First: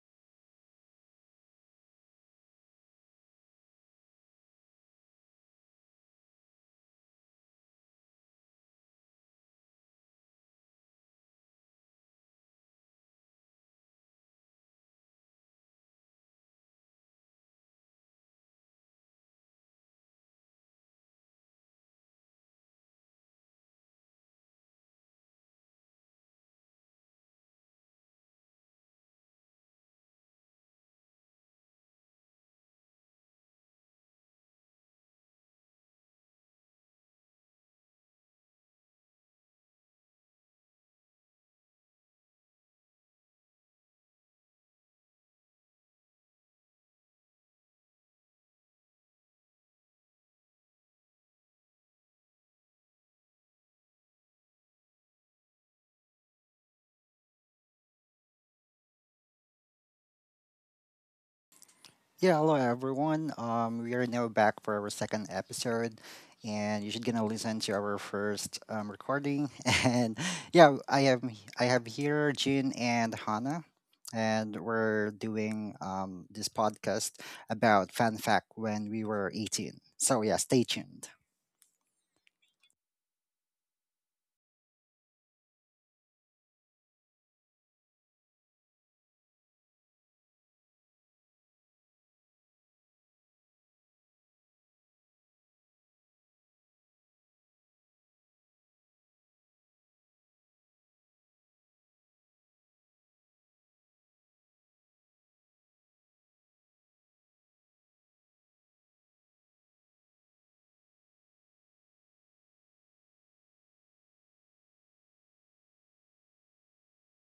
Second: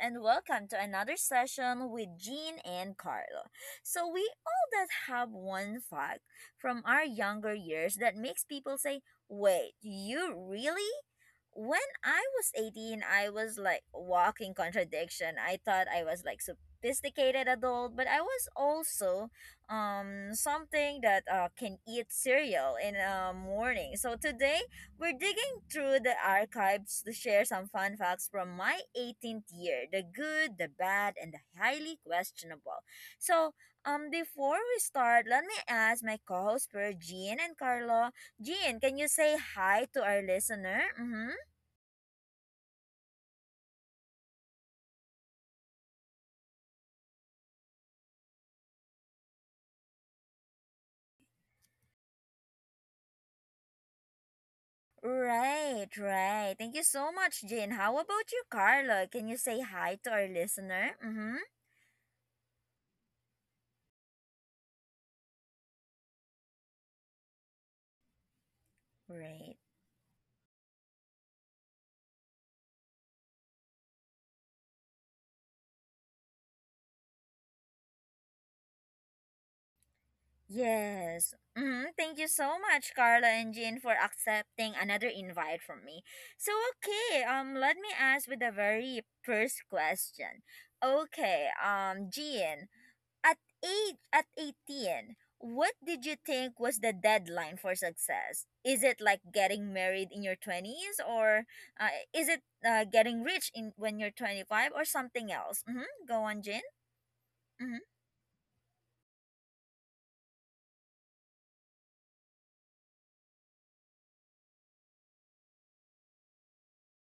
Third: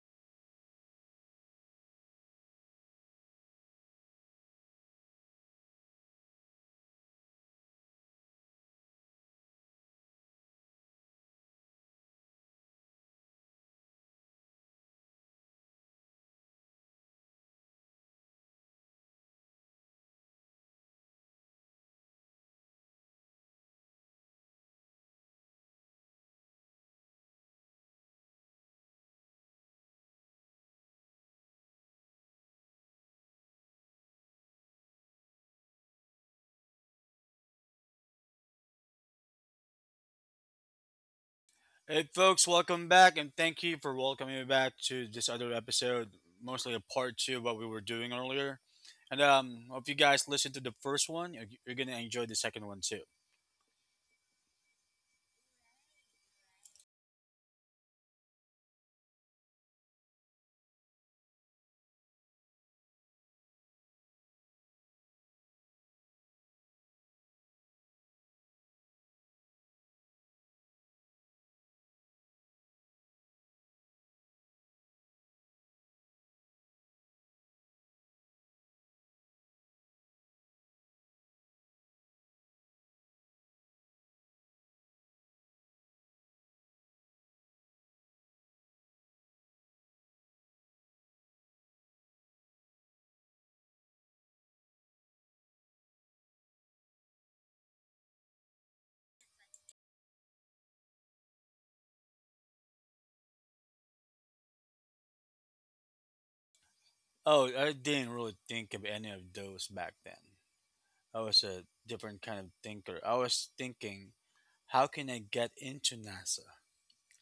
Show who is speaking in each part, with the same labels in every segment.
Speaker 1: and welcome to another session with Jean and Carlo. So, we all that have one fact from our younger years that makes people say, wait, you really? When I was 18, I was like walking contradiction. I thought I was like sophisticated adult, but I was also something that can eat cereal in a morning. So today we're digging through the archives to share some fun facts from my 18th year, the good, the bad, and the highly questionable. So, before we start, let me ask my co host, Per Jean and Carlo. Jean, can you say hi to our listener? Mm-hmm.
Speaker 2: Hey, folks, welcome back, and thank you for welcoming me back to this other episode, mostly a part two of what we were doing earlier. And Hope you guys listened to the first one. You're gonna enjoy the second one too.
Speaker 1: Right, right. Thank you so much, Jean. How about you, Carlo? Can you say hi to our listener? Mm-hmm.
Speaker 3: Yeah, hello everyone. We are now back for our second episode, and you should gonna listen to our first recording.
Speaker 1: Right.
Speaker 3: And yeah, I have here Jin and Hannah, and we're doing this podcast about fan fact when we were 18. So yeah, stay tuned.
Speaker 1: Yes. Thank you so much, Carla and Jean, for accepting another invite from me. So, okay, let me ask with the very first question. Okay, Jean, at at 18, what did you think was the deadline for success? Is it like getting married in your twenties, or is it getting rich in when you're 25, or something else? Mm-hmm. Go on, Jean.
Speaker 2: Oh, I
Speaker 1: Mm-hmm.
Speaker 2: didn't really think of any of those back then. I was a different kind of thinker. I was thinking, how can I get into NASA?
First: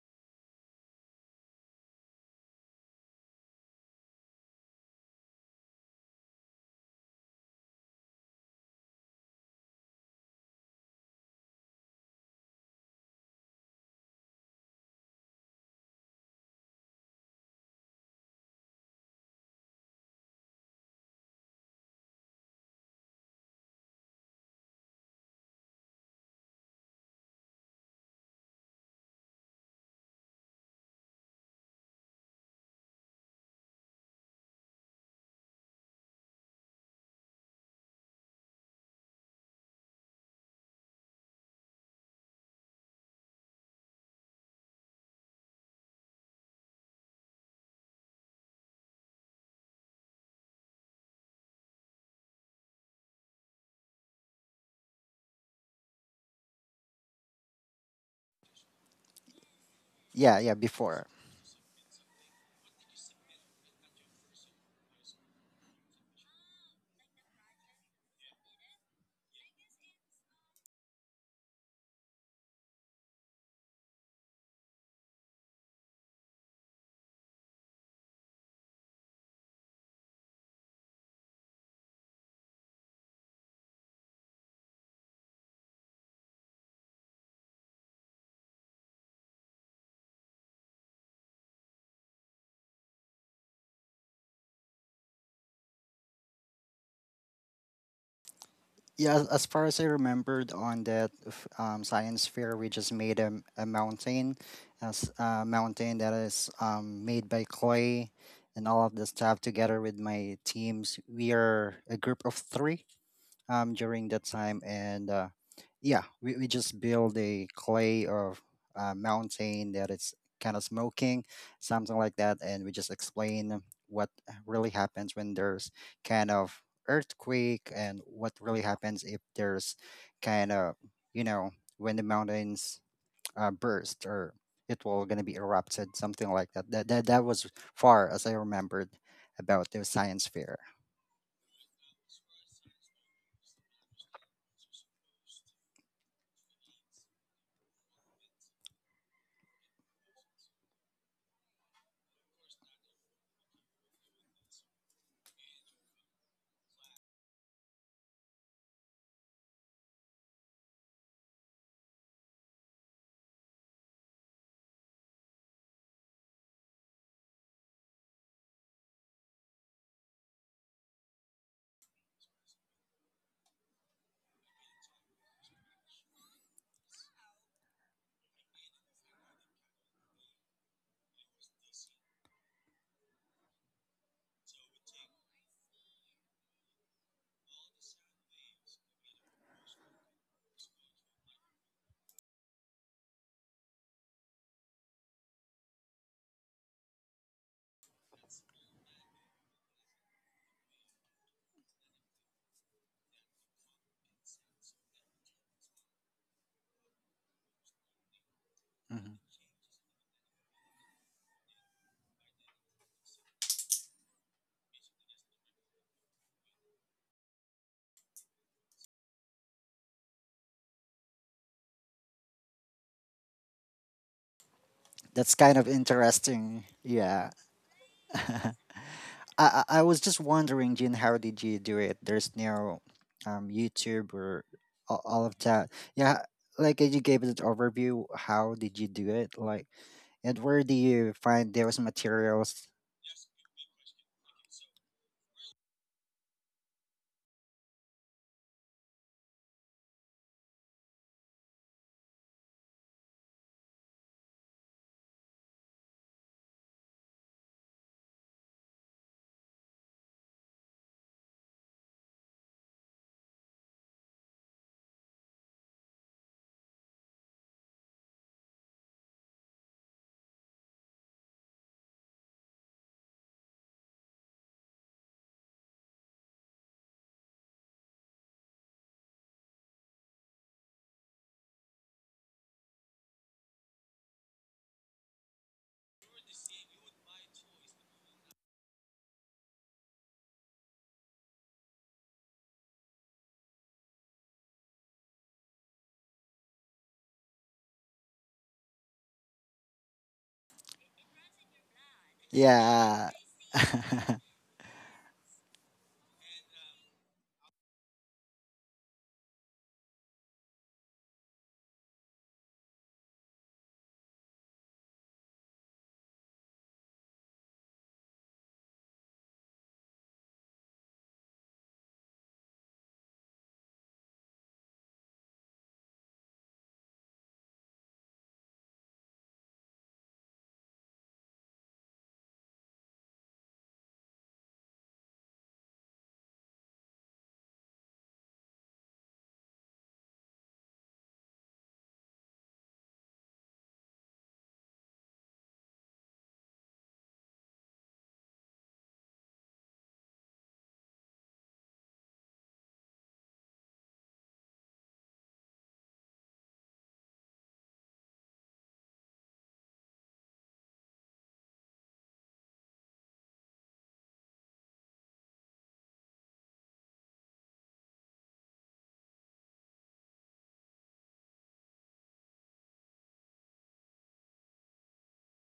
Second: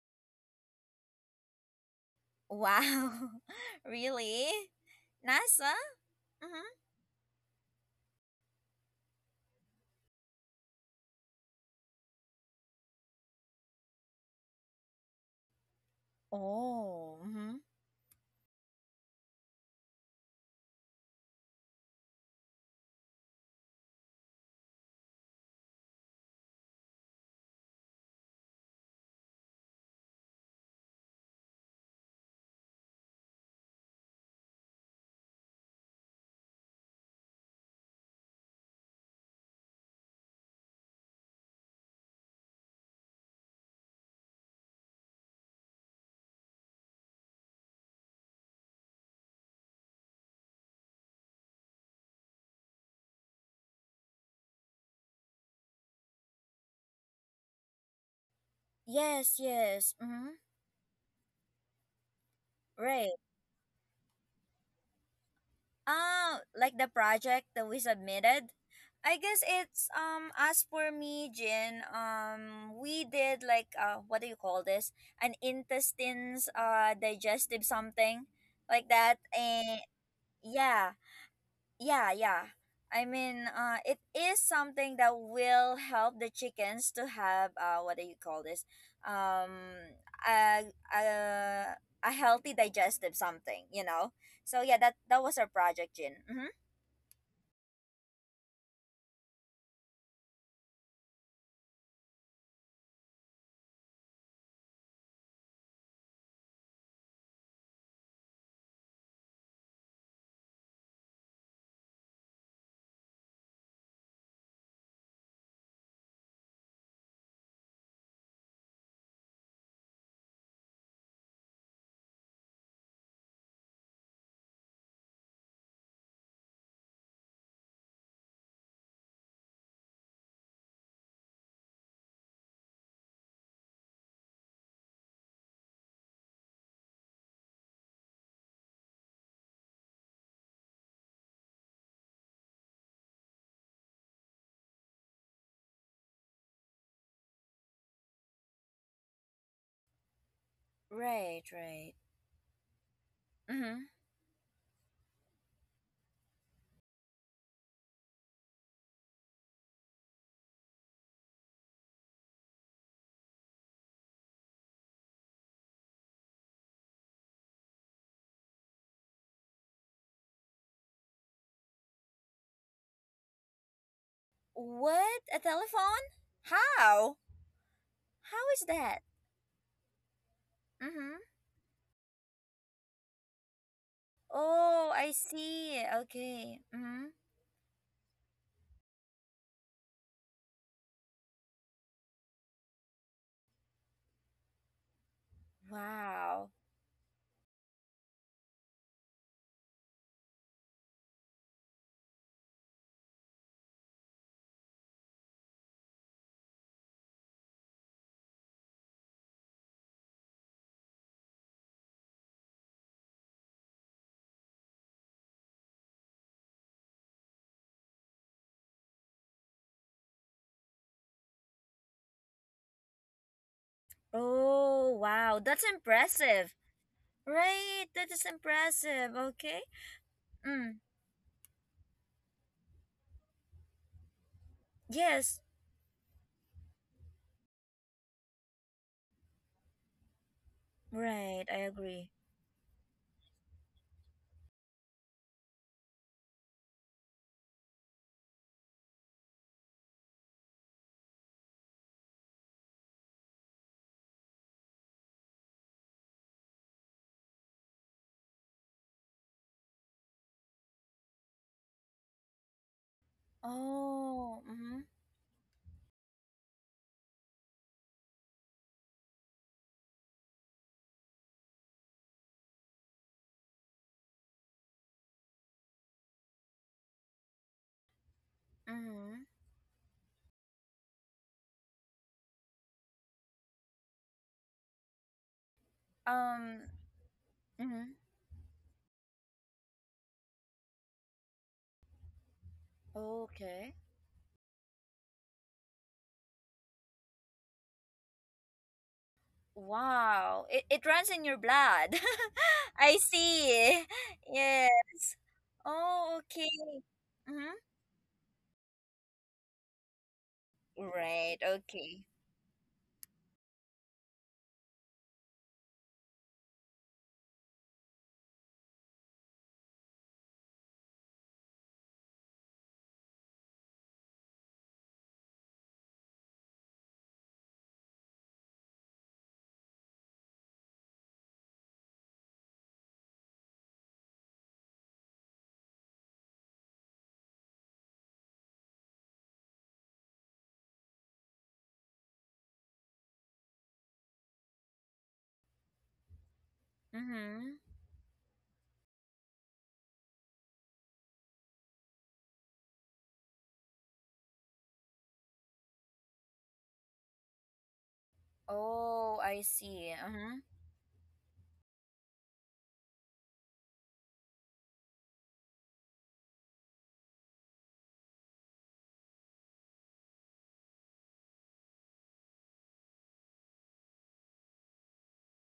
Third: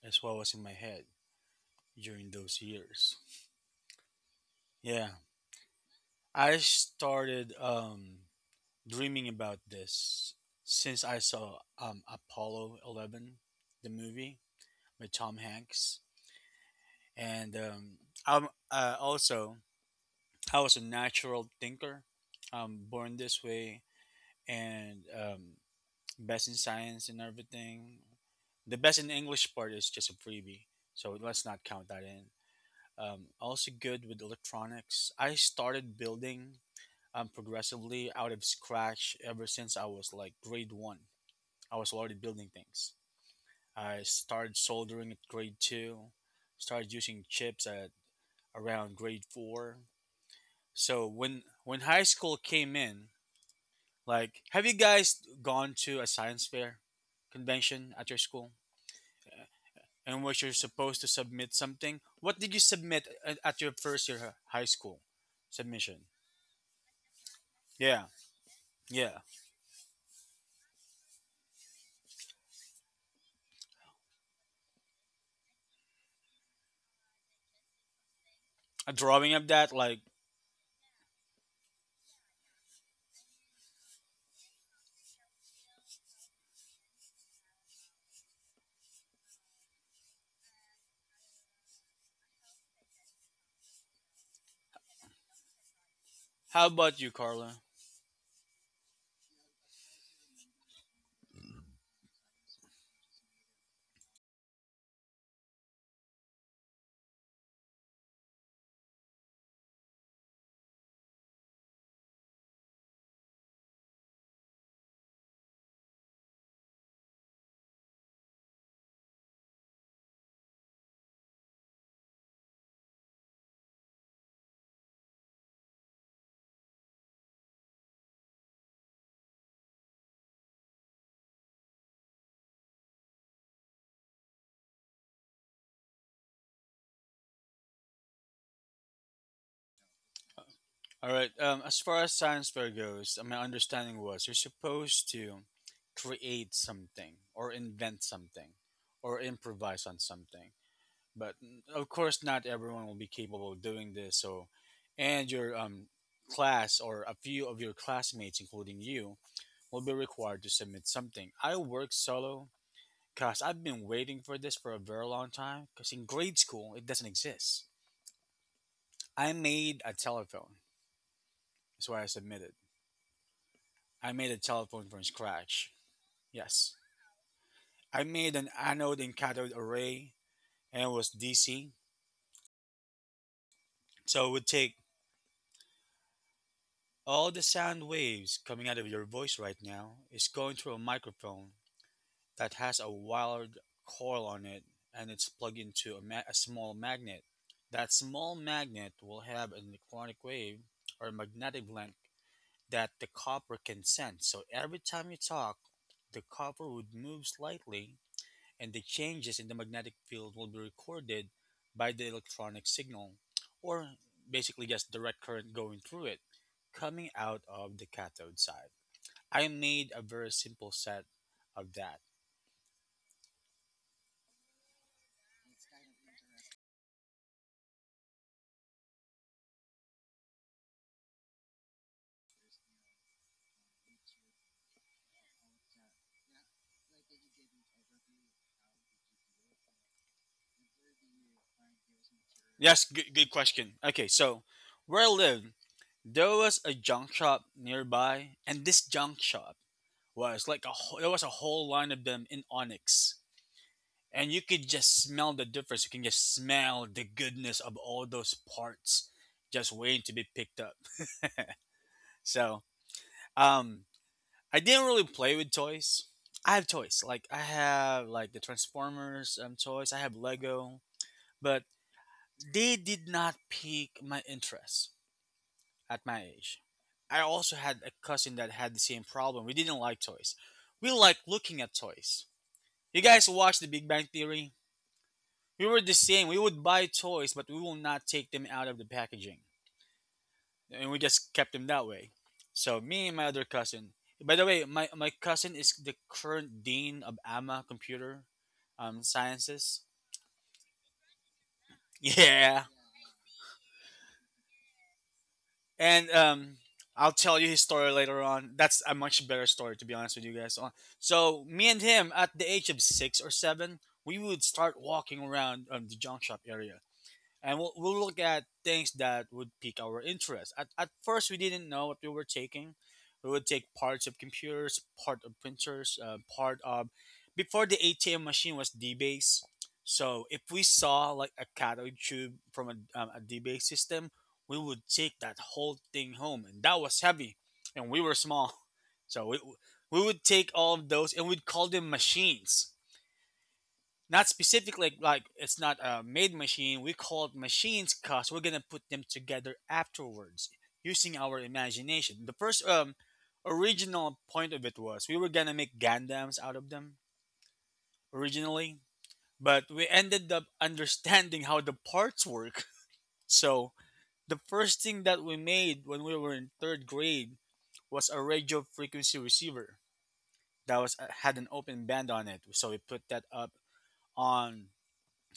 Speaker 2: That's what was in my head during those
Speaker 1: Wow.
Speaker 2: years.
Speaker 1: Really?
Speaker 2: Yeah,
Speaker 1: NASA?
Speaker 2: I
Speaker 1: Mm-hmm.
Speaker 2: started. Dreaming about this since I saw Apollo 11, the movie with Tom Hanks.
Speaker 1: Oh. Mm-hmm.
Speaker 2: And I'm also, I was a natural thinker. I'm born this way and best in science and everything. The best in English part is just a freebie, so let's not count that in. Also good with electronics. I started building progressively out of scratch ever since I was like grade one. I was already building things. I started soldering at grade two, started using chips at around grade four. So when high school came in, like, have you guys gone to a science fair convention at your school
Speaker 1: Yes, yes.
Speaker 2: in
Speaker 1: Mm-hmm.
Speaker 3: Yeah,
Speaker 2: which
Speaker 3: yeah,
Speaker 2: you're supposed
Speaker 3: before.
Speaker 2: to submit something? What did you submit
Speaker 1: Right.
Speaker 2: at your first year high school submission?
Speaker 1: Ah, like the project that we
Speaker 2: Yeah,
Speaker 1: submitted. I
Speaker 2: yeah,
Speaker 1: guess it's as for me, Jin, we did like what do you call this? An intestines digestive something like
Speaker 2: a
Speaker 1: that.
Speaker 2: drawing of
Speaker 1: And
Speaker 2: that. Like,
Speaker 1: yeah. Yeah, yeah, I mean it is something that will help the chickens to have what do you call this, um a a, a healthy digestive something. So yeah, that was our project, Jin. Mm-hmm.
Speaker 2: how about you, Carla?
Speaker 3: Yeah, as far as I remembered on that science fair, we just made a mountain, as a mountain that is made by clay and all of the stuff together with my teams. We are a group of three during that time. And yeah, we just build a clay or a mountain that is kind of smoking, something like that. And we just explain what really happens when there's kind of earthquake and what really happens if there's kind of, you know, when the mountains burst or it will going to be erupted, something like that. That was far as I remembered about the science fair.
Speaker 2: All right. As far as science fair goes, my understanding was you're supposed to create something or invent something or improvise on something. But
Speaker 1: Right,
Speaker 2: of
Speaker 1: right.
Speaker 2: course, not everyone will be capable of
Speaker 1: Mm-hmm.
Speaker 2: doing this. So, and your class or a few of your classmates, including you, will be required to submit something. I work solo because I've been waiting for this for a very long time. Because in grade school, it doesn't exist. I made a telephone. That's why I submitted. I made a telephone from
Speaker 1: What, a
Speaker 2: scratch.
Speaker 1: telephone?
Speaker 2: Yes.
Speaker 1: how
Speaker 2: I made
Speaker 1: how
Speaker 2: an
Speaker 1: is that?
Speaker 2: anode and cathode array, and it was
Speaker 1: Mm-hmm.
Speaker 2: DC. So it would take
Speaker 1: Oh, I see. Okay. Mm-hmm.
Speaker 2: all the sound waves coming out of your voice right now is going through a microphone that has a wired coil on it, and it's plugged into a, a
Speaker 1: Wow.
Speaker 2: small magnet. That small magnet will have an electronic wave or a magnetic link that the copper can sense. So every time you talk, the copper would move slightly and the
Speaker 3: Mhm.
Speaker 2: changes in the magnetic field will be recorded by the electronic signal, or basically just direct current going through it, coming out of the cathode side. I made a very simple set of that.
Speaker 1: Oh, wow,
Speaker 3: That's
Speaker 1: that's
Speaker 3: kind of
Speaker 1: impressive.
Speaker 3: interesting. Yeah.
Speaker 1: Right, that is
Speaker 3: I,
Speaker 1: impressive. Okay.
Speaker 3: I was just
Speaker 1: Mm.
Speaker 3: wondering, Jin, how did you do it? There's no YouTube or all
Speaker 1: Yes.
Speaker 3: of that. Yeah, like you gave it an overview. How did you do it? Like, and where do you
Speaker 1: Right, I
Speaker 3: find those
Speaker 1: agree.
Speaker 3: materials?
Speaker 2: Yes, good question. Okay, so where I lived, there was a junk shop nearby, and this junk shop was like a there was a whole line of them in onyx and you could just smell the difference. You can just smell the goodness of all those parts just waiting to be picked up. So, um,
Speaker 1: Oh.
Speaker 2: I
Speaker 1: Mhm.
Speaker 2: didn't really play with toys. I have toys, like I have like the Transformers toys. I have Lego, but they did not pique my interest at my age. I also had a cousin that had the same
Speaker 1: Mhm.
Speaker 2: problem. We didn't like toys. We like looking at toys. You guys watch The Big Bang Theory? We were the same. We
Speaker 1: Um.
Speaker 2: would buy toys, but we will
Speaker 1: Mhm.
Speaker 2: not take them out of the packaging. And we just kept them that way. So me and my other
Speaker 1: Okay.
Speaker 2: cousin. By the way, my cousin is the current dean of AMA Computer Sciences.
Speaker 1: Wow. It runs in your blood.
Speaker 2: Yeah.
Speaker 1: I
Speaker 3: Yeah.
Speaker 1: see. Yeah. Oh.
Speaker 2: And
Speaker 1: Okay.
Speaker 2: I'll tell
Speaker 1: Mhm.
Speaker 2: you his story later on. That's a much better story, to be honest with you guys.
Speaker 1: Right.
Speaker 2: So me and
Speaker 1: Okay.
Speaker 2: him, at the age of six or seven, we would start walking around the junk shop area. And we'll look at things that would pique our interest. At first, we didn't know what we were taking. We would take parts of computers, part of printers, part of before the ATM machine was DBase. So if we saw like a cathode tube from a DBase system, we would take that whole thing home, and that was heavy, and we were small, so we would take all of those and we'd call them machines not specifically like, it's not a made machine. We call it
Speaker 1: Mhm.
Speaker 2: machines because we're gonna put them together afterwards using our imagination. The first original point of it was we were gonna make Gandams out of them originally,
Speaker 1: Oh, I
Speaker 2: but we
Speaker 1: see.
Speaker 2: ended
Speaker 1: Mhm.
Speaker 2: up understanding how the parts work. So the first thing that we made when we were in third grade was a radio frequency receiver that was had an open band on it. So we put that up on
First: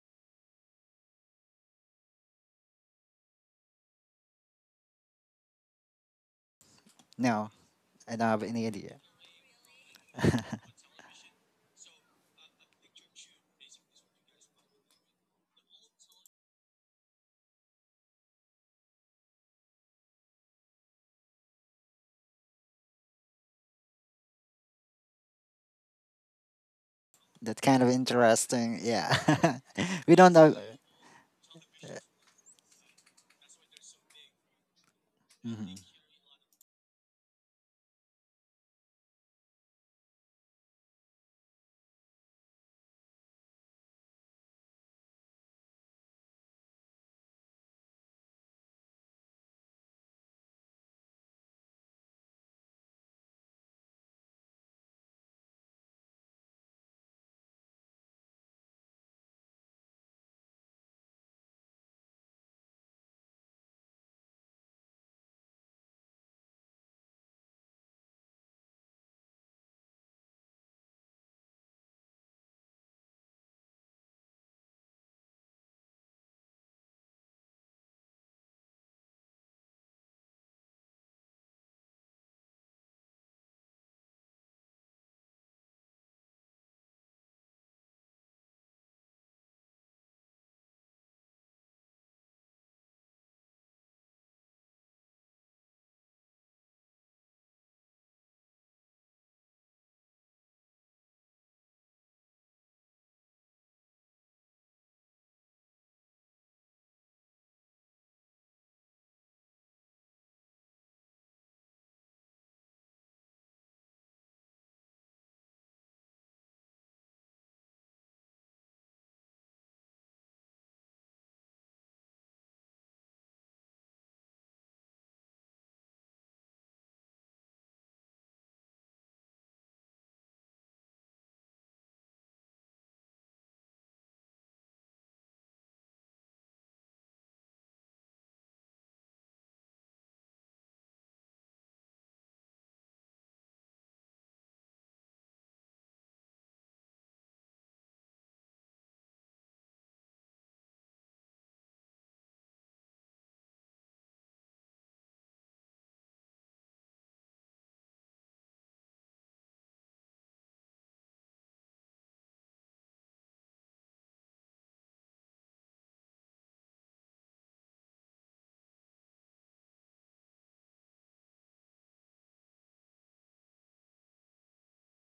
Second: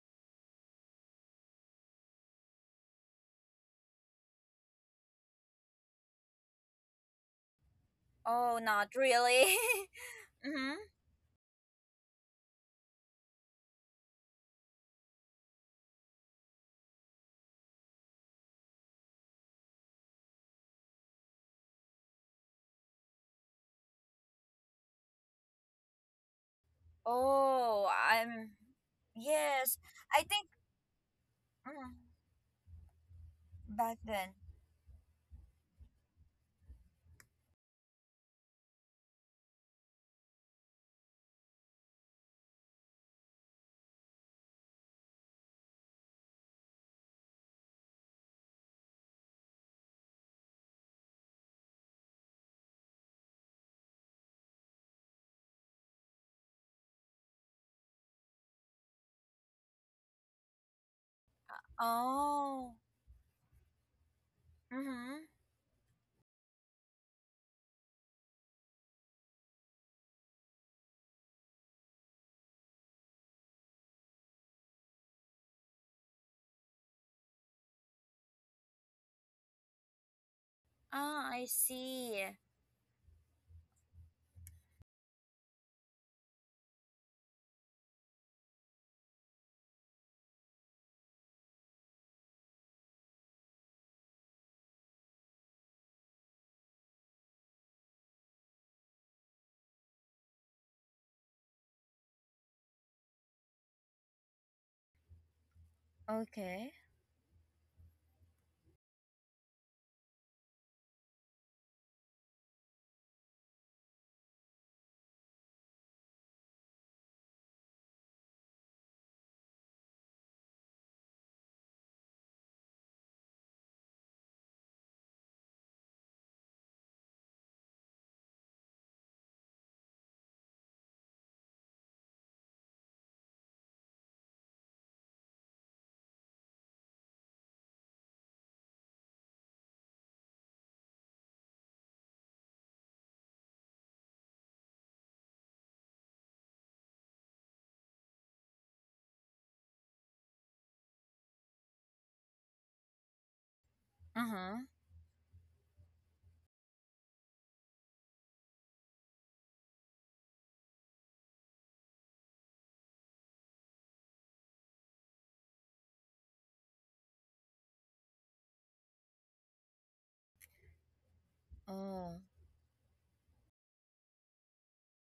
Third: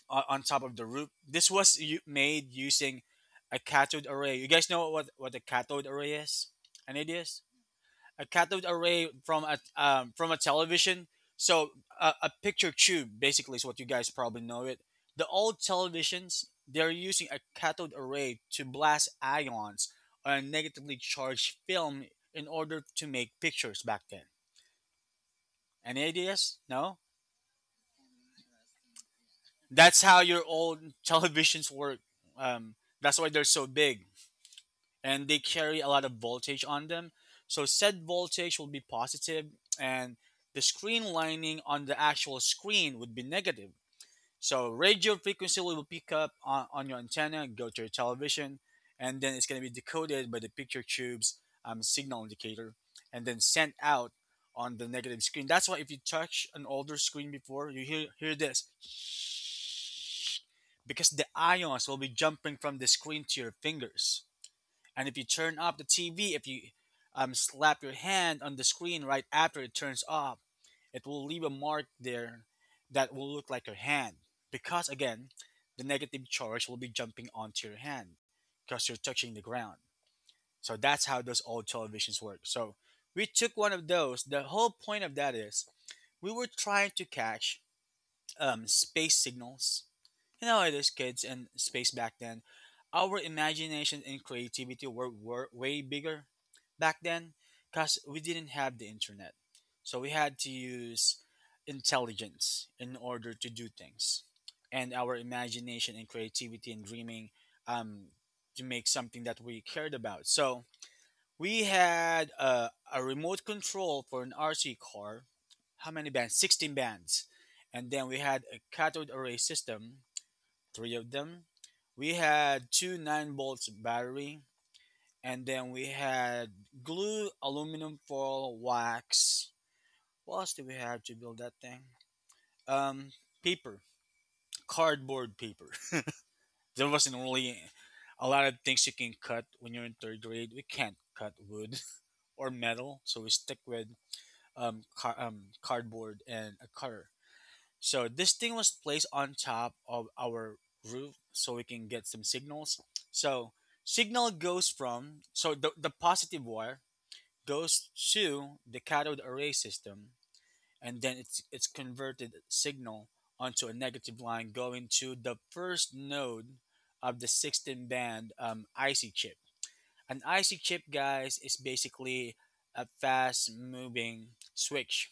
Speaker 2: on top of the roof. This was made using a cathode array. You guys know what a cathode array is? An idea is
Speaker 3: No, I
Speaker 2: a
Speaker 3: don't have
Speaker 1: Oh,
Speaker 2: cathode
Speaker 3: any
Speaker 1: not
Speaker 3: idea.
Speaker 2: array
Speaker 1: really.
Speaker 2: from a
Speaker 1: Mhm.
Speaker 2: television. So a picture tube basically is what you guys probably know it. The old televisions they're using a cathode array to blast ions on a negatively charged film in order to make pictures back then. Any ideas? No.
Speaker 3: That's kind
Speaker 1: Oh,
Speaker 3: of
Speaker 1: I'm.
Speaker 3: interesting. Yeah.
Speaker 1: Yes.
Speaker 2: That's
Speaker 3: We
Speaker 2: how
Speaker 1: I
Speaker 3: don't
Speaker 2: your
Speaker 1: think.
Speaker 3: know.
Speaker 2: old televisions
Speaker 1: Mhm.
Speaker 2: work. Um, that's why they're so
Speaker 1: Back
Speaker 2: big,
Speaker 1: then.
Speaker 2: and they
Speaker 3: Mhm,
Speaker 2: carry a lot of voltage on them. So said voltage will be positive and the screen lining on the actual screen would be negative. So radio frequency will pick up on your antenna, go to your television, and then it's going to be decoded by the picture tube's signal indicator and then sent out on the negative screen. That's why if you touch an older screen before, you hear this because the ions will be jumping
Speaker 1: Oh.
Speaker 2: from the screen to your fingers. And if
Speaker 1: Mm-hmm.
Speaker 2: you turn off the TV, if you slap your hand on the screen right after it turns off, it will leave a mark there that will look like your hand. Because again, the negative charge will be jumping onto your hand because you're touching the ground. So that's how
Speaker 1: Ah,
Speaker 2: those
Speaker 1: I
Speaker 2: old televisions
Speaker 1: see.
Speaker 2: work. So we took one of those. The whole point of that is we were trying to catch space signals, you know, as kids in space back then, our imagination and creativity were way bigger back then because we didn't have the internet. So we had to use intelligence in order to do things. And our imagination and creativity
Speaker 1: Okay.
Speaker 2: and dreaming um, to make something that we cared about. So we had a remote control for an RC car. How many bands? 16 bands. And then we had a cathode array system three of them. We had two 9 volts battery, and then we had glue, aluminum foil, wax. What else did we have to build that thing? Um, Paper, cardboard paper. There wasn't really a lot of things you can cut when you're in third grade. We can't cut wood or metal, so we stick with cardboard and a cutter. So this thing was placed on top of our roof so we can get some signals. So signal
Speaker 1: Uh-huh.
Speaker 2: goes from so the positive wire goes to the cathode array system and then it's converted signal onto a negative line going to the first node of the 16 band IC chip. An IC chip guys is
Speaker 1: Oh.
Speaker 2: basically a fast moving switch.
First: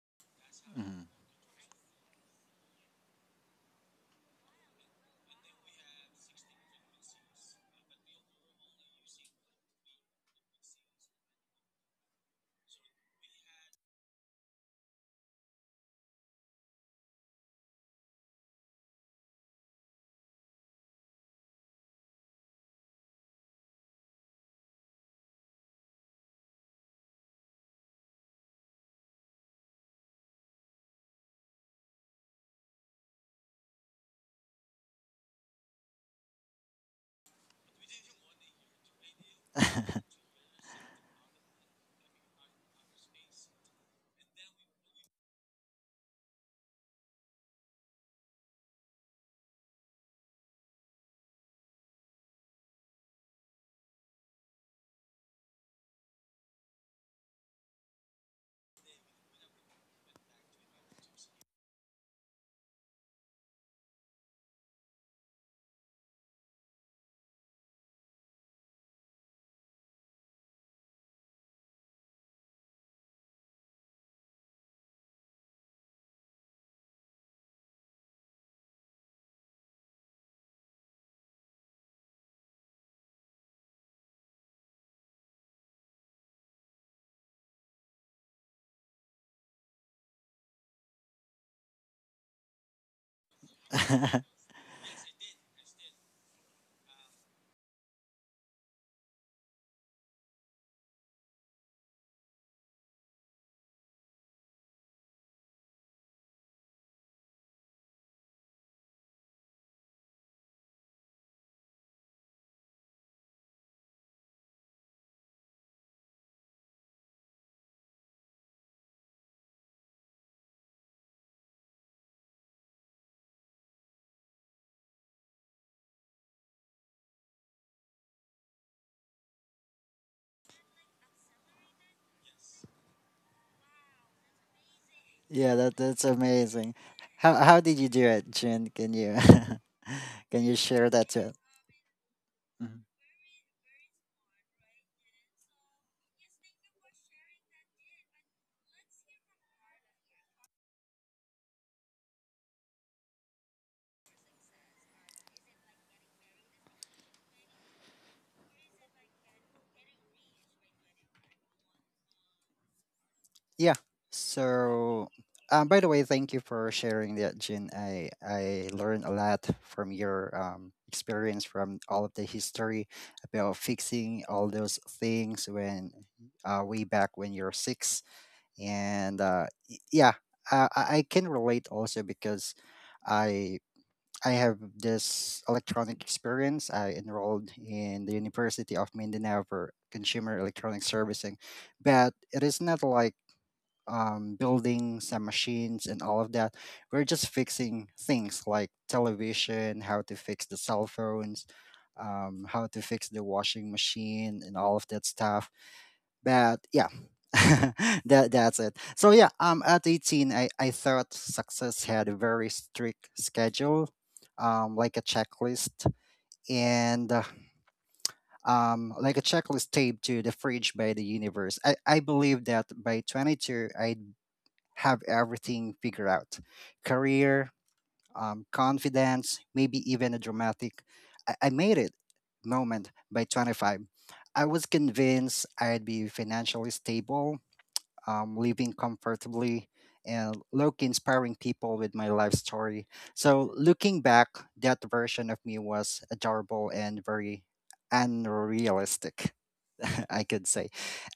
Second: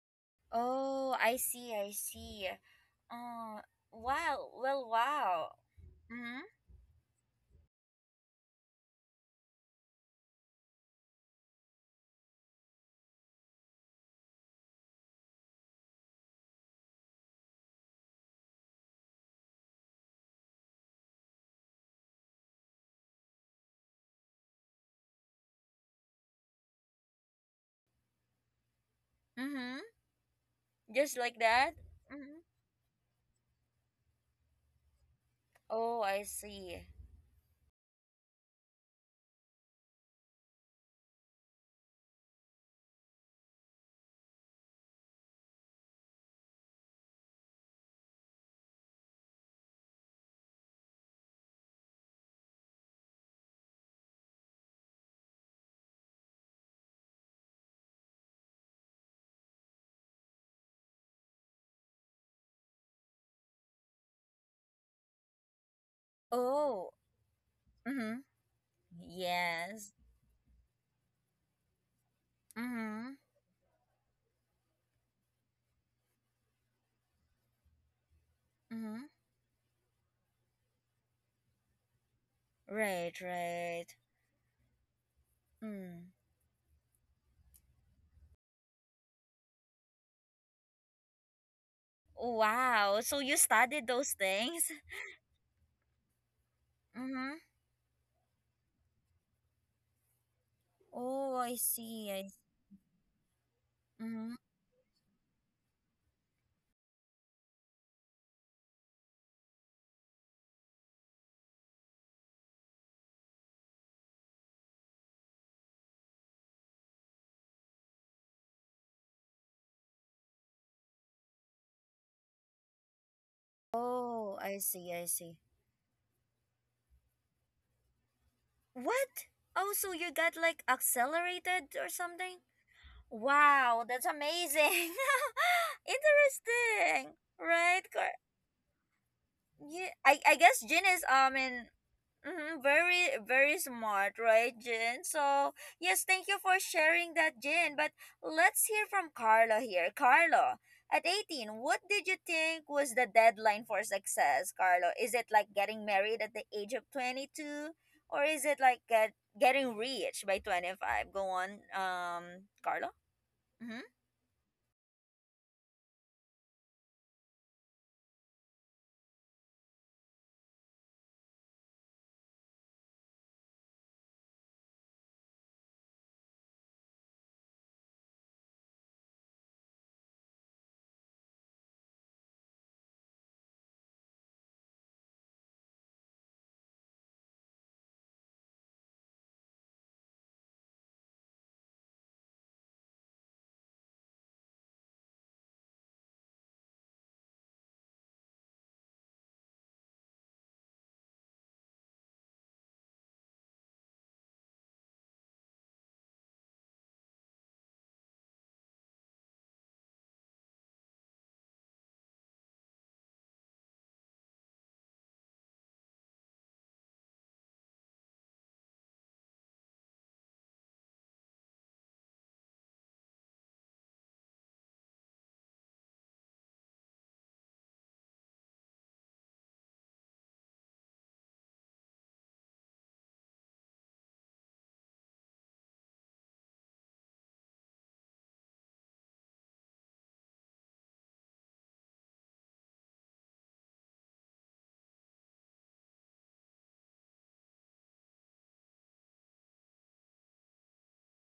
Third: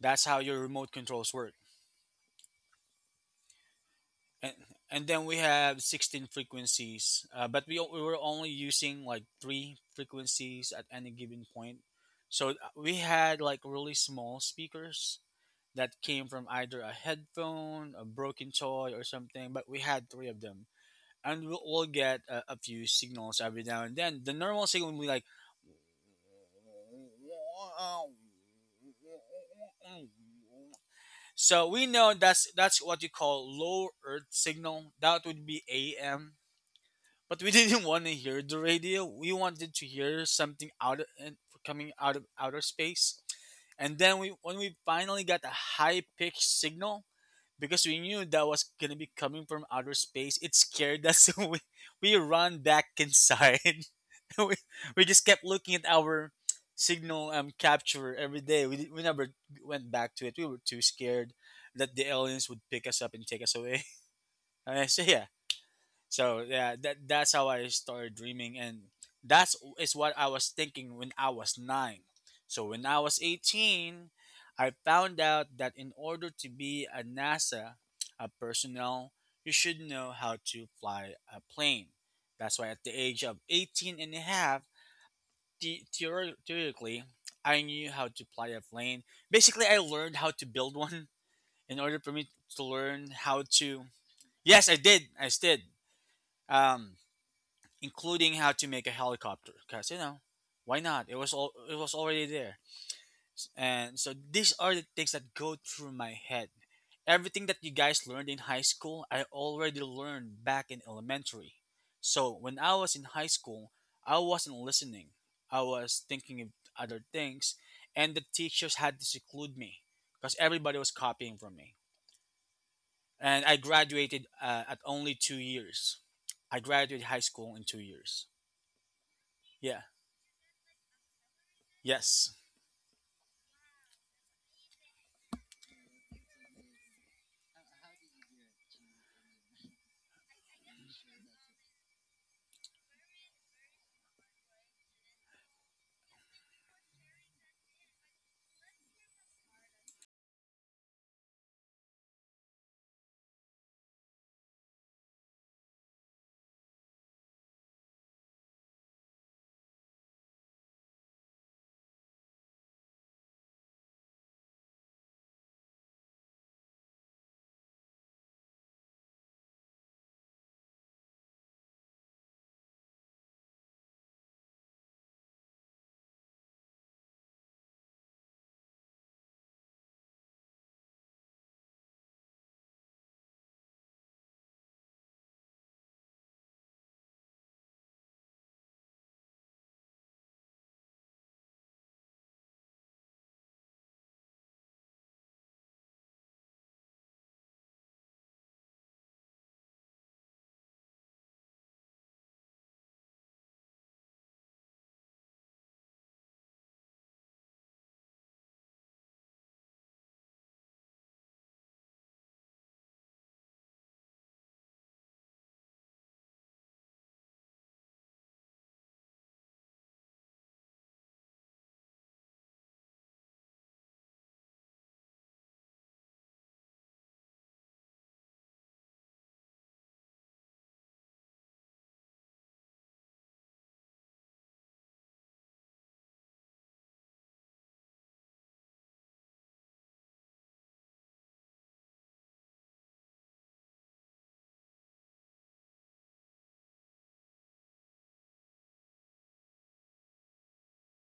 Speaker 2: That's how your remote
Speaker 1: Oh,
Speaker 2: controls
Speaker 1: I
Speaker 2: work.
Speaker 1: see, I see. Oh, wow.
Speaker 2: and
Speaker 1: Well,
Speaker 2: and then we
Speaker 1: wow.
Speaker 2: have 16
Speaker 1: Mm-hmm.
Speaker 2: frequencies but we were only using like three frequencies at any given point, so we had like really small speakers that came from either a headphone a broken toy or something but we had three of them and we'll get a few signals every now and then the normal signal would be like
Speaker 1: Mm-hmm. Just like
Speaker 2: so
Speaker 1: that?
Speaker 2: we know
Speaker 1: Mm-hmm.
Speaker 2: that's what you call low earth signal. That would be
Speaker 1: Oh, I
Speaker 2: AM.
Speaker 1: see.
Speaker 2: But we didn't want to hear the radio. We wanted to hear something out of, and coming out of outer space. And then we when we finally got a high pitched signal because we knew that was going to be coming from outer space, it scared us. So we run back inside. we, we just kept looking at our signal capture every day. We never went back to it. We were too scared that the aliens would pick us up and take us away. Uh, so yeah, so yeah,
Speaker 1: Oh.
Speaker 2: that's how I started
Speaker 1: Mm-hmm.
Speaker 2: dreaming, and that's
Speaker 1: Yes.
Speaker 2: is what I was thinking when I was nine. So when I
Speaker 1: Mm-hmm.
Speaker 2: was 18, I found out that in order to be a NASA a
Speaker 1: Mm-hmm.
Speaker 2: personnel, you should know how to fly a plane. That's why at the
Speaker 1: Right,
Speaker 2: age of
Speaker 1: right.
Speaker 2: 18 and a half
Speaker 1: Mm.
Speaker 2: theoretically, I knew how to apply a plane. Basically, I learned how to build one in order for me to
Speaker 1: Wow.
Speaker 2: learn
Speaker 1: So you
Speaker 2: how
Speaker 1: studied
Speaker 2: to.
Speaker 1: those
Speaker 3: mhm.
Speaker 1: things?
Speaker 2: Yes, I did. I did. Um,
Speaker 1: Mm-hmm.
Speaker 2: Including how to make a helicopter, because why not? It was
Speaker 1: Oh, I
Speaker 2: all. It was
Speaker 1: see. I
Speaker 2: already there, and so
Speaker 1: see.
Speaker 2: these are the things that go through my head. Everything that you guys learned in high school, I already learned back in elementary. So when I was in high school, I wasn't listening. I was thinking of other things, and the teachers had to seclude me because everybody was copying from me. And I graduated
Speaker 1: Oh, I
Speaker 2: at
Speaker 1: see, I
Speaker 2: only
Speaker 1: see.
Speaker 2: 2 years. I graduated high school in 2 years.
Speaker 1: What? Oh,
Speaker 2: Yeah.
Speaker 1: so you got like accelerated or something?
Speaker 2: Yes.
Speaker 1: Wow, that's amazing.
Speaker 3: Yeah, that that's amazing.
Speaker 1: Interesting,
Speaker 3: How
Speaker 1: right?
Speaker 3: did you do it, Jun? Can you
Speaker 1: Yeah, I
Speaker 3: can
Speaker 1: guess
Speaker 3: you
Speaker 1: Jin
Speaker 3: share
Speaker 1: is
Speaker 3: that to?
Speaker 1: in. Mm-hmm,
Speaker 3: Mhm.
Speaker 1: very, very smart, right, Jin? So, yes, thank you for sharing that, Jin. But let's hear from Carla here. Carlo, at 18, what did you think was the deadline for success, Carlo? Is it like getting married at the age of 22? Or is it like getting rich by 25? Go on, Carlo?
Speaker 3: Yeah.
Speaker 1: Mm-hmm.
Speaker 3: So, by the way, thank you for sharing that, Jin. I learned a lot from your experience from all of the history about fixing all those things when way back when you're six, and yeah, I can relate also because. I I have this electronic experience. I enrolled in the University of Mindanao for consumer electronic servicing, but it is not like building some machines and all of that. We're just fixing things like television, how to fix the cell phones, how to fix the washing machine, and all of that stuff. But yeah, that's it. So yeah, at 18, I thought success had a very strict schedule, like a checklist and. Like a checklist taped to the fridge by the universe. I believe that by 22, I'd have everything figured out career, confidence, maybe even a dramatic I made it moment by 25. I was convinced I'd be financially stable, living comfortably, and low inspiring people with my life story. So looking back, that version of me was adorable and very unrealistic. I could say.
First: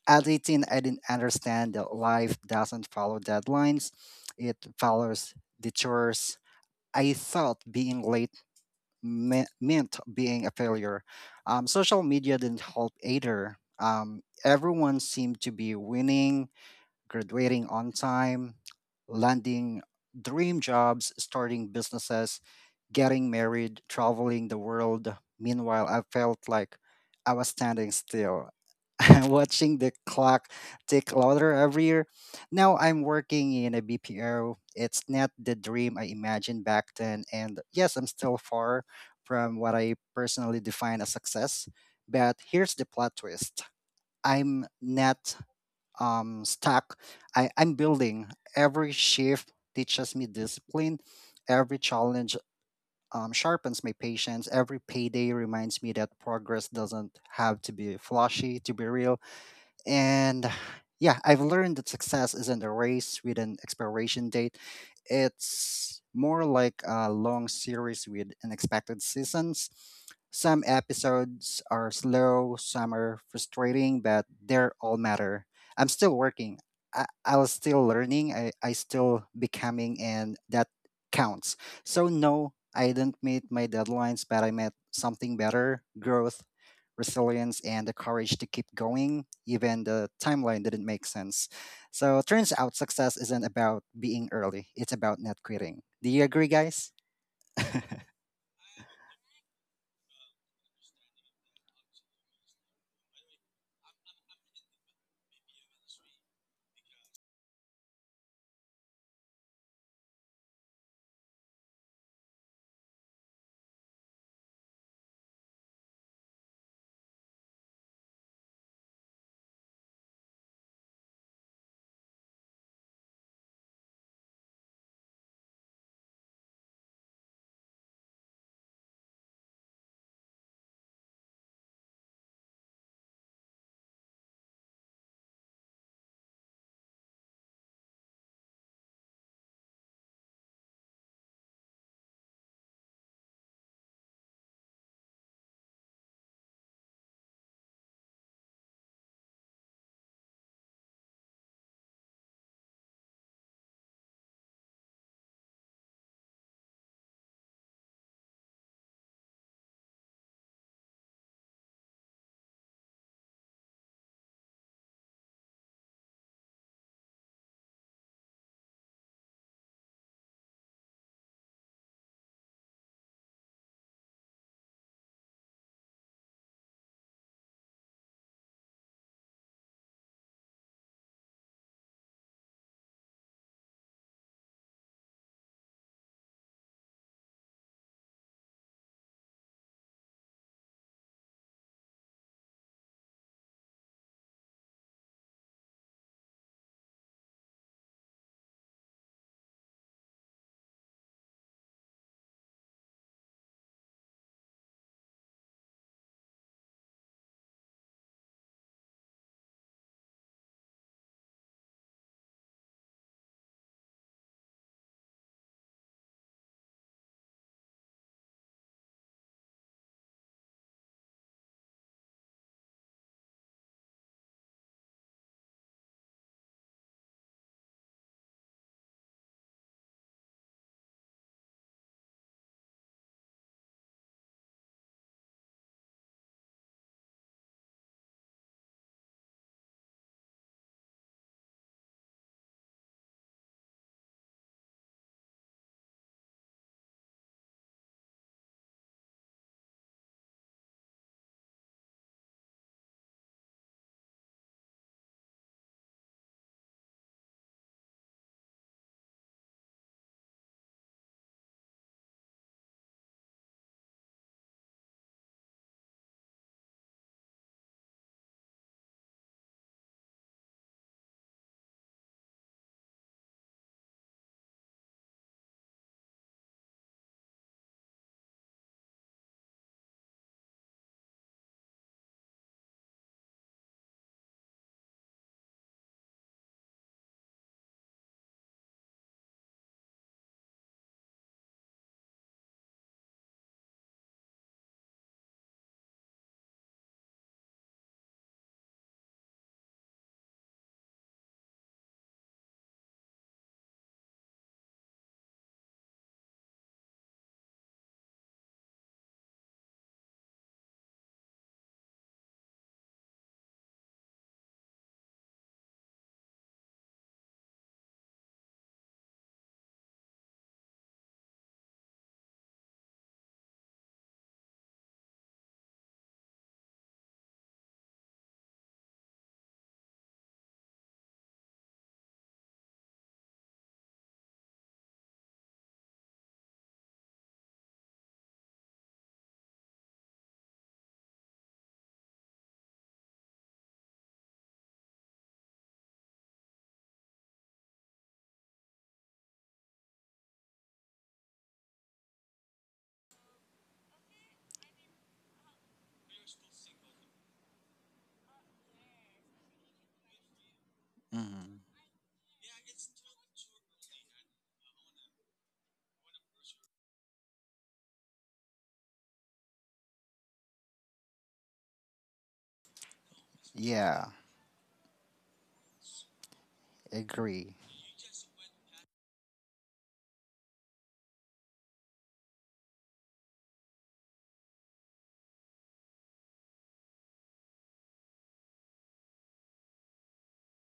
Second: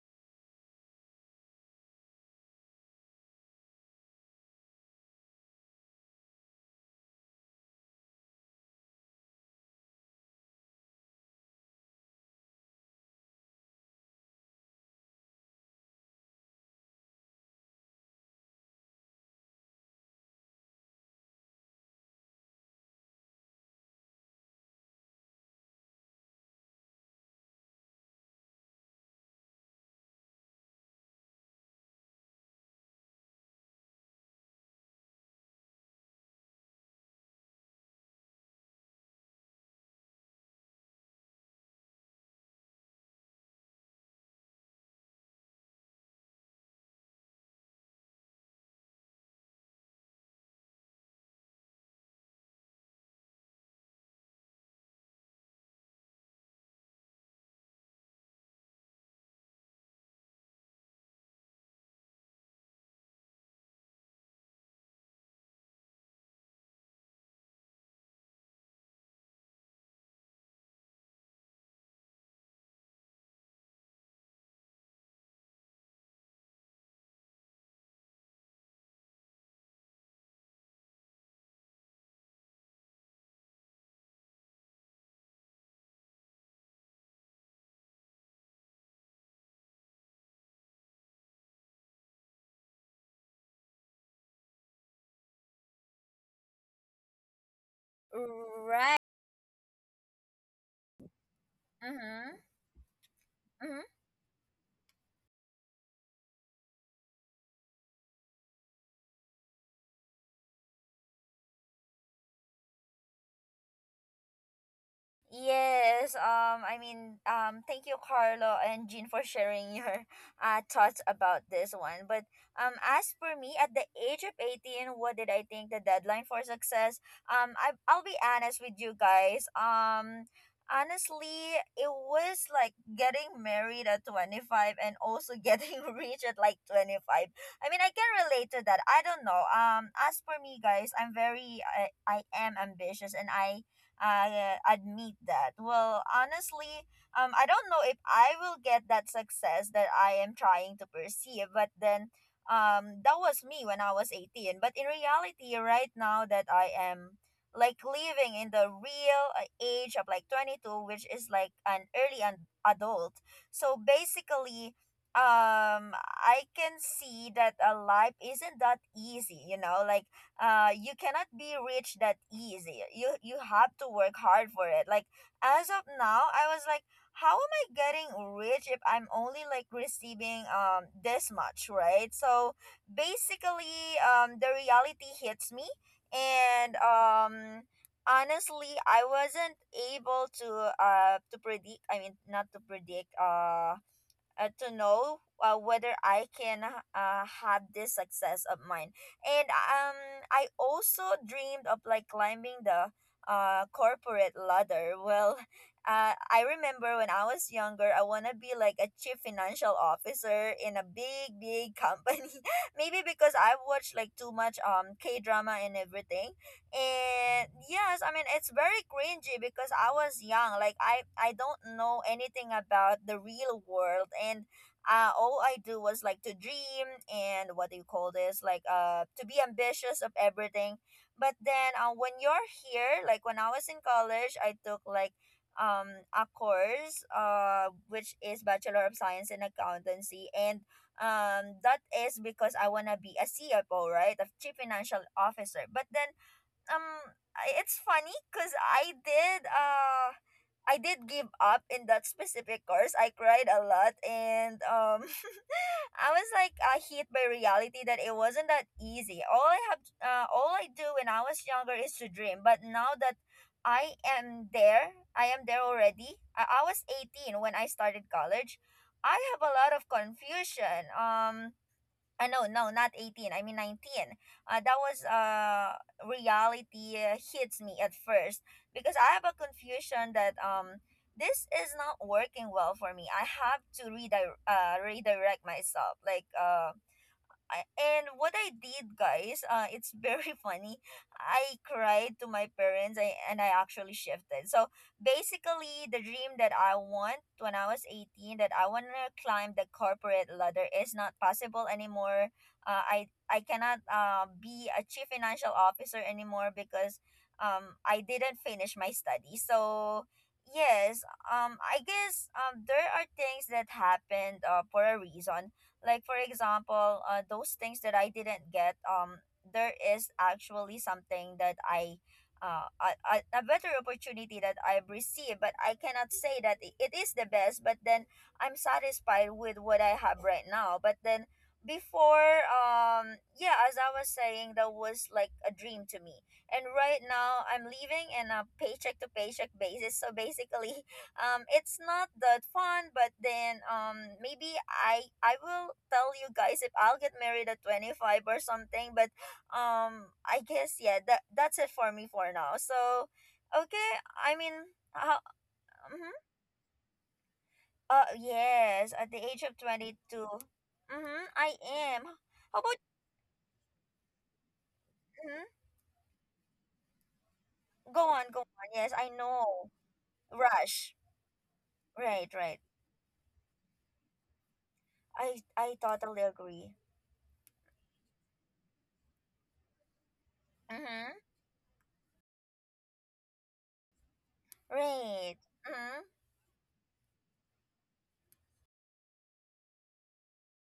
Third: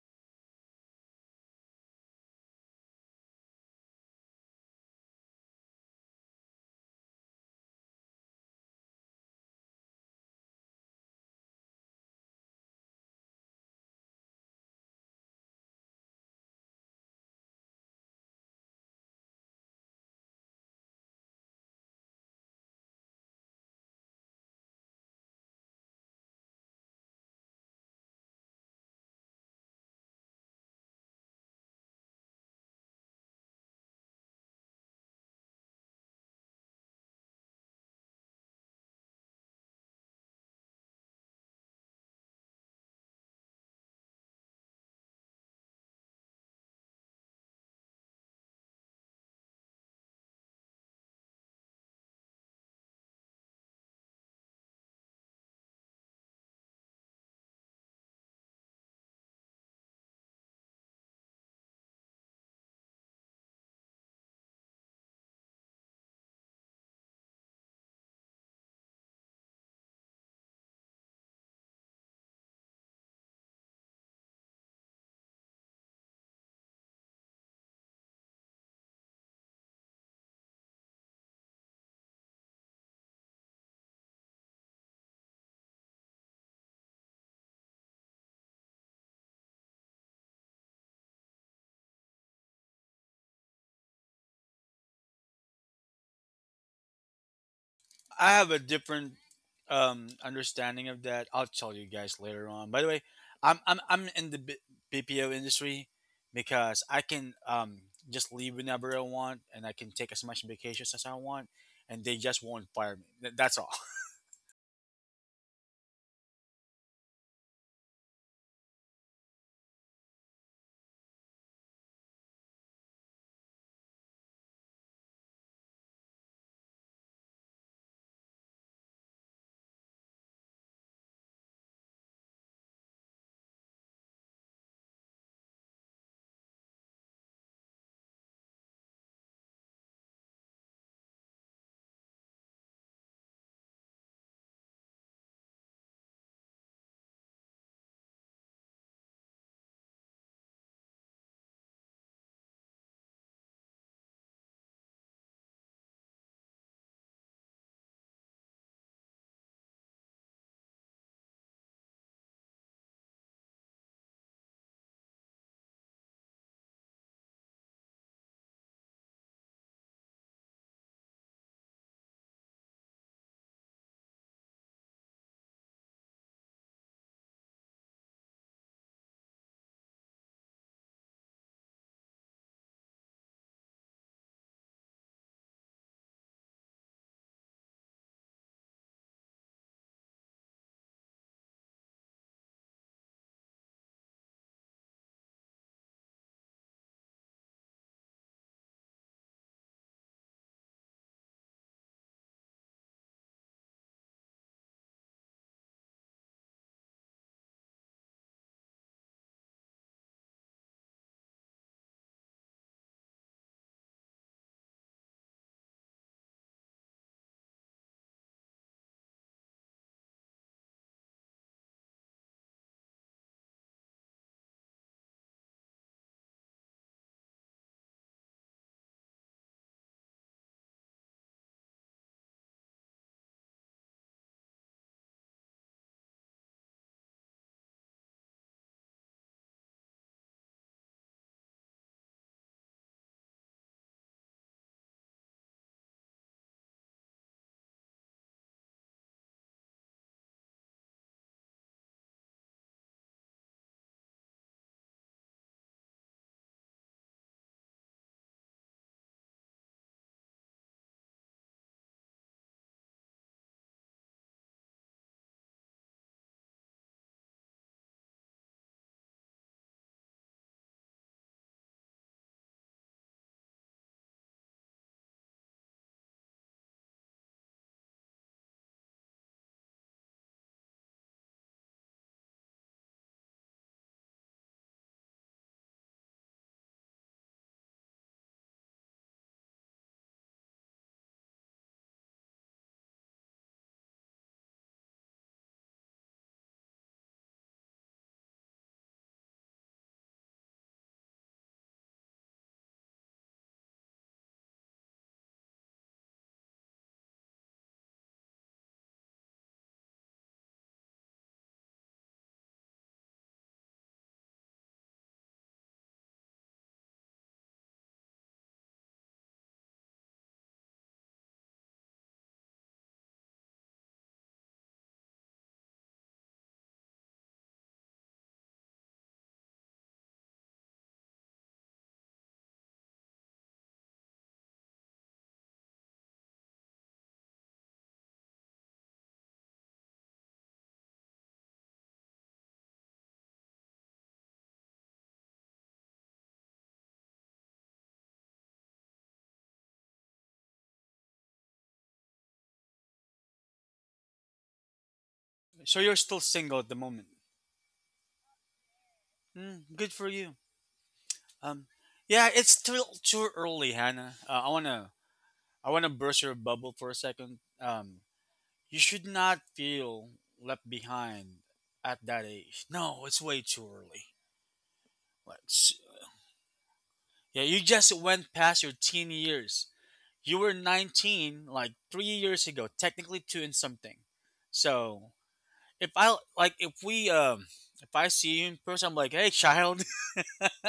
Speaker 3: At 18, I didn't understand that life doesn't follow deadlines, it follows detours. I thought being late meant being a failure. Social media didn't help either. Everyone seemed to be winning, graduating on time, landing dream jobs, starting businesses, getting married, traveling the world. Meanwhile, I felt like I was standing still, watching the clock tick louder every year. Now I'm working in a BPO. It's not the dream I imagined back then. And yes, I'm still far from what I personally define as success. But here's the plot twist: I'm not um, stack I'm building. Every shift teaches me discipline. Every challenge sharpens my patience. Every payday reminds me that progress doesn't have to be flashy to be real, and yeah, I've learned that success isn't a race with an expiration date. It's more like a long series with unexpected seasons. Some episodes are slow, some are frustrating, but they're all matter. I'm still working. I was still learning. I still becoming, and that counts. So no, I didn't meet my deadlines, but I met something better: growth, resilience, and the courage to keep going, even the timeline didn't make sense. So turns out success isn't about being early, it's about not quitting. Do you agree, guys?
Speaker 2: I have a
Speaker 1: Right.
Speaker 2: different understanding of that. I'll tell you guys
Speaker 1: Mm-hmm.
Speaker 2: later on. By the way, I'm in the BPO industry because I can just leave whenever I want, and I can take as much vacations as I want, and they just won't fire me. That's all.
Speaker 1: Yes, I mean, thank you, Carlo and Jean, for sharing your thoughts about this one. But as for me, at the age of 18, what did I think the deadline for success? I'll be honest with you guys. Honestly, it was like getting married at 25 and also getting rich at like 25. I mean, I can relate to that. I don't know. As for me, guys, I am ambitious, and I admit that. Well, honestly, I don't know if I will get that success that I am trying to perceive, but then that was me when I was 18. But in reality, right now that I am like living in the real age of like 22, which is like an adult. So basically, I can see that a life isn't that easy, like you cannot be rich that easy. You have to work hard for it. Like as of now, I was like, how am I getting rich if I'm only like receiving this much, right? So basically, the reality hits me. And honestly, I wasn't able to predict. I mean, not to predict, to know, whether I can have this success of mine. And I also dreamed of like climbing the corporate ladder. Well, I remember when I was younger, I want to be like a chief financial officer in a big, big company. Maybe because I've watched like too much K drama and everything. And yes, I mean it's very cringy because I was young, like I don't know anything about the real world. And all I do was like to dream, and what do you call this, like to be ambitious of everything. But then when you're here, like when I was in college, I took like um a course which is bachelor of science in accountancy. And that is because I want to be a CFO, right, a chief financial officer. But then um it's funny because I did give up in that specific course. I cried a lot, and I was like, hit by reality that it wasn't that easy. All I do when I was younger is to dream. But now that I am there already. I was 18 when I started college. I have a lot of confusion. No, no, not 18. I mean 19. That was reality hits me at first, because I have a confusion that this is not working well for me. I have to redirect, myself. Like I, and what I did, guys, it's very funny. I cried to my parents. And I actually shifted. So basically, the dream that I want when I was 18 that I want to climb the corporate ladder is not possible anymore. I cannot, be a chief financial officer anymore, because I didn't finish my study. So yes, I guess there are things that happened for a reason. Like for example, those things that I didn't get, there is actually something that I a better opportunity that I've received, but I cannot say that it is the best. But then I'm satisfied with what I have right now. But then before, yeah, as I was saying, that was like a dream to me. And right now, I'm living in a paycheck to paycheck basis. So basically, it's not that fun. But then maybe I will tell you guys if I'll get married at 25 or something. But I guess yeah, that's it for me for now. So okay, I mean, how
Speaker 2: So you're
Speaker 1: mm-hmm.
Speaker 2: still single at the moment.
Speaker 1: Yes, at the age of
Speaker 2: Mm, good for
Speaker 1: 22.
Speaker 2: you.
Speaker 1: Mm-hmm. I
Speaker 3: Mm.
Speaker 2: Um,
Speaker 1: am.
Speaker 2: yeah, it's
Speaker 1: How about
Speaker 2: too early, Hannah. I wanna
Speaker 1: mhm,
Speaker 2: I wanna burst your bubble for a second.
Speaker 1: go on, go on,
Speaker 2: You
Speaker 1: yes,
Speaker 2: should
Speaker 1: I
Speaker 2: not
Speaker 1: know,
Speaker 2: feel left
Speaker 1: rush.
Speaker 2: behind at that
Speaker 1: Right, right.
Speaker 2: age. No, it's way too
Speaker 3: Yeah,
Speaker 2: early.
Speaker 1: i
Speaker 2: Like,
Speaker 1: i
Speaker 2: s-
Speaker 1: totally agree.
Speaker 2: yeah,
Speaker 3: agree.
Speaker 2: you just went past your teen years. You were
Speaker 1: Mm-hmm.
Speaker 2: 19 like 3 years ago, technically two and something. So
Speaker 1: Right. Mm-hmm.
Speaker 2: if we if I see you in person, I'm like, hey, child,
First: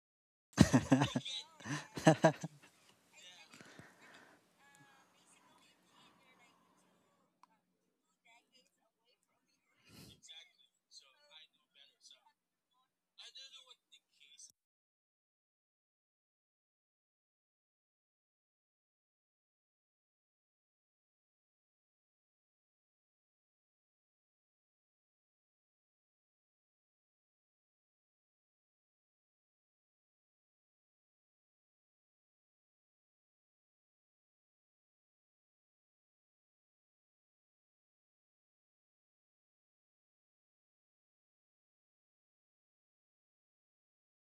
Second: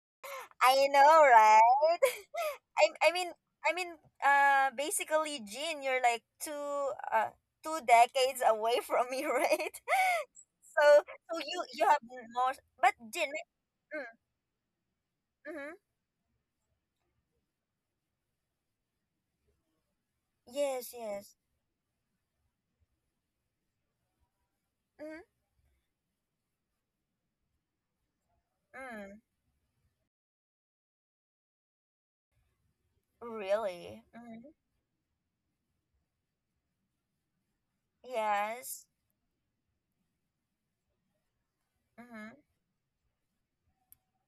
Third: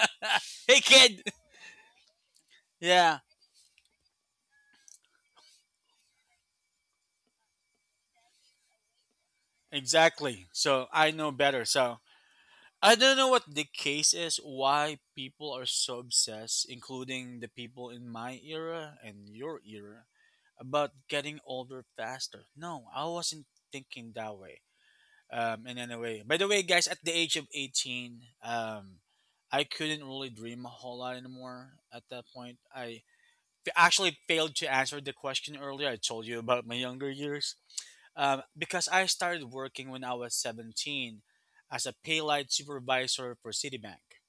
Speaker 2: hey,
Speaker 1: I know,
Speaker 2: kid.
Speaker 1: right? I I
Speaker 2: Yeah,
Speaker 1: mean I mean basically, Jean, you're like two decades away from me, right?
Speaker 2: exactly. So
Speaker 1: So
Speaker 2: I know
Speaker 1: so you
Speaker 2: better.
Speaker 1: you have
Speaker 2: So
Speaker 1: more. But
Speaker 2: I don't know
Speaker 1: Jean
Speaker 2: what the
Speaker 1: mm,
Speaker 2: case is, why people are
Speaker 1: mm-hmm.
Speaker 2: so obsessed, including the people in my era and your era, about
Speaker 1: Yes, yes.
Speaker 2: getting older faster. No, I wasn't thinking that way.
Speaker 1: Mm-hmm.
Speaker 2: In any way, by the way, guys, at the age of 18,
Speaker 1: Mm.
Speaker 2: I couldn't really dream a whole lot anymore at that point.
Speaker 1: Really?
Speaker 2: Actually
Speaker 1: Mm-hmm.
Speaker 2: failed to answer the question earlier. I told you about my younger years.
Speaker 1: Yes.
Speaker 2: Because I started working when I was 17 as a pay
Speaker 1: Mm-hmm.
Speaker 2: light supervisor for Citibank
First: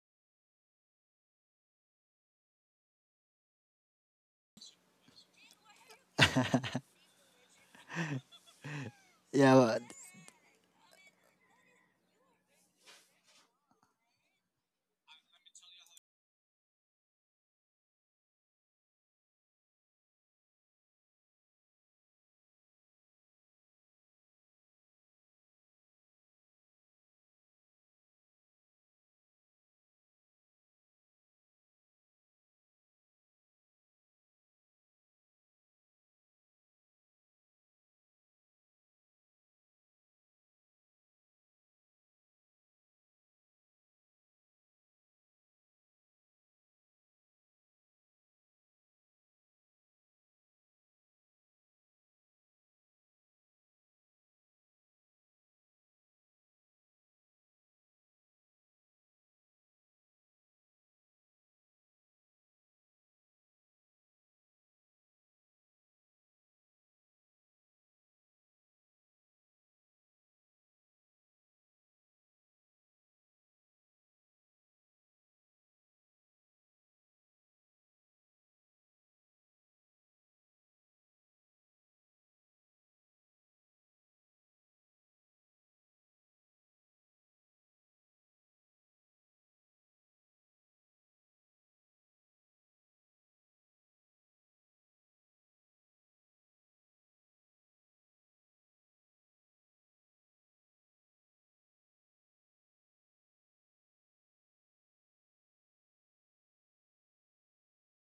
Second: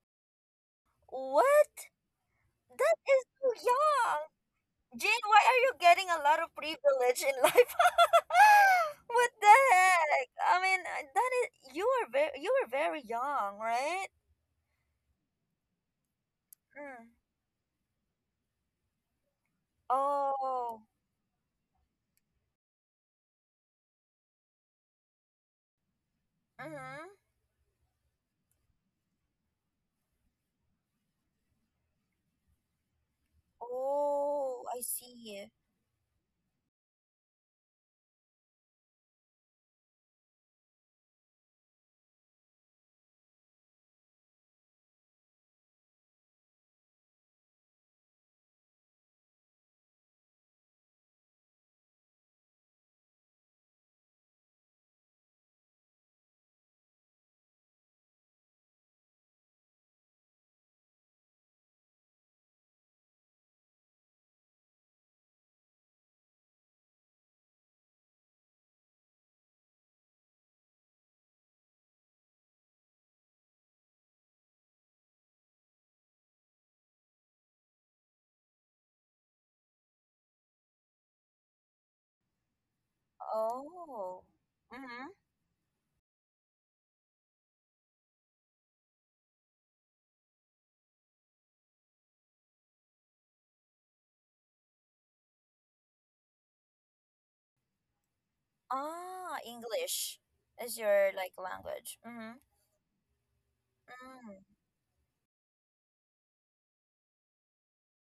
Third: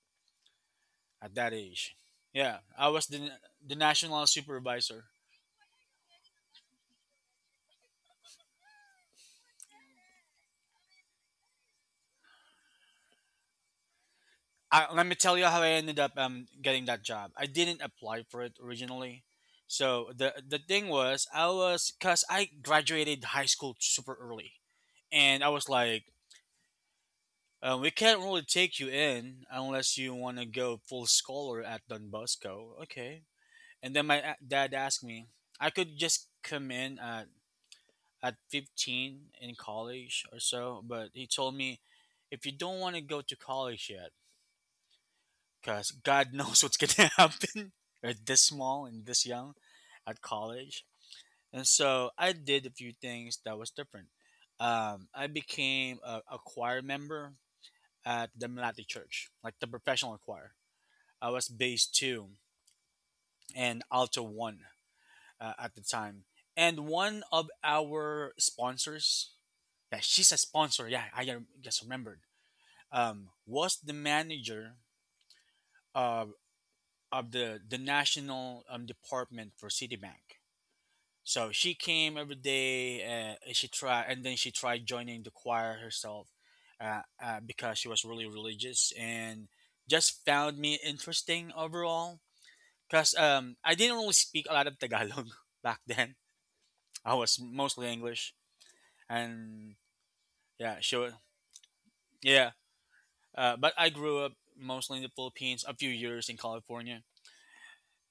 Speaker 2: at that
Speaker 1: What?
Speaker 2: age. Yeah, I
Speaker 1: That
Speaker 2: was
Speaker 1: is too
Speaker 2: the
Speaker 1: young.
Speaker 2: national supervisor.
Speaker 1: Jane, why are you getting a lot of privilege in life? What the
Speaker 3: Yeah,
Speaker 1: heck? I mean, that is you are very young, right?
Speaker 2: Let me tell you how I ended up getting that
Speaker 1: Mm.
Speaker 2: job. I didn't apply for it originally. So the
Speaker 1: Oh.
Speaker 2: thing was, I was because I graduated high school super early, and I was like,
Speaker 1: Mhm.
Speaker 2: we can't really take you in unless you want to go full scholar at Don Bosco. Okay. And then my
Speaker 1: Oh,
Speaker 2: dad
Speaker 1: I
Speaker 2: asked me,
Speaker 1: see.
Speaker 2: I could just come in at 15 in college or so, but he told me, if you don't want to go to college yet, because God knows what's going to happen at this small and this young at college. And so I did a few things that was different. I became a choir member at the Malati Church, like the professional choir. I was bass two and alto one at the time. And one of our sponsors, yeah, she's a sponsor. Yeah, I just remembered. Was the manager of of the national department for Citibank. So she came every day. And she tried, and
Speaker 1: Oh.
Speaker 2: then she tried
Speaker 1: Mhm.
Speaker 2: joining the choir herself because she was really religious and just found me interesting overall. Cause I didn't really speak a lot of Tagalog back then. I was mostly English.
Speaker 1: Ah,
Speaker 2: And
Speaker 1: English
Speaker 2: yeah,
Speaker 1: is
Speaker 2: sure,
Speaker 1: your like language. Mhm.
Speaker 2: yeah. But I grew up
Speaker 1: Mm.
Speaker 2: mostly in the Philippines, a few years in California,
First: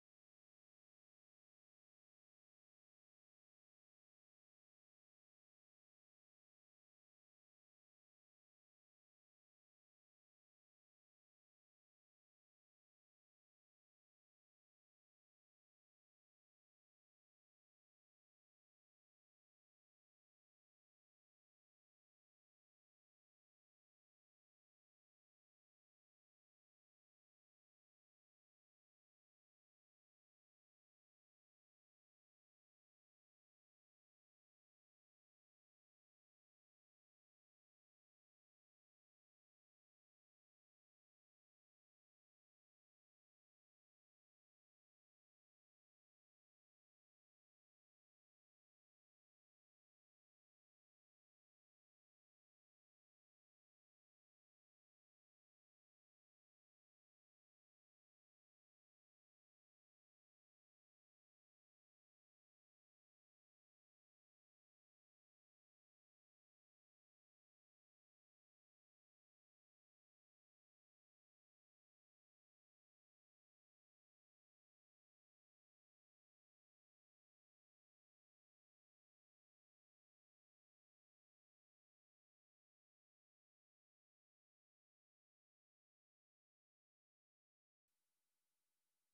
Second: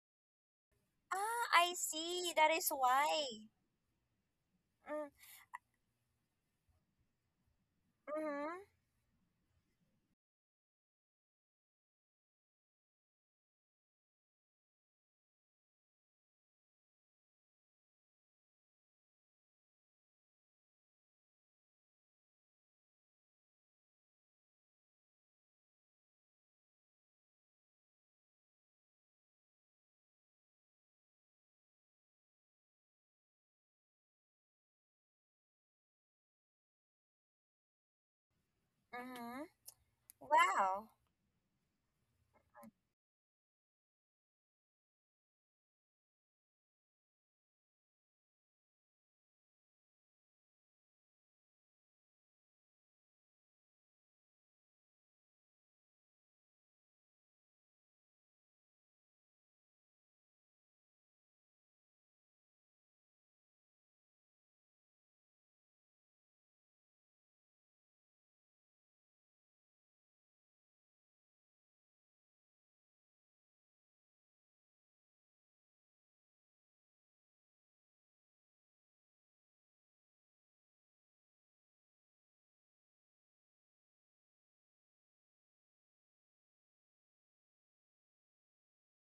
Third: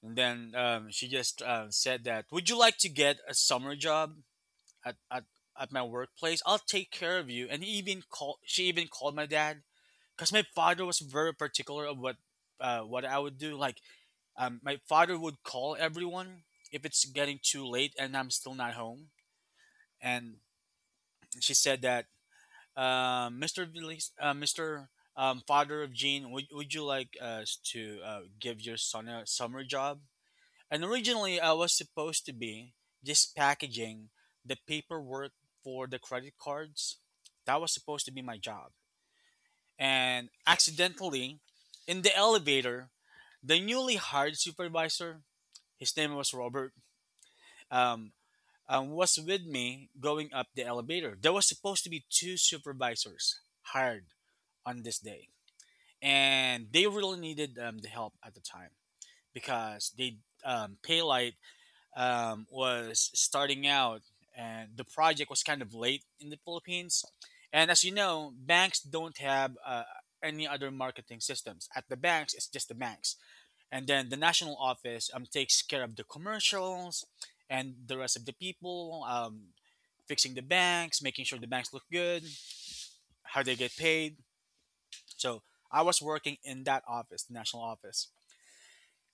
Speaker 2: and then she just
Speaker 1: Ah, I
Speaker 2: said that,
Speaker 1: see.
Speaker 2: "Would
Speaker 1: That
Speaker 2: you
Speaker 1: is
Speaker 2: like to get a
Speaker 1: why.
Speaker 2: summer job at,
Speaker 1: Mm.
Speaker 2: at at my workplace? I'll take care of you." And he even call
Speaker 1: Mhm.
Speaker 2: she even called my dad because my father was very particular of what I would do. Like, my father would call everyone if it's getting too late and I'm still not home, and she said that Mr. Mr. Father of Gene, would you like us to give your son a summer job? And originally, I was supposed to be just packaging the paperwork for the credit cards. That was supposed to be my job.
Speaker 1: Mhm.
Speaker 2: And
Speaker 1: Wow.
Speaker 2: accidentally, in the elevator, the newly hired supervisor, his name was Robert, um, was with me going up the elevator. There was supposed to be two supervisors hired on this day, and they really needed the help at the time because they Paylight was starting out, and the project was kind of late in the Philippines. And as you know, banks don't have any other marketing systems. At the banks, it's just the banks and then the national office takes care of the commercials and the rest of the people fixing the banks, making sure the banks look good, how they get paid. So I was working in that office, the national office,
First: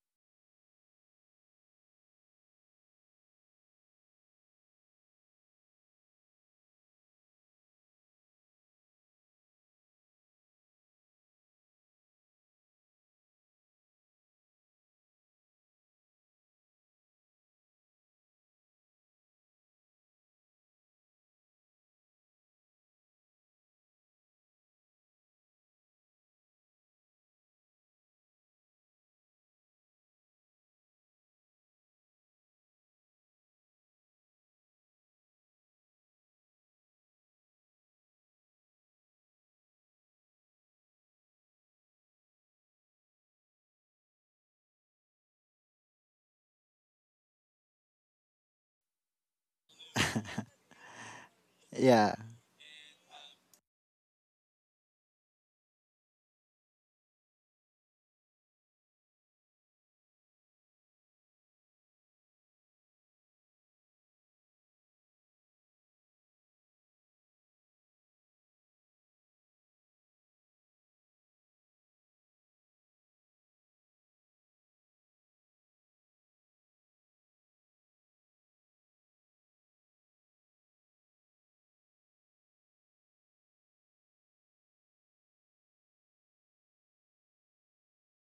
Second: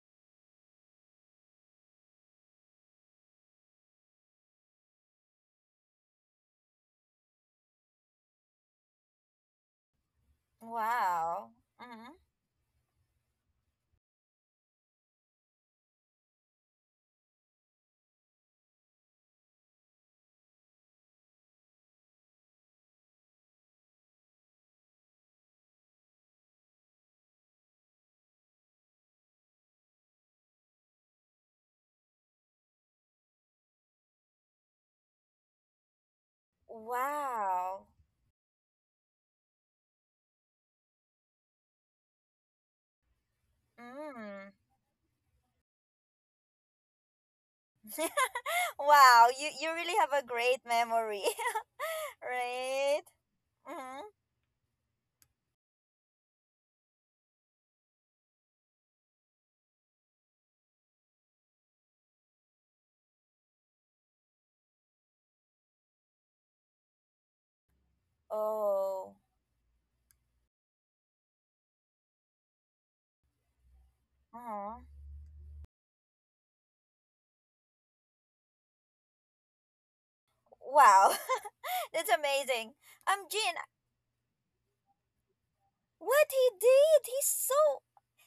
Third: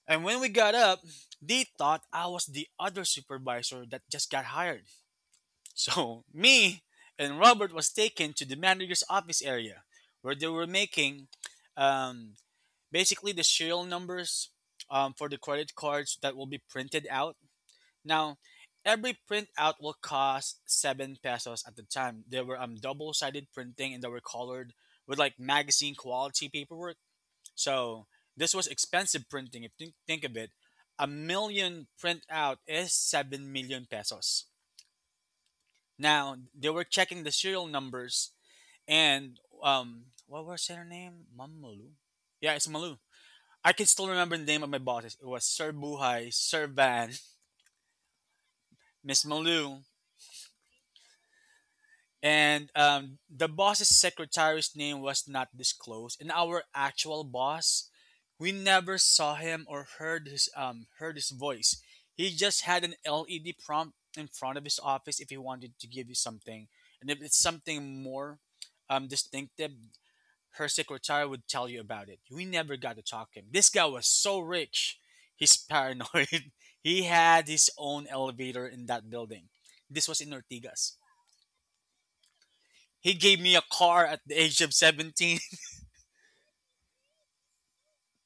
Speaker 2: and when we got up, they thought I was the other supervisor that just got hired. So me and Robert was taken to the manager's office area, where they were making
Speaker 1: Wow. Mhm.
Speaker 2: um, basically the serial numbers for the credit cards that will be printed out. Now, every printout will cost seven pesos at the time. There were double sided printing and they were colored with like magazine quality paperwork. So this was expensive printing. If you think of it, a million printout is 7 million pesos. Now they were checking the serial
Speaker 1: Wow.
Speaker 2: numbers and what was her name? Ma'am Malu? Yeah, it's Malu. I can still remember the
Speaker 1: Mm.
Speaker 2: name of my bosses. It was Sir Buhai, Sir Van, Miss
Speaker 1: Wow, you
Speaker 2: Malu.
Speaker 1: really have a great memory,
Speaker 3: yeah,
Speaker 2: And
Speaker 1: right?
Speaker 2: um the boss's
Speaker 1: Mm-hmm.
Speaker 2: secretary's name was not disclosed. And our actual boss, we never saw him or heard his voice. He just had an LED prompt in front of his office if he wanted to give you something, and if it's something more
Speaker 1: Oh.
Speaker 2: distinctive, her secretary would tell you about it. We never got to talk to him. This guy was
Speaker 1: Uh
Speaker 2: so
Speaker 1: huh.
Speaker 2: rich, he's paranoid. He had his own elevator in that building. This was in Ortigas.
Speaker 1: Wow, that's amazing.
Speaker 2: He gave
Speaker 1: Jean,
Speaker 2: me a car at the age of 17.
Speaker 1: what he did? He's so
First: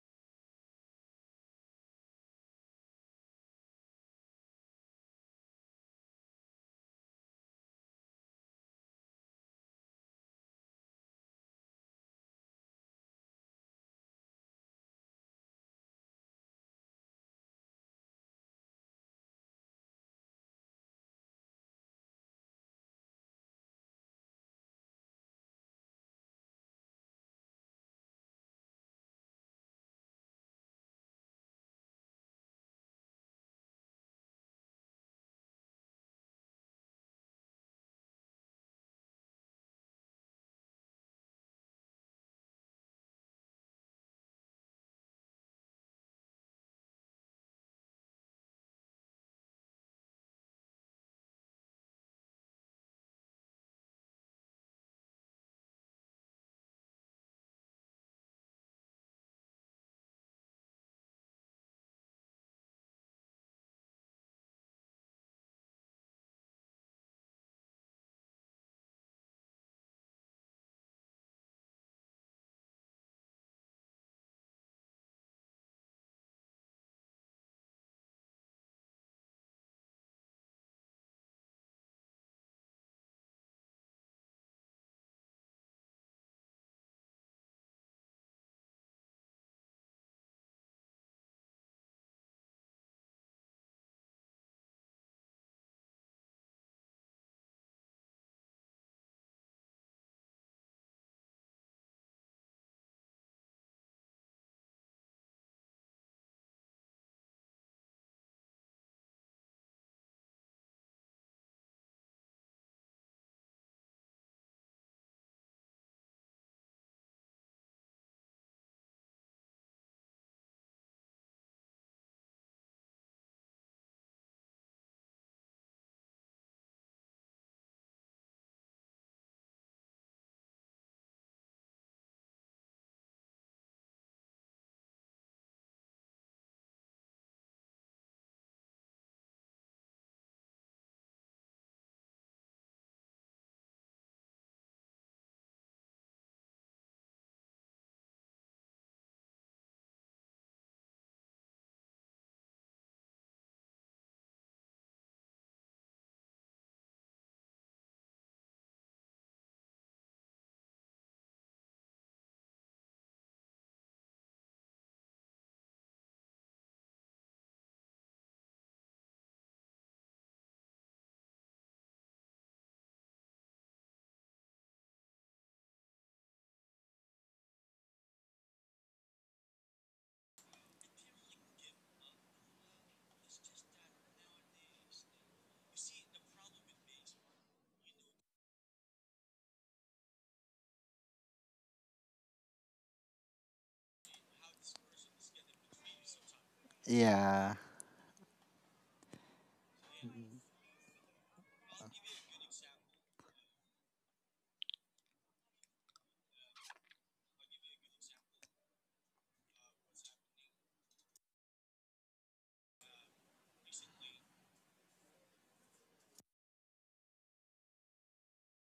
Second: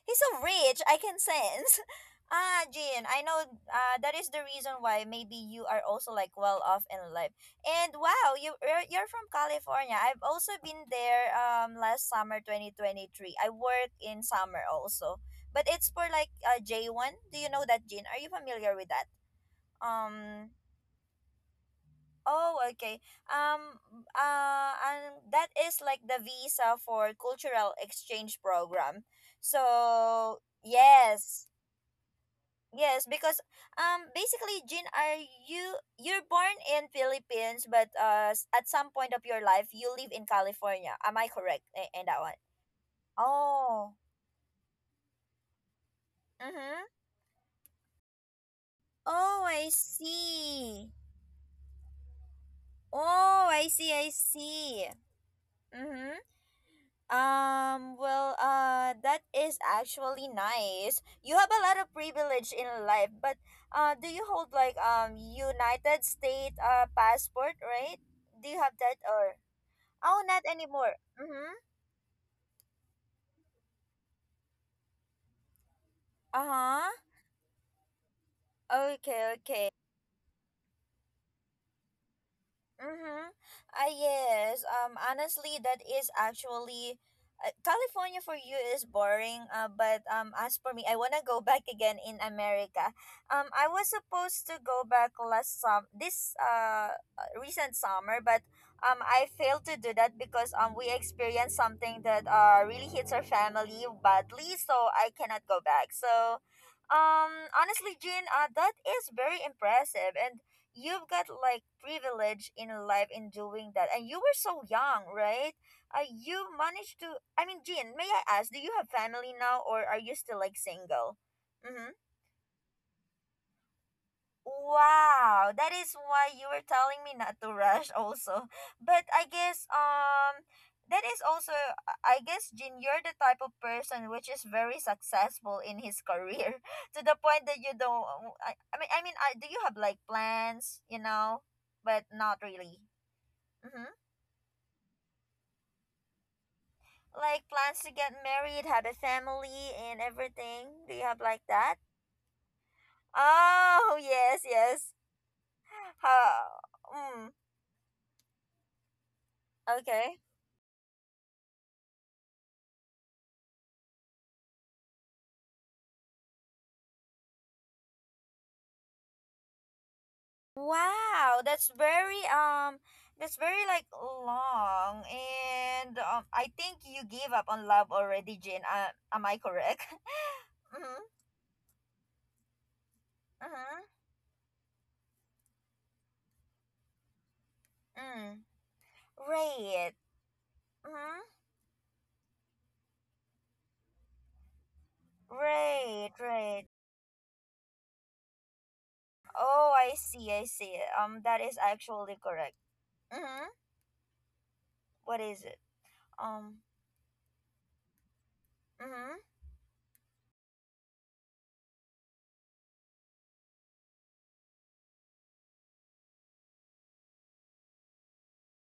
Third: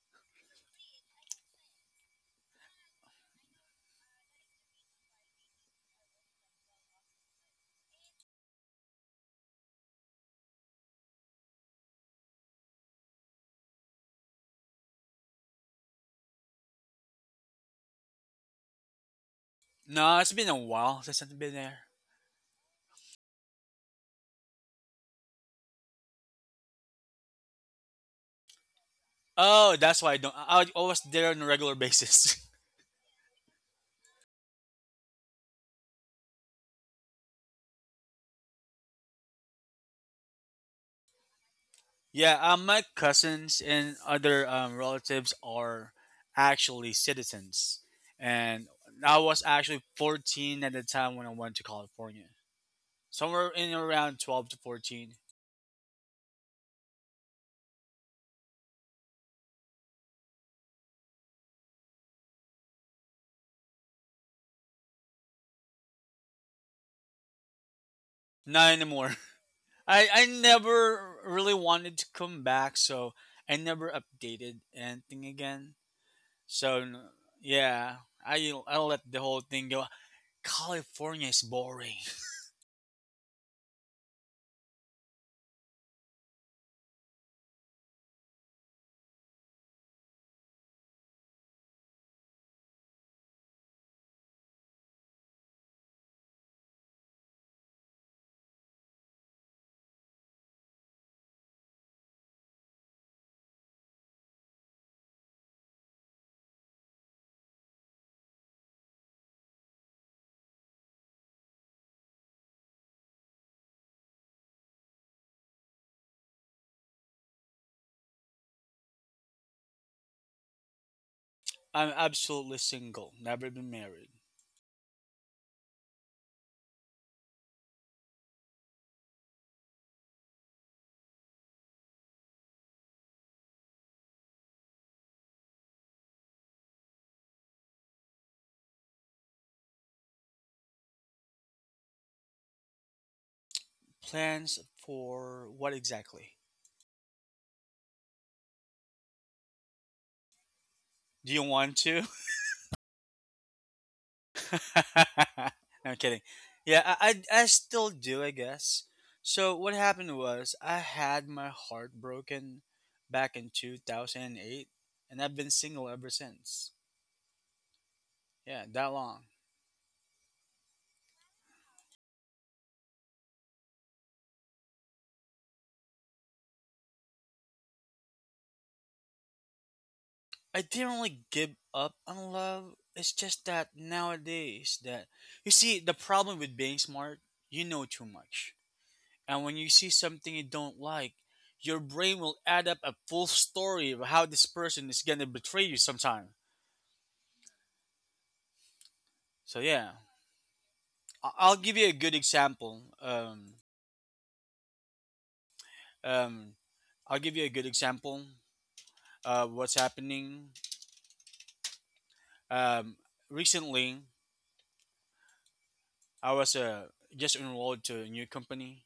Speaker 1: he's so rich. I can sense. Ah, Jean, I know, that is the reason why maybe you are also like well off in life. And wow, you're from California. I've also been there last summer 2023. I work in summer also. But it's for like J1. Do you know that, Jean? Are you familiar with that?
Speaker 2: No, it's been
Speaker 1: Um
Speaker 2: a while since I've been there.
Speaker 1: Oh, okay. Um, and that is like the visa for cultural exchange program.
Speaker 2: Oh, that's why I don't.
Speaker 1: So
Speaker 2: I was there on
Speaker 1: yes,
Speaker 2: a regular basis.
Speaker 1: yes, because basically, Jean, are you you're born in Philippines, but at some point of your life, you live in California. Am I correct in that one?
Speaker 2: Yeah, my cousins
Speaker 1: Oh.
Speaker 2: and other relatives are
Speaker 1: Mm-hmm.
Speaker 2: actually citizens. And I
Speaker 1: Oh,
Speaker 2: was
Speaker 1: I
Speaker 2: actually 14 at the
Speaker 1: see.
Speaker 2: time when I went to California.
Speaker 1: Oh,
Speaker 2: Somewhere
Speaker 1: I
Speaker 2: in
Speaker 1: see. I
Speaker 2: around 12 to
Speaker 1: see.
Speaker 2: 14.
Speaker 1: Mm-hmm. Well, that is actually nice. You have a lot of privilege in life, but do you hold like United States passport, right? Do you
Speaker 2: Not
Speaker 1: have that,
Speaker 2: anymore.
Speaker 1: or oh,
Speaker 2: I
Speaker 1: not anymore.
Speaker 2: never
Speaker 1: Mm-hmm.
Speaker 2: really wanted to come back, so I never updated anything again. So
Speaker 1: Uh-huh.
Speaker 2: n- yeah, I let the
Speaker 1: Okay,
Speaker 2: whole
Speaker 1: okay.
Speaker 2: thing go. California is boring.
Speaker 1: Mm-hmm. Ah, yes. Honestly, that is actually California for you is boring. But as for me, I wanna go back again in America. I was supposed to go back last sum this recent summer, but I failed to do that because we experienced something that really hits our family badly, so I cannot go back. So, honestly, Jean, that is very impressive, and you've got like privilege in life in doing that, and you were so young, right? You managed to. I mean, Jean, may I ask, do you have family now, or are you still like single?
Speaker 2: I'm
Speaker 1: Mm-hmm.
Speaker 2: absolutely single, never been married.
Speaker 1: Wow, that is why you were telling me not to rush also. But I guess, that is also, I guess, Jean, you're the type of person which is very successful in his career to the point that you don't. Do you have like plans. But not really. Mm-hmm.
Speaker 2: Plans for what exactly?
Speaker 1: Like plans to get married, have a family, and everything. Do you have
Speaker 2: Do you
Speaker 1: like
Speaker 2: want
Speaker 1: that?
Speaker 2: to?
Speaker 1: Oh, yes, yes.
Speaker 2: I'm kidding.
Speaker 1: How?
Speaker 2: Yeah,
Speaker 1: Mm,
Speaker 2: I still do, I guess. So what happened
Speaker 1: okay.
Speaker 2: was I had my heart broken back in 2008, and I've been single ever since. Yeah, that long.
Speaker 1: Wow, that's very like long, and I think you gave up on love already, Jane. Am I correct?
Speaker 2: I didn't
Speaker 1: Mm-hmm.
Speaker 2: really give up on love. It's just that
Speaker 1: Mm-hmm.
Speaker 2: nowadays that you see the problem with being smart, you know too
Speaker 1: Mm.
Speaker 2: much. And when you see
Speaker 1: Right.
Speaker 2: something you don't like,
Speaker 1: Mm-hmm.
Speaker 2: your brain will add up a full story of how this person is gonna betray you
Speaker 1: Right.
Speaker 2: sometime.
Speaker 1: Right.
Speaker 3: yeah.
Speaker 2: So
Speaker 1: Oh,
Speaker 2: yeah,
Speaker 1: I see. I see. That
Speaker 2: I'll
Speaker 1: is
Speaker 2: give you a good
Speaker 1: actually correct.
Speaker 2: example.
Speaker 1: Mm-hmm. What is it?
Speaker 2: Um,
Speaker 1: Um.
Speaker 2: I'll give you a good example
Speaker 1: Mm-hmm.
Speaker 2: of what's happening. Um, Recently, I was just enrolled to a new company,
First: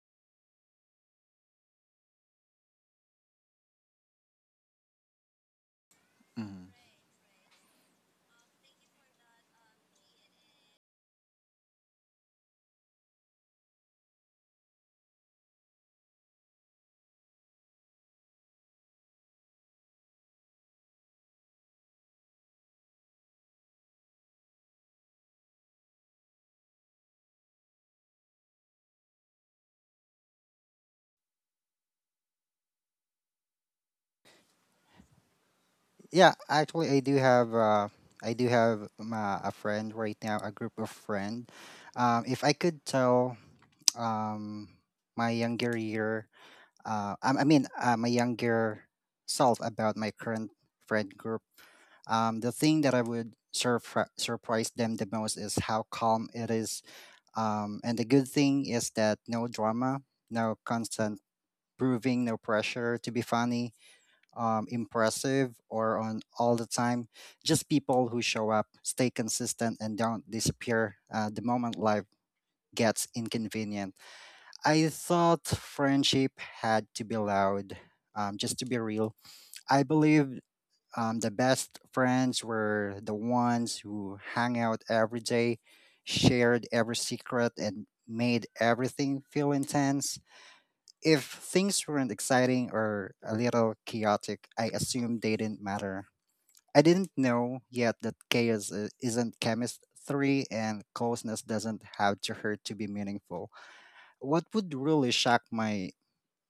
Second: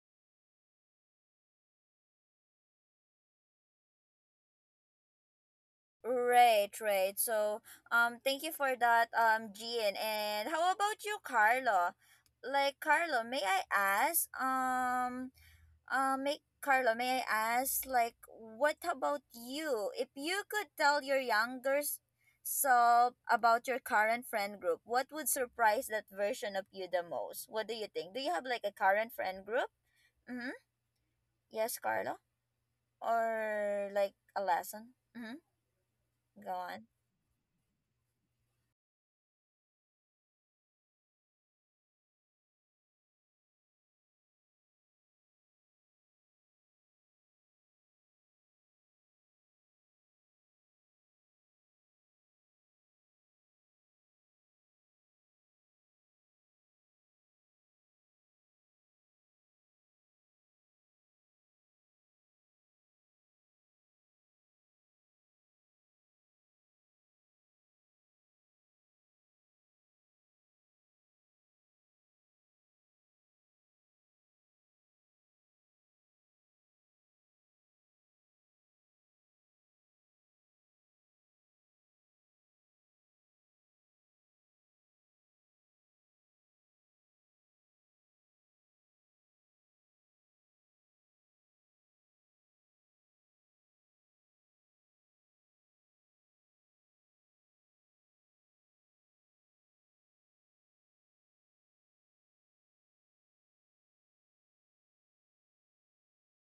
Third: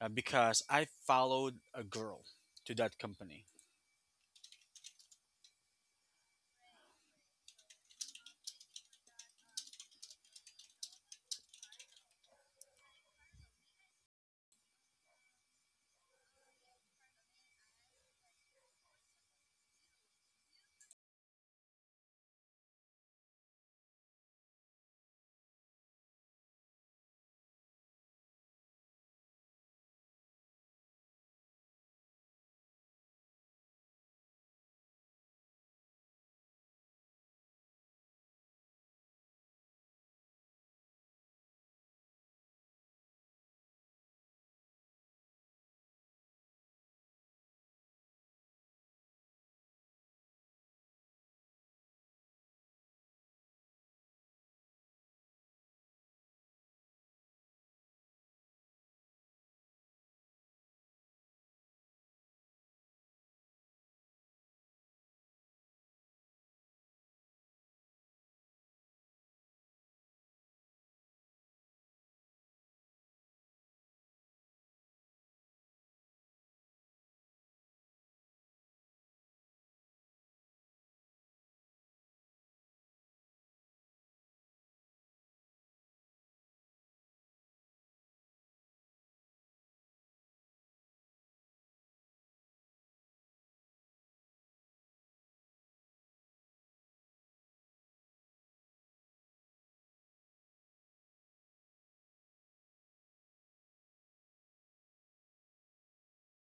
Speaker 2: because I followed a girl to that company.
Speaker 1: Right,
Speaker 3: Mm.
Speaker 1: right. So, thank you for that, Jean. And how about you, Carlo? Like, Carlo, may I ask, may Carlo, may I ask, like, what about you? If you could tell your self about your current friend group, what would surprise that version of you the most? What do you think? Do you have like a current friend group? Mm-hmm. Yes, Carlo. Or like a lesson? Mm-hmm.
Speaker 3: Yeah,
Speaker 1: Go on.
Speaker 3: actually, I do have a friend right now, a group of friend. If I could tell, um, my younger year, I mean, my younger self about my current friend group. The thing that I would surprise them the most is how calm it is. And the good thing is that no drama, no constant proving, no pressure to be funny, impressive, or on all the time. Just people who show up, stay consistent, and don't disappear the moment life gets inconvenient. I thought friendship had to be loud, just to be real. I believed the best friends were the ones who hung out every day, shared every secret, and made everything feel intense. If things weren't exciting or a little chaotic, I assumed they didn't matter. I didn't know yet that chaos isn't chemistry, and closeness doesn't have to hurt to be meaningful. What would really shock my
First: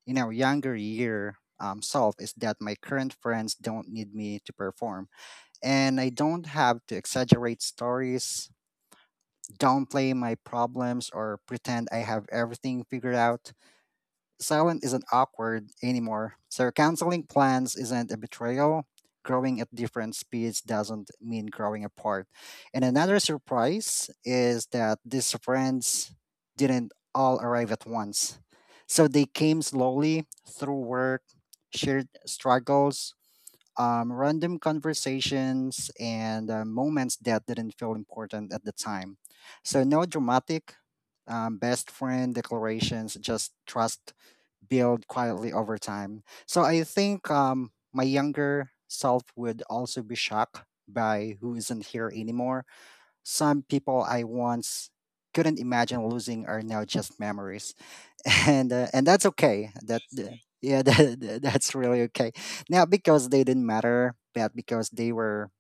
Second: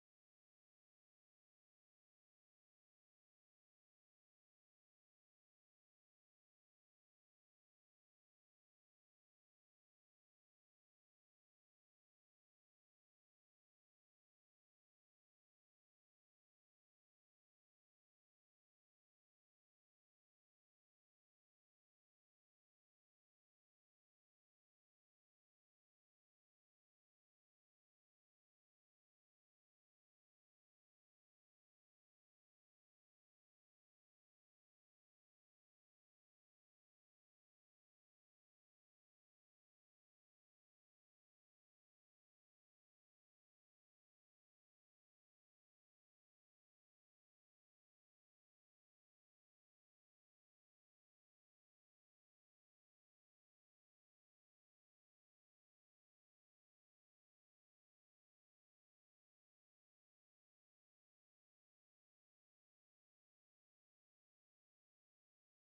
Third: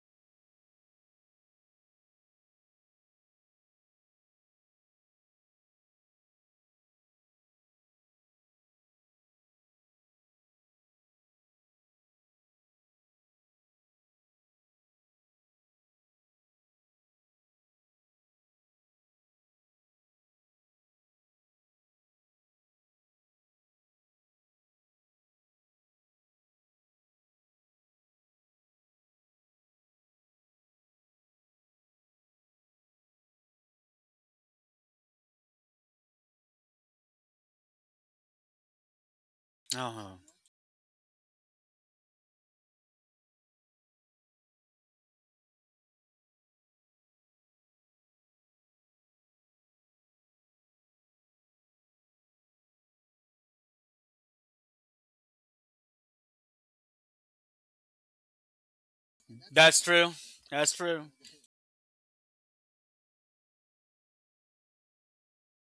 Speaker 3: younger year self is that my current friends don't need me to perform, and I don't have to exaggerate stories, downplay my problems, or pretend I have everything figured out. Silent isn't awkward anymore. So canceling plans isn't a betrayal. Growing at different speeds doesn't mean growing apart. And another surprise is that these friends didn't all arrive at once. So they came slowly through work, shared struggles, random conversations, and moments that didn't feel important at the time. So no
Speaker 2: Uh-huh.
Speaker 3: dramatic best friend declarations, just trust build quietly over time. So I think my younger self would also be shocked by who isn't here anymore. Some people I once couldn't imagine losing are now just memories, and that's okay.
Speaker 2: That's true. That's true.
Speaker 3: That's really okay. Not because they didn't matter, but because they were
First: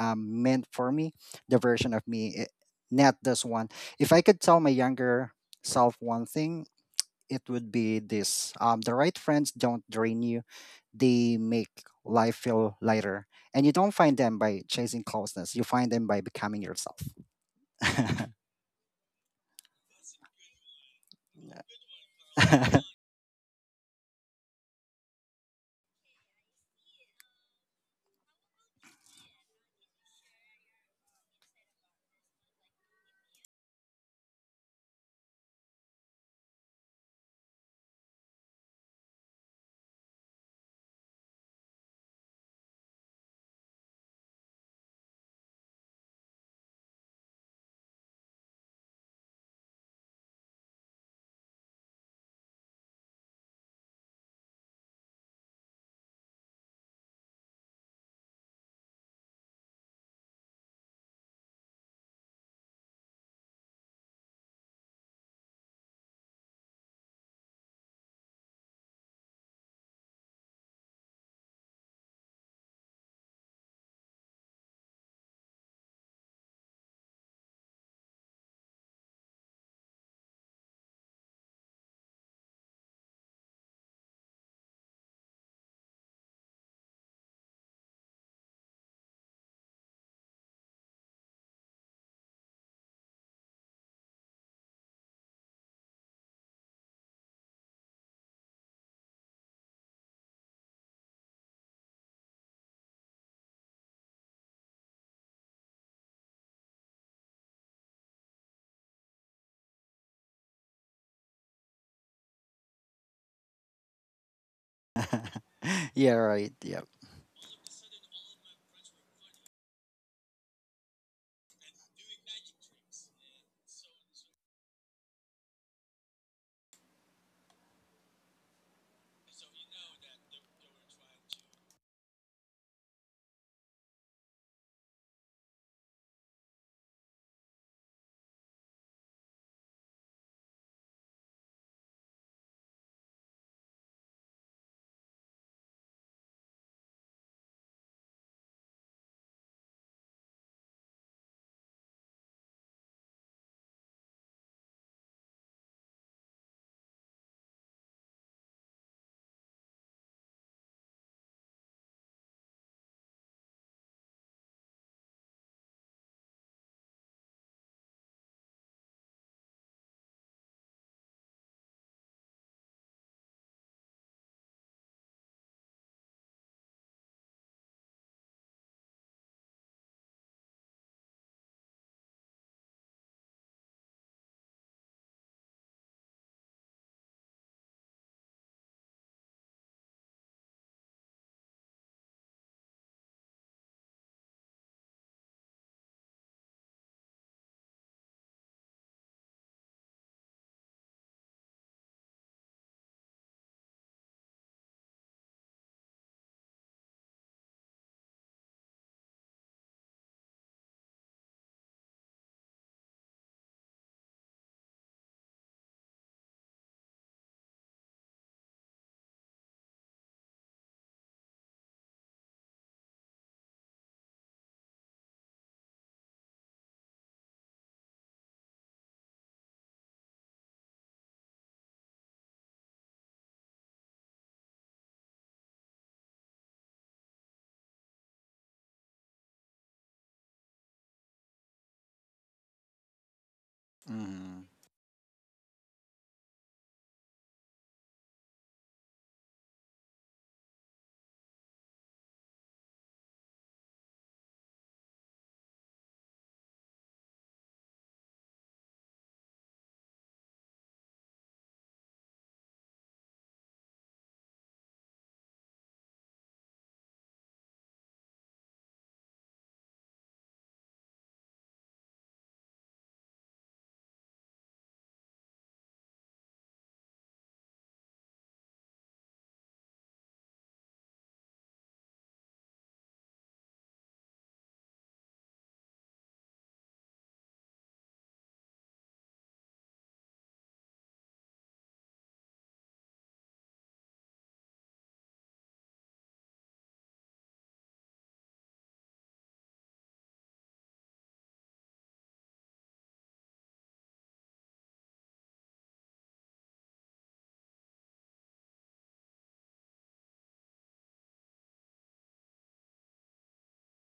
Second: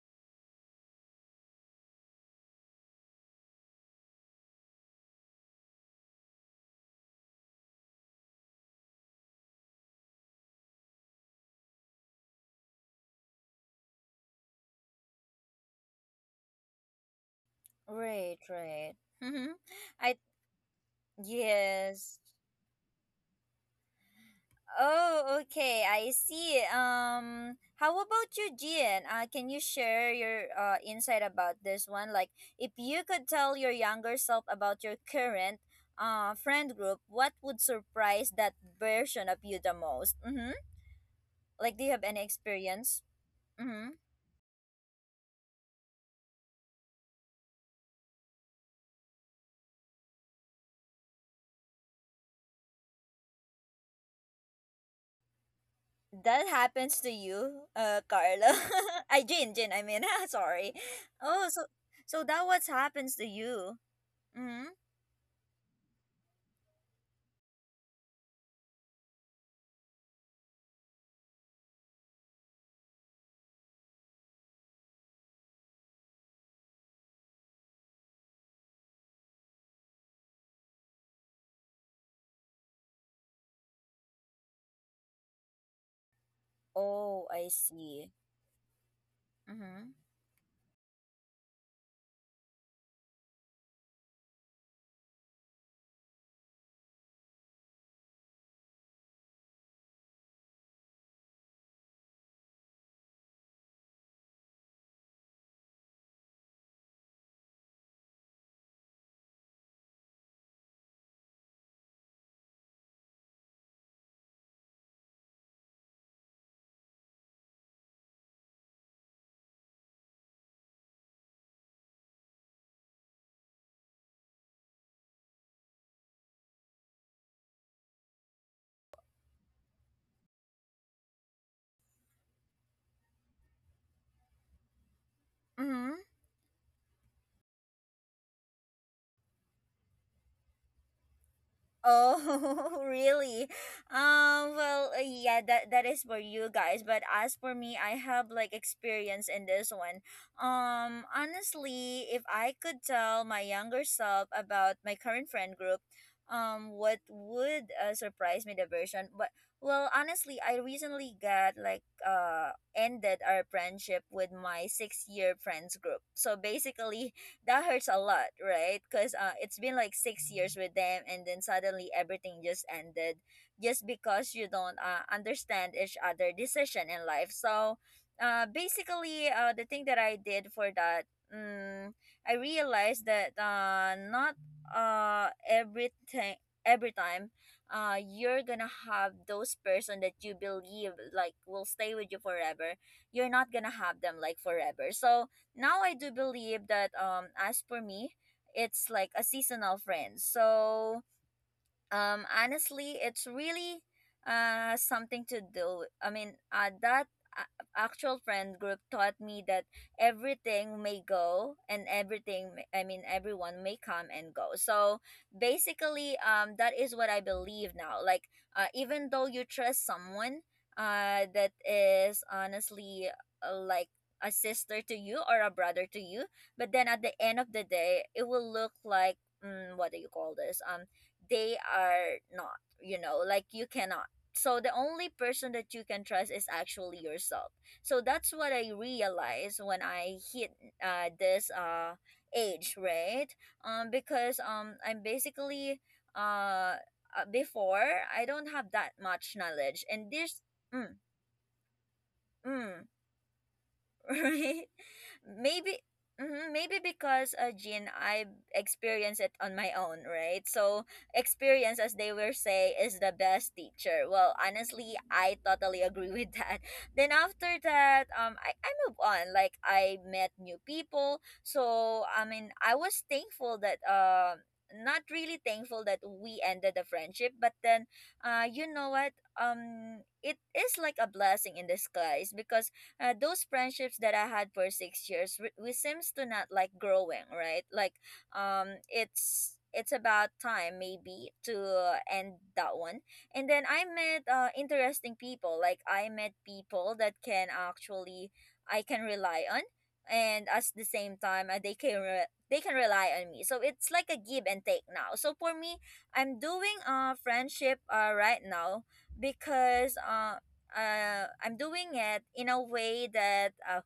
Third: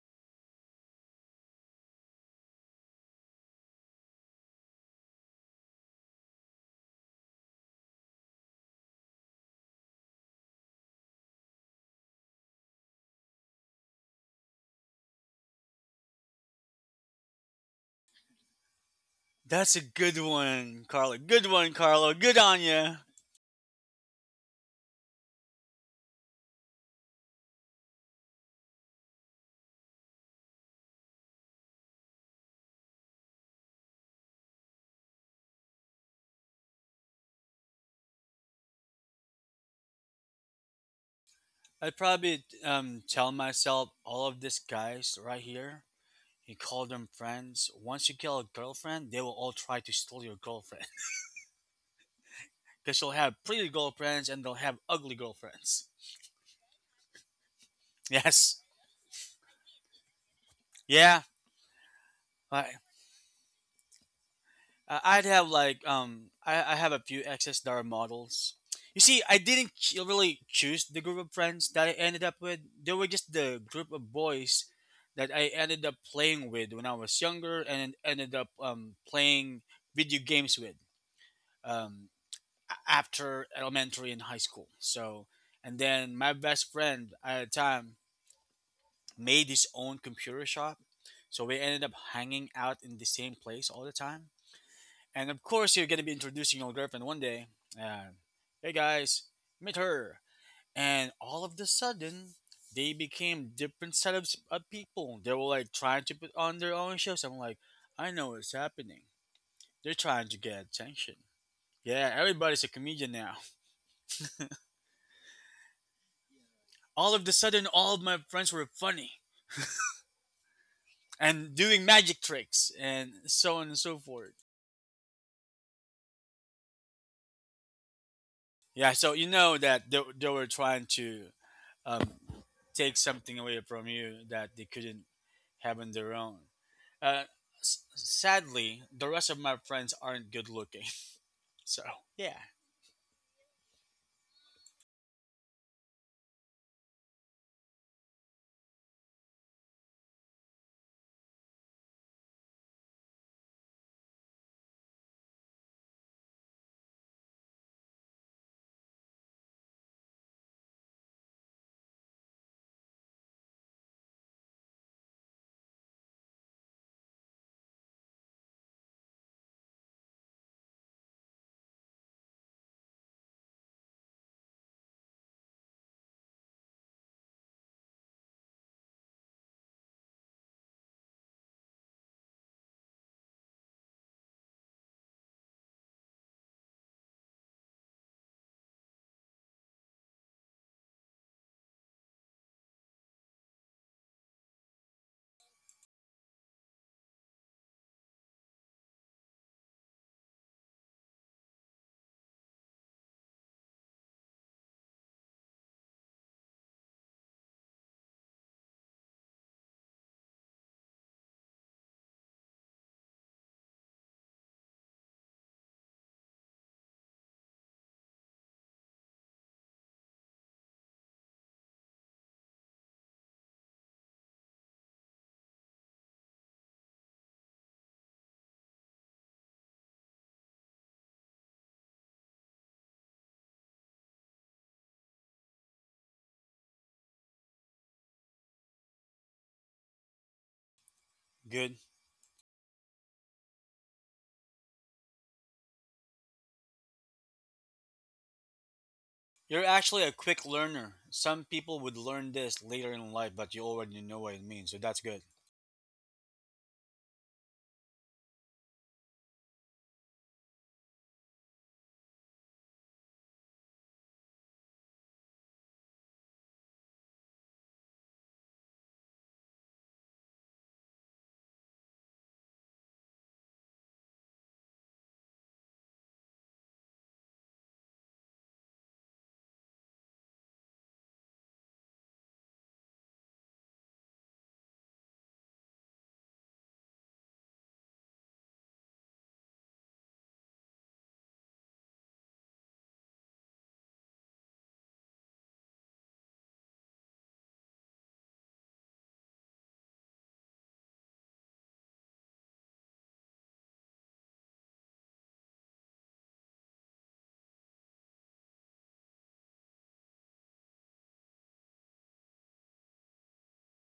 Speaker 3: meant for me, the version of me, it, not this one. If I could tell my younger self one thing, it would be this: the right friends don't drain you, they make life feel lighter, and you don't find them by chasing closeness, you find them by becoming yourself.
Speaker 1: Right, right. Mm-hmm.
Speaker 2: That's a
Speaker 1: I
Speaker 2: good one, Carlo. Good one, Carlo.
Speaker 1: Yes.
Speaker 2: Good on you.
Speaker 1: Oh, okay. I see. How about you, Gian? Can you share your insight about this one? Like, if you could tell your younger self about your current friend group, what would surprise that version of you the most? Mm-hmm. Like, do you
Speaker 2: I'd
Speaker 1: have any
Speaker 2: probably
Speaker 1: experience?
Speaker 2: tell myself
Speaker 1: Mm-hmm.
Speaker 2: all of these guys right here. You call them friends. Once you kill a girlfriend, they will all try to steal your girlfriend. Because you'll have pretty girlfriends and they'll have ugly girlfriends.
Speaker 1: That happens to you, Carla.
Speaker 2: Yes.
Speaker 1: Jin, I mean, sorry.
Speaker 2: Yeah.
Speaker 1: Oh, so that
Speaker 2: I,
Speaker 1: what happens to you. Mm-hmm.
Speaker 2: I'd have like I have a few XSDAR models. You see, I didn't ch- really choose the group of friends that I ended up with. They were just the group of boys that I ended up playing with when I was younger and ended up playing video games with um, after elementary and high school. So, and then my best friend
Speaker 1: Oh,
Speaker 2: at the
Speaker 1: I
Speaker 2: time
Speaker 1: see.
Speaker 2: made his
Speaker 1: Mm-hmm.
Speaker 2: own computer shop. So we ended up hanging out in the same place all the time, and of course, you're going to be introducing your girlfriend one day. And, hey guys, meet her. And all of the sudden, they became different set of people. They were like trying to put on their own shows. I'm like, I know what's happening. They're trying to get attention. Yeah, everybody's a comedian now.
Speaker 3: Yeah, right, yeah.
Speaker 2: All of the sudden, all of my friends were funny and doing magic tricks and so on and so forth. Yeah, so you know that they were trying to um, take something away from you that they couldn't having
Speaker 1: Mm-hmm.
Speaker 2: their own. Uh, sadly, the rest of my friends aren't good looking. So,
Speaker 1: Oh,
Speaker 2: yeah.
Speaker 1: really? Well, yeah, that is for you guys, but as for me, I have like experience in this one. Honestly, if I could tell my younger self about my current friend group, what would surprise me the version? But well, honestly, I recently got like ended our friendship with my 6 year friends group. So basically, that hurts a lot, right? Because it's been like 6 years with them, and then suddenly everything just ended, just because you don't, understand each other' decision in life. So, basically, the thing that I did for that, I realized that, not everything, every time you're gonna have those person that you believe like will stay with you forever. You're not gonna have them like forever. So now I do believe that, as for me, it's like a seasonal friend. So honestly, it's really something to do. I mean, that actual friend group taught me that everything may go, and everything may- I mean everyone may come and go. So basically, that is what I believe now. Like, even though you trust someone, that is honestly, like a sister to you or a brother to you, but then at the end of the day it will look like, what do you call this? They are not, like you cannot. So the only person that you can trust is actually yourself. So that's what I realized when I hit, this,
Speaker 2: Good.
Speaker 1: age, right?
Speaker 3: Mhm.
Speaker 1: Because I'm basically, uh before, I don't have that much
Speaker 2: You're
Speaker 1: knowledge,
Speaker 2: actually a
Speaker 1: and
Speaker 2: quick
Speaker 1: this.
Speaker 2: learner.
Speaker 1: mm,
Speaker 2: Some people would learn this later
Speaker 1: mm.
Speaker 2: in life, but you already know what it means,
Speaker 1: Right?
Speaker 2: so that's good.
Speaker 1: Maybe mhm, Maybe because Jean, I experienced it on my own, right? So experience as they were say is the best teacher. Well, honestly, I totally agree with that. Then after that, I move on. Like, I met new people. So I mean, I was thankful that, not really thankful that we ended the friendship, but then you know what, it is like a blessing in disguise, because those friendships that I had for 6 years, we seems to not like growing, right? Like, it's about time maybe to, end that one. And then I met, interesting people. Like, I met people that can actually I can rely on, and at the same time, they they can rely on me. So it's like a give and take now. So for me, I'm doing friendship right now, because I'm doing it in a way that,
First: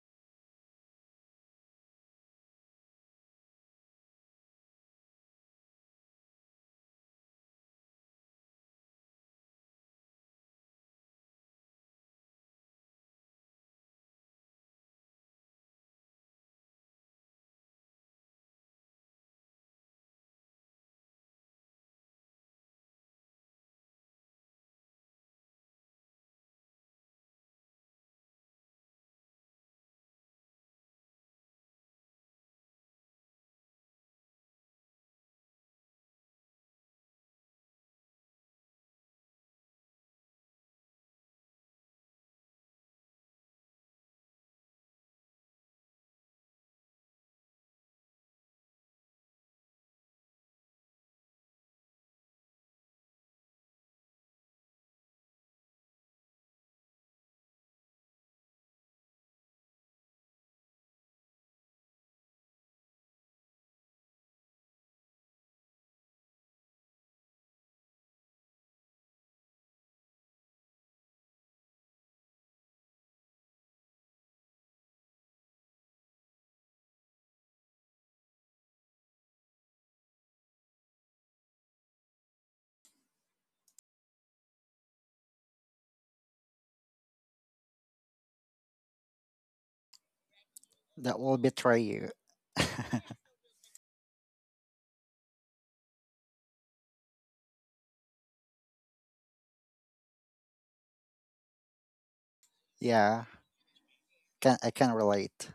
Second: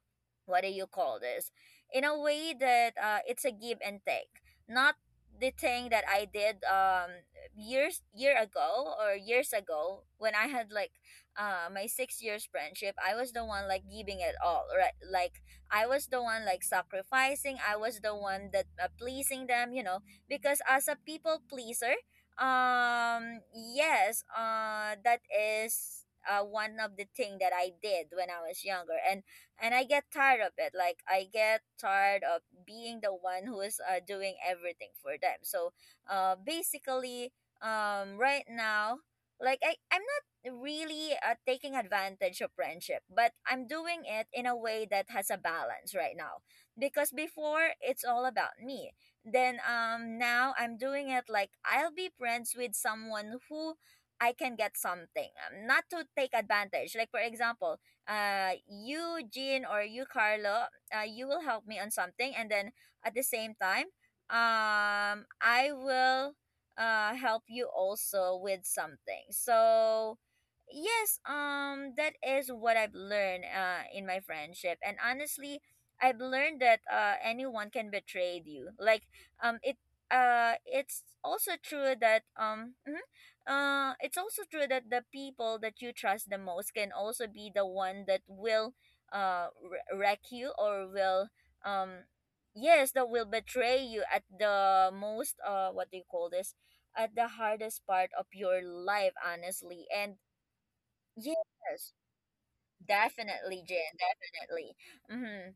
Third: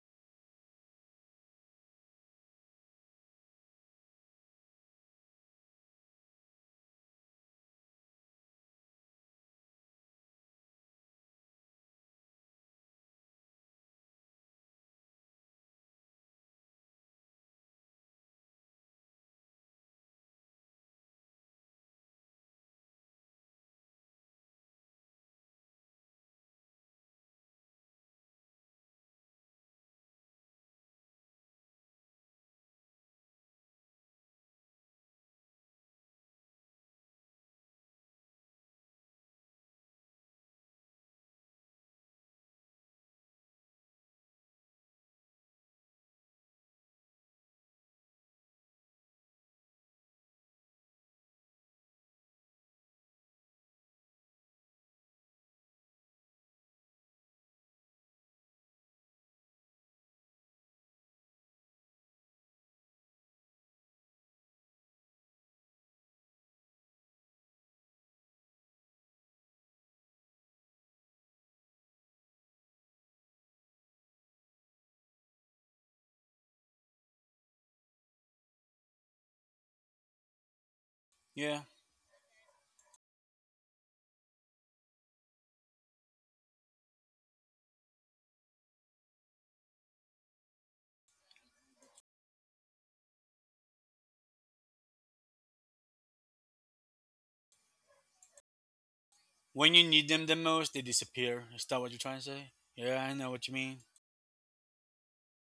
Speaker 1: what do you call this? In a way that, it's a give and take, not the thing that I did, years ago when I had like my 6 years friendship. I was the one like giving it all, right? Like, I was the one like sacrificing. I was the one that, pleasing them, you know, because as a people pleaser. Yes, that is one of the thing that I did when I was younger, and I get tired of it. Like, I get tired of being the one who is, doing everything for them. So, basically, right now, I'm not really, taking advantage of friendship, but I'm doing it in a way that has a balance right now, because before it's all about me, then now I'm doing it like I'll be friends with someone who I can get something. Not to take advantage. Like, for example, you Jean or you Carlo, you will help me on something, and then at the same time, I will help you also with something. So yes, that is what I've learned in my friendship. And honestly, I've learned that anyone can betray you. Like, um it it's also
Speaker 2: Yeah.
Speaker 1: true that, it's also true that the people that you trust the most can also be the one that will, wreck you, or
Speaker 3: That
Speaker 1: will,
Speaker 3: will betray
Speaker 1: um
Speaker 3: you.
Speaker 1: yes, that will betray you at the most, what do you call this, at the hardest part of your life,
Speaker 2: When
Speaker 1: honestly,
Speaker 2: you need
Speaker 1: and
Speaker 2: them the most, they disappear. Is that what
Speaker 1: yes,
Speaker 2: you're trying to say? Yeah, I
Speaker 3: Yeah,
Speaker 2: know what you
Speaker 1: definitely
Speaker 2: mean.
Speaker 1: Jen,
Speaker 3: can I
Speaker 1: definitely.
Speaker 3: can
Speaker 1: Mm-hmm.
Speaker 3: relate.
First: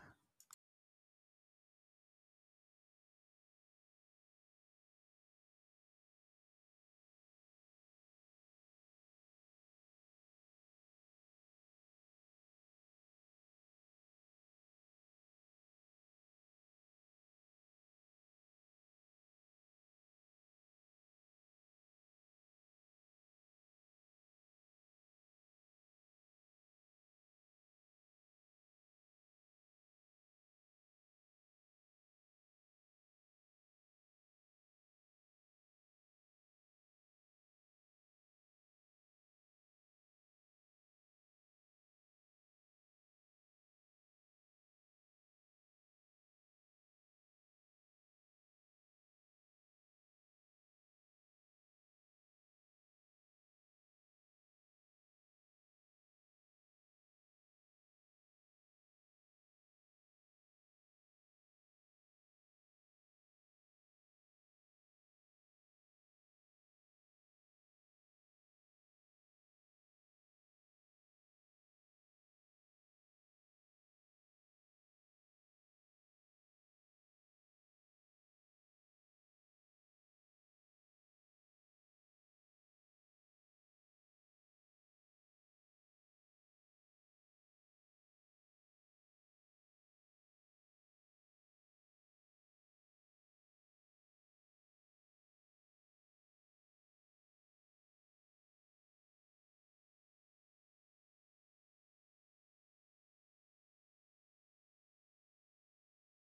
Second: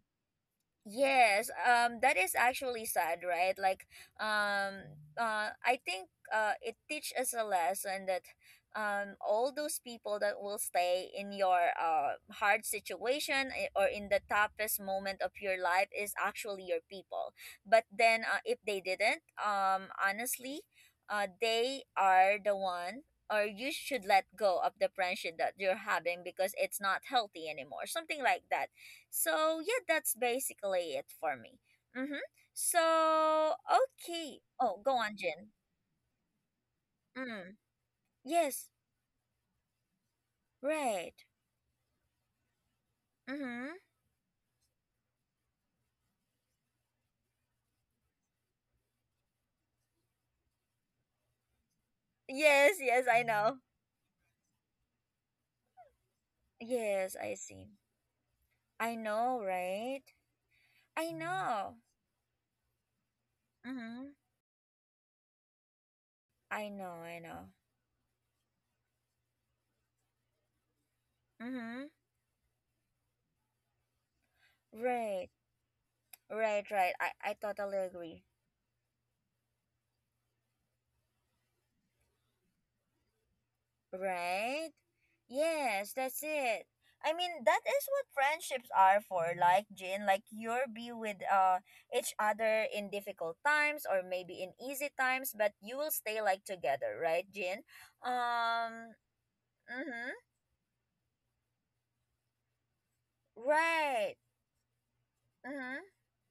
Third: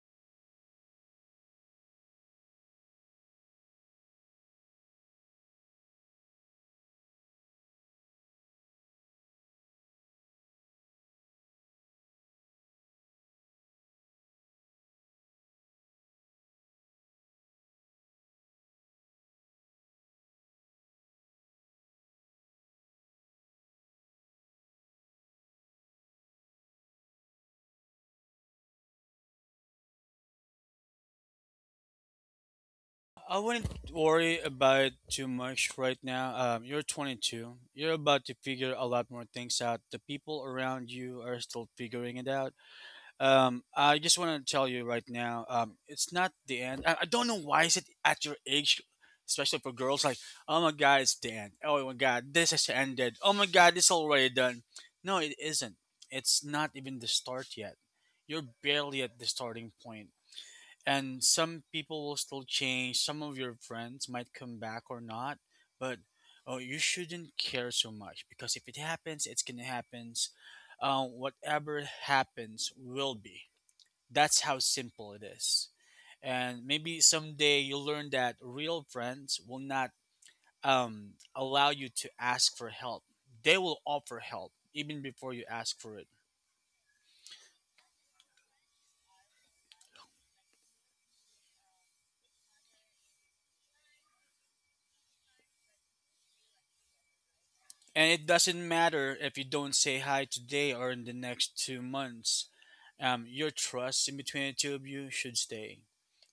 Speaker 1: Yes, that is actually sad, right? Like, um, I think, it teach us a lesson that, all those people that will stay in your, hard situation or in the toughest moment of your life is actually your people. But then, if they didn't, honestly, they are the one. Or you should let go of the friendship that you're having, because it's not healthy anymore. Something like that. So yeah, that's basically it for me. Mm-hmm.
Speaker 2: I
Speaker 1: So,
Speaker 2: wouldn't
Speaker 1: okay.
Speaker 2: worry
Speaker 1: Oh,
Speaker 2: about
Speaker 1: go
Speaker 2: it
Speaker 1: on,
Speaker 2: too
Speaker 1: Jin.
Speaker 2: much right now. You're
Speaker 1: Mm.
Speaker 2: 22. You're about to
Speaker 1: Yes.
Speaker 2: figure a lot more things out. The people around you
Speaker 1: Right.
Speaker 2: are still figuring it out.
Speaker 1: Mm-hmm.
Speaker 2: I just want to tell you right now, it's not the end. I don't know why is it at your age, especially for girls, like, oh my God, it's the end. Oh my God, this has
Speaker 1: Yes. Yes.
Speaker 2: ended.
Speaker 1: I
Speaker 2: Oh my
Speaker 1: know.
Speaker 2: God, it's already done. No, it isn't. It's not even the
Speaker 1: Yes. I
Speaker 2: start
Speaker 1: see.
Speaker 2: yet. You're
Speaker 1: I
Speaker 2: barely at the
Speaker 1: know.
Speaker 2: starting
Speaker 1: Right.
Speaker 2: point.
Speaker 1: I
Speaker 2: And some
Speaker 1: know.
Speaker 2: people will still change. Some of your friends
Speaker 1: Mm-hmm.
Speaker 2: might come back or not. But oh,
Speaker 1: I
Speaker 2: you
Speaker 1: know. I
Speaker 2: shouldn't
Speaker 1: know.
Speaker 2: care so much because if it happens, it's gonna happen, whatever
Speaker 1: Mm-hmm.
Speaker 2: happens will be. That's how simple it
Speaker 1: Right.
Speaker 2: is. And
Speaker 1: Right. Right.
Speaker 2: maybe
Speaker 1: I
Speaker 2: someday
Speaker 1: totally
Speaker 2: you'll learn
Speaker 1: agree.
Speaker 2: that real friends will not allow you to ask for help. They will offer help
Speaker 1: Right?
Speaker 2: even before you ask
Speaker 1: Yes,
Speaker 2: for it.
Speaker 1: that's it. I mean, that is what friendships are for, like Jin, like you'll be with, each other, in difficult times or maybe in easy times, but you will stay like together, right, Jin?
Speaker 2: And it doesn't
Speaker 1: Um,
Speaker 2: matter if you don't say
Speaker 1: mm-hmm.
Speaker 2: hi today or in the next 2 months. Your trust
Speaker 1: Right.
Speaker 2: in between the two of you should stay.
Speaker 1: Mm-hmm.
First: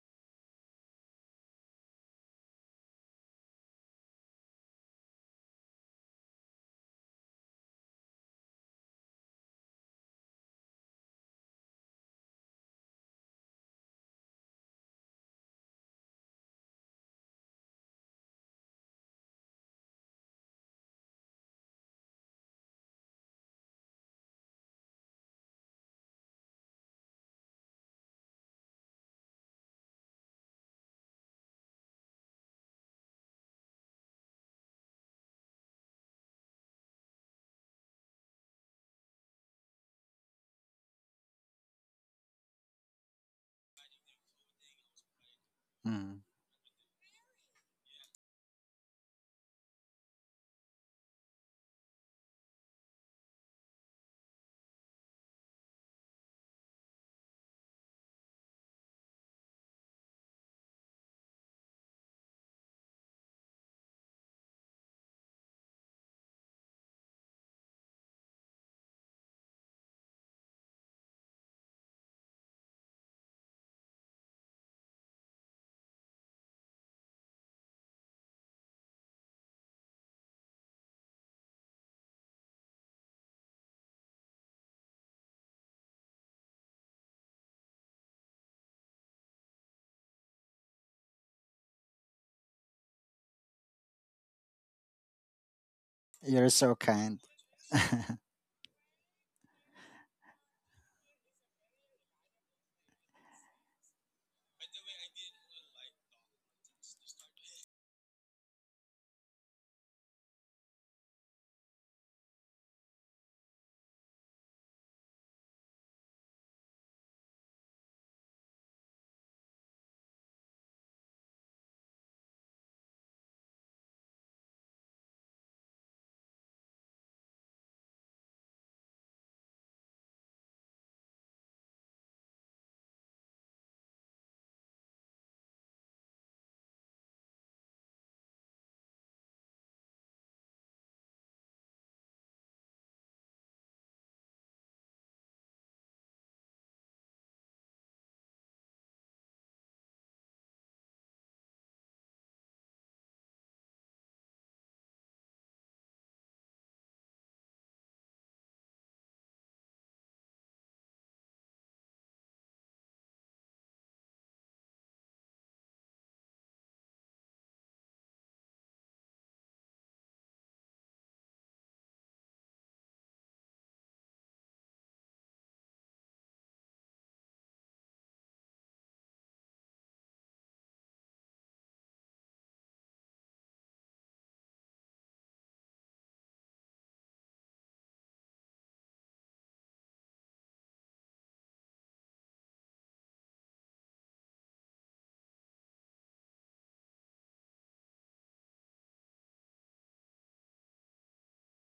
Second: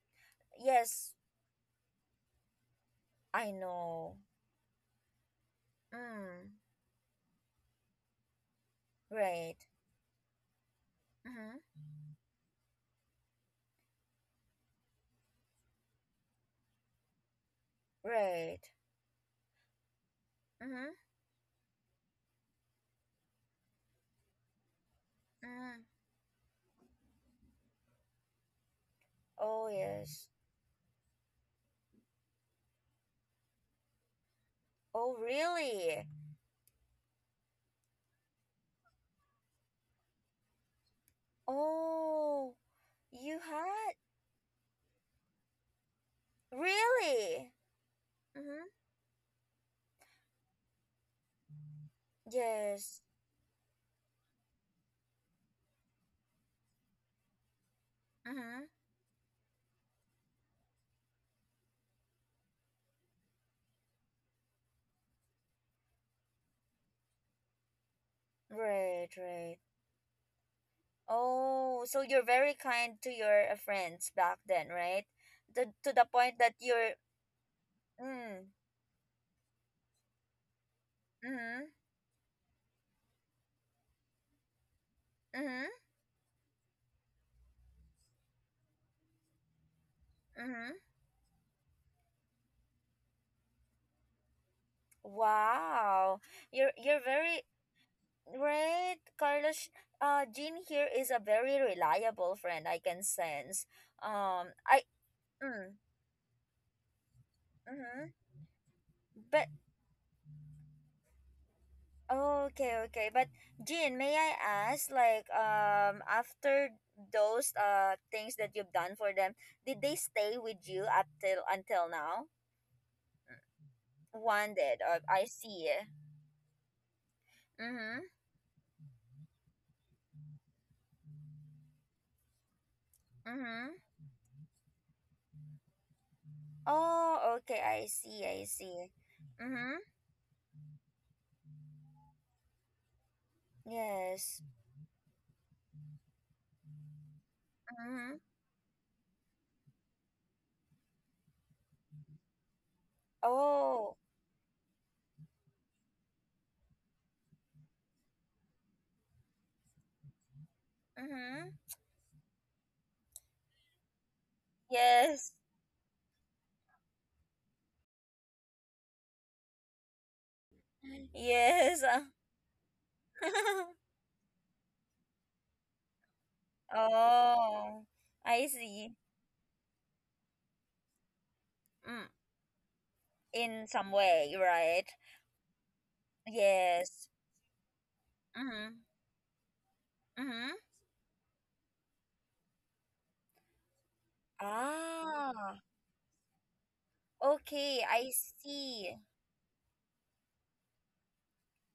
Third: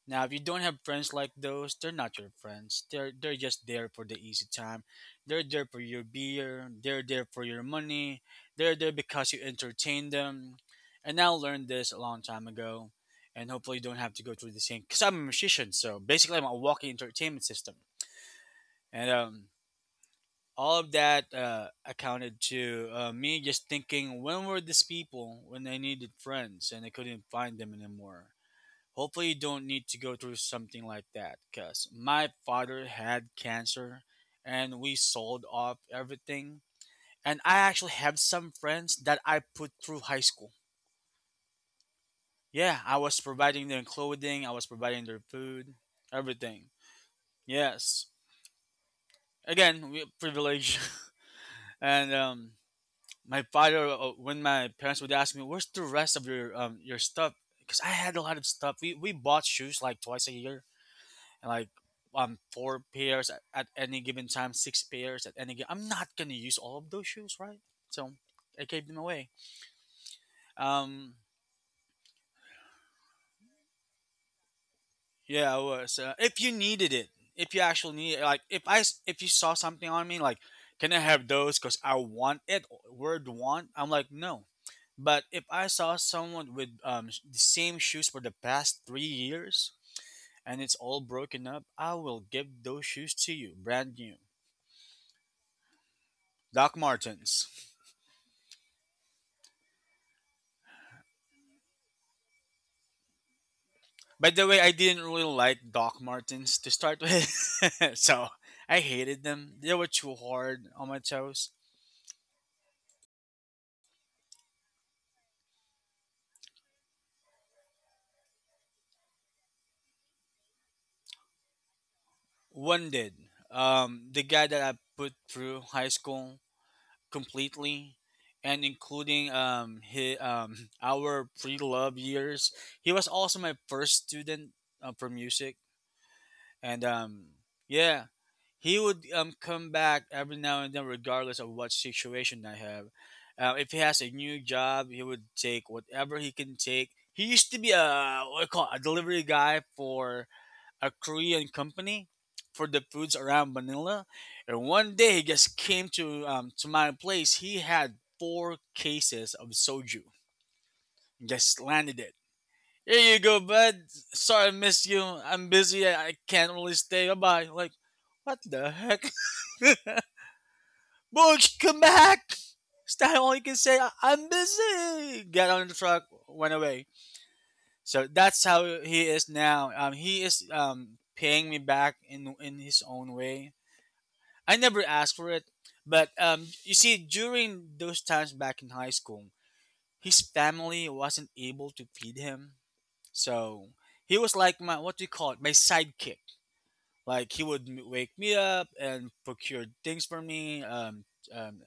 Speaker 2: Now, if you don't have friends
Speaker 1: Yes,
Speaker 2: like those, they're not your friends. They're
Speaker 1: I
Speaker 2: just there for the
Speaker 1: know.
Speaker 2: easy time. They're there for your
Speaker 1: Mm.
Speaker 2: beer. They're there for your money. They're there because you
Speaker 1: Right.
Speaker 2: entertain them. And I learned
Speaker 1: Mm-hmm.
Speaker 2: this a long time ago, and hopefully you don't have to go through the same. Because I'm a musician, so basically I'm a walking entertainment system,
Speaker 1: Right.
Speaker 2: and all of
Speaker 1: Mm-hmm.
Speaker 2: that accounted to me just thinking when were these people when they
Speaker 1: Mm.
Speaker 2: needed friends and they couldn't find them anymore. Hopefully, you
Speaker 1: Oh,
Speaker 2: don't need to go
Speaker 1: yes.
Speaker 2: through something like that because my father had cancer and we
Speaker 1: Oh,
Speaker 2: sold off
Speaker 1: really?
Speaker 2: everything. And I actually have some friends that I put through high school.
Speaker 1: Oh,
Speaker 2: Yeah, I was
Speaker 1: you
Speaker 2: providing their
Speaker 1: had.
Speaker 2: clothing, I was providing their food,
Speaker 3: Mm.
Speaker 2: everything.
Speaker 1: Really?
Speaker 2: Yes.
Speaker 1: Mm-hmm.
Speaker 2: Again, we privilege. And
Speaker 1: Yes.
Speaker 2: my father, when my parents would ask me, "Where's the rest of your stuff?" Because I had a lot of
Speaker 1: Mm-hmm.
Speaker 2: stuff. We bought shoes like twice a year and like four pairs at any given time, six pairs at any given. I'm not gonna use all of those shoes, right? So I gave them
Speaker 1: Right,
Speaker 2: away.
Speaker 1: right.
Speaker 2: Um,
Speaker 1: Oh, so you're very kind to your, friends back then, right?
Speaker 2: yeah, I
Speaker 1: To
Speaker 2: was.
Speaker 1: the point
Speaker 2: If you
Speaker 1: that you're.
Speaker 2: needed it, if you actually need, it, like,
Speaker 1: Mm.
Speaker 2: if I s- if you saw something on me, like, can I have those?
Speaker 1: Mm-hmm.
Speaker 2: Cause I want it. Word want. I'm like, no. But if I
Speaker 1: Mm-hmm.
Speaker 2: saw someone with the same shoes for the past 3 years and it's
Speaker 1: Mm-hmm.
Speaker 2: all broken up, I will give those shoes to you, brand new.
Speaker 1: Wow.
Speaker 3: You're
Speaker 2: Doc
Speaker 1: You're
Speaker 3: so
Speaker 1: you're
Speaker 3: kind.
Speaker 1: very
Speaker 2: Martens.
Speaker 1: right, Carlos. Jean here is a very reliable friend, I can sense.
Speaker 2: By the way, I
Speaker 1: I
Speaker 2: didn't really
Speaker 1: Mm,
Speaker 2: like Doc Martens to start with,
Speaker 1: mm-hmm.
Speaker 2: so I hated
Speaker 1: But
Speaker 2: them. They were too hard on my toes.
Speaker 1: okay, okay. But Jean, may I ask, like, after those things that you've done for them, did they stay with you up till until now?
Speaker 2: One did. The guy
Speaker 1: One
Speaker 2: that
Speaker 1: did.
Speaker 2: I put
Speaker 1: I
Speaker 2: through
Speaker 1: see.
Speaker 2: high school
Speaker 1: Mm-hmm.
Speaker 2: completely, and including his, our pre-love years, he was also my
Speaker 1: Mm-hmm.
Speaker 2: first student for music, and
Speaker 1: Oh, okay. I
Speaker 2: yeah,
Speaker 1: see. I
Speaker 2: he
Speaker 1: see.
Speaker 2: would
Speaker 1: Mm-hmm.
Speaker 2: come back every now and then, regardless of what situation I have. If he has a
Speaker 1: Yes.
Speaker 2: new job, he would take whatever he can take. He used to be
Speaker 1: Mm-hmm.
Speaker 2: a what do you call it, a delivery guy for a Korean company for the foods around
Speaker 1: Oh.
Speaker 2: Manila, and one day he just came to my place. He had four cases of soju.
Speaker 1: Mm-hmm.
Speaker 2: Just landed it. Here you go, bud. Sorry I missed you.
Speaker 1: Yes.
Speaker 2: I'm busy. I can't really stay. Bye bye. Like, what the heck? Butch,
Speaker 1: Yes.
Speaker 2: come back! Stan only can say, I'm busy! Get on the truck, went away.
Speaker 1: Oh,
Speaker 2: So
Speaker 1: I
Speaker 2: that's how
Speaker 1: see.
Speaker 2: he is now. He is paying me back
Speaker 1: Mm.
Speaker 2: in his own way.
Speaker 1: In some way,
Speaker 2: I
Speaker 1: right?
Speaker 2: never asked for it. But you see,
Speaker 1: Yes.
Speaker 2: during those times back in
Speaker 1: Mm-hmm.
Speaker 2: high school, his
Speaker 1: Mm-hmm.
Speaker 2: family wasn't able to feed him. So he was like my, what do you call it, my
Speaker 1: Ah,
Speaker 2: sidekick. Like he would
Speaker 1: okay, I
Speaker 2: wake me up
Speaker 1: see.
Speaker 2: and procure things for me, um,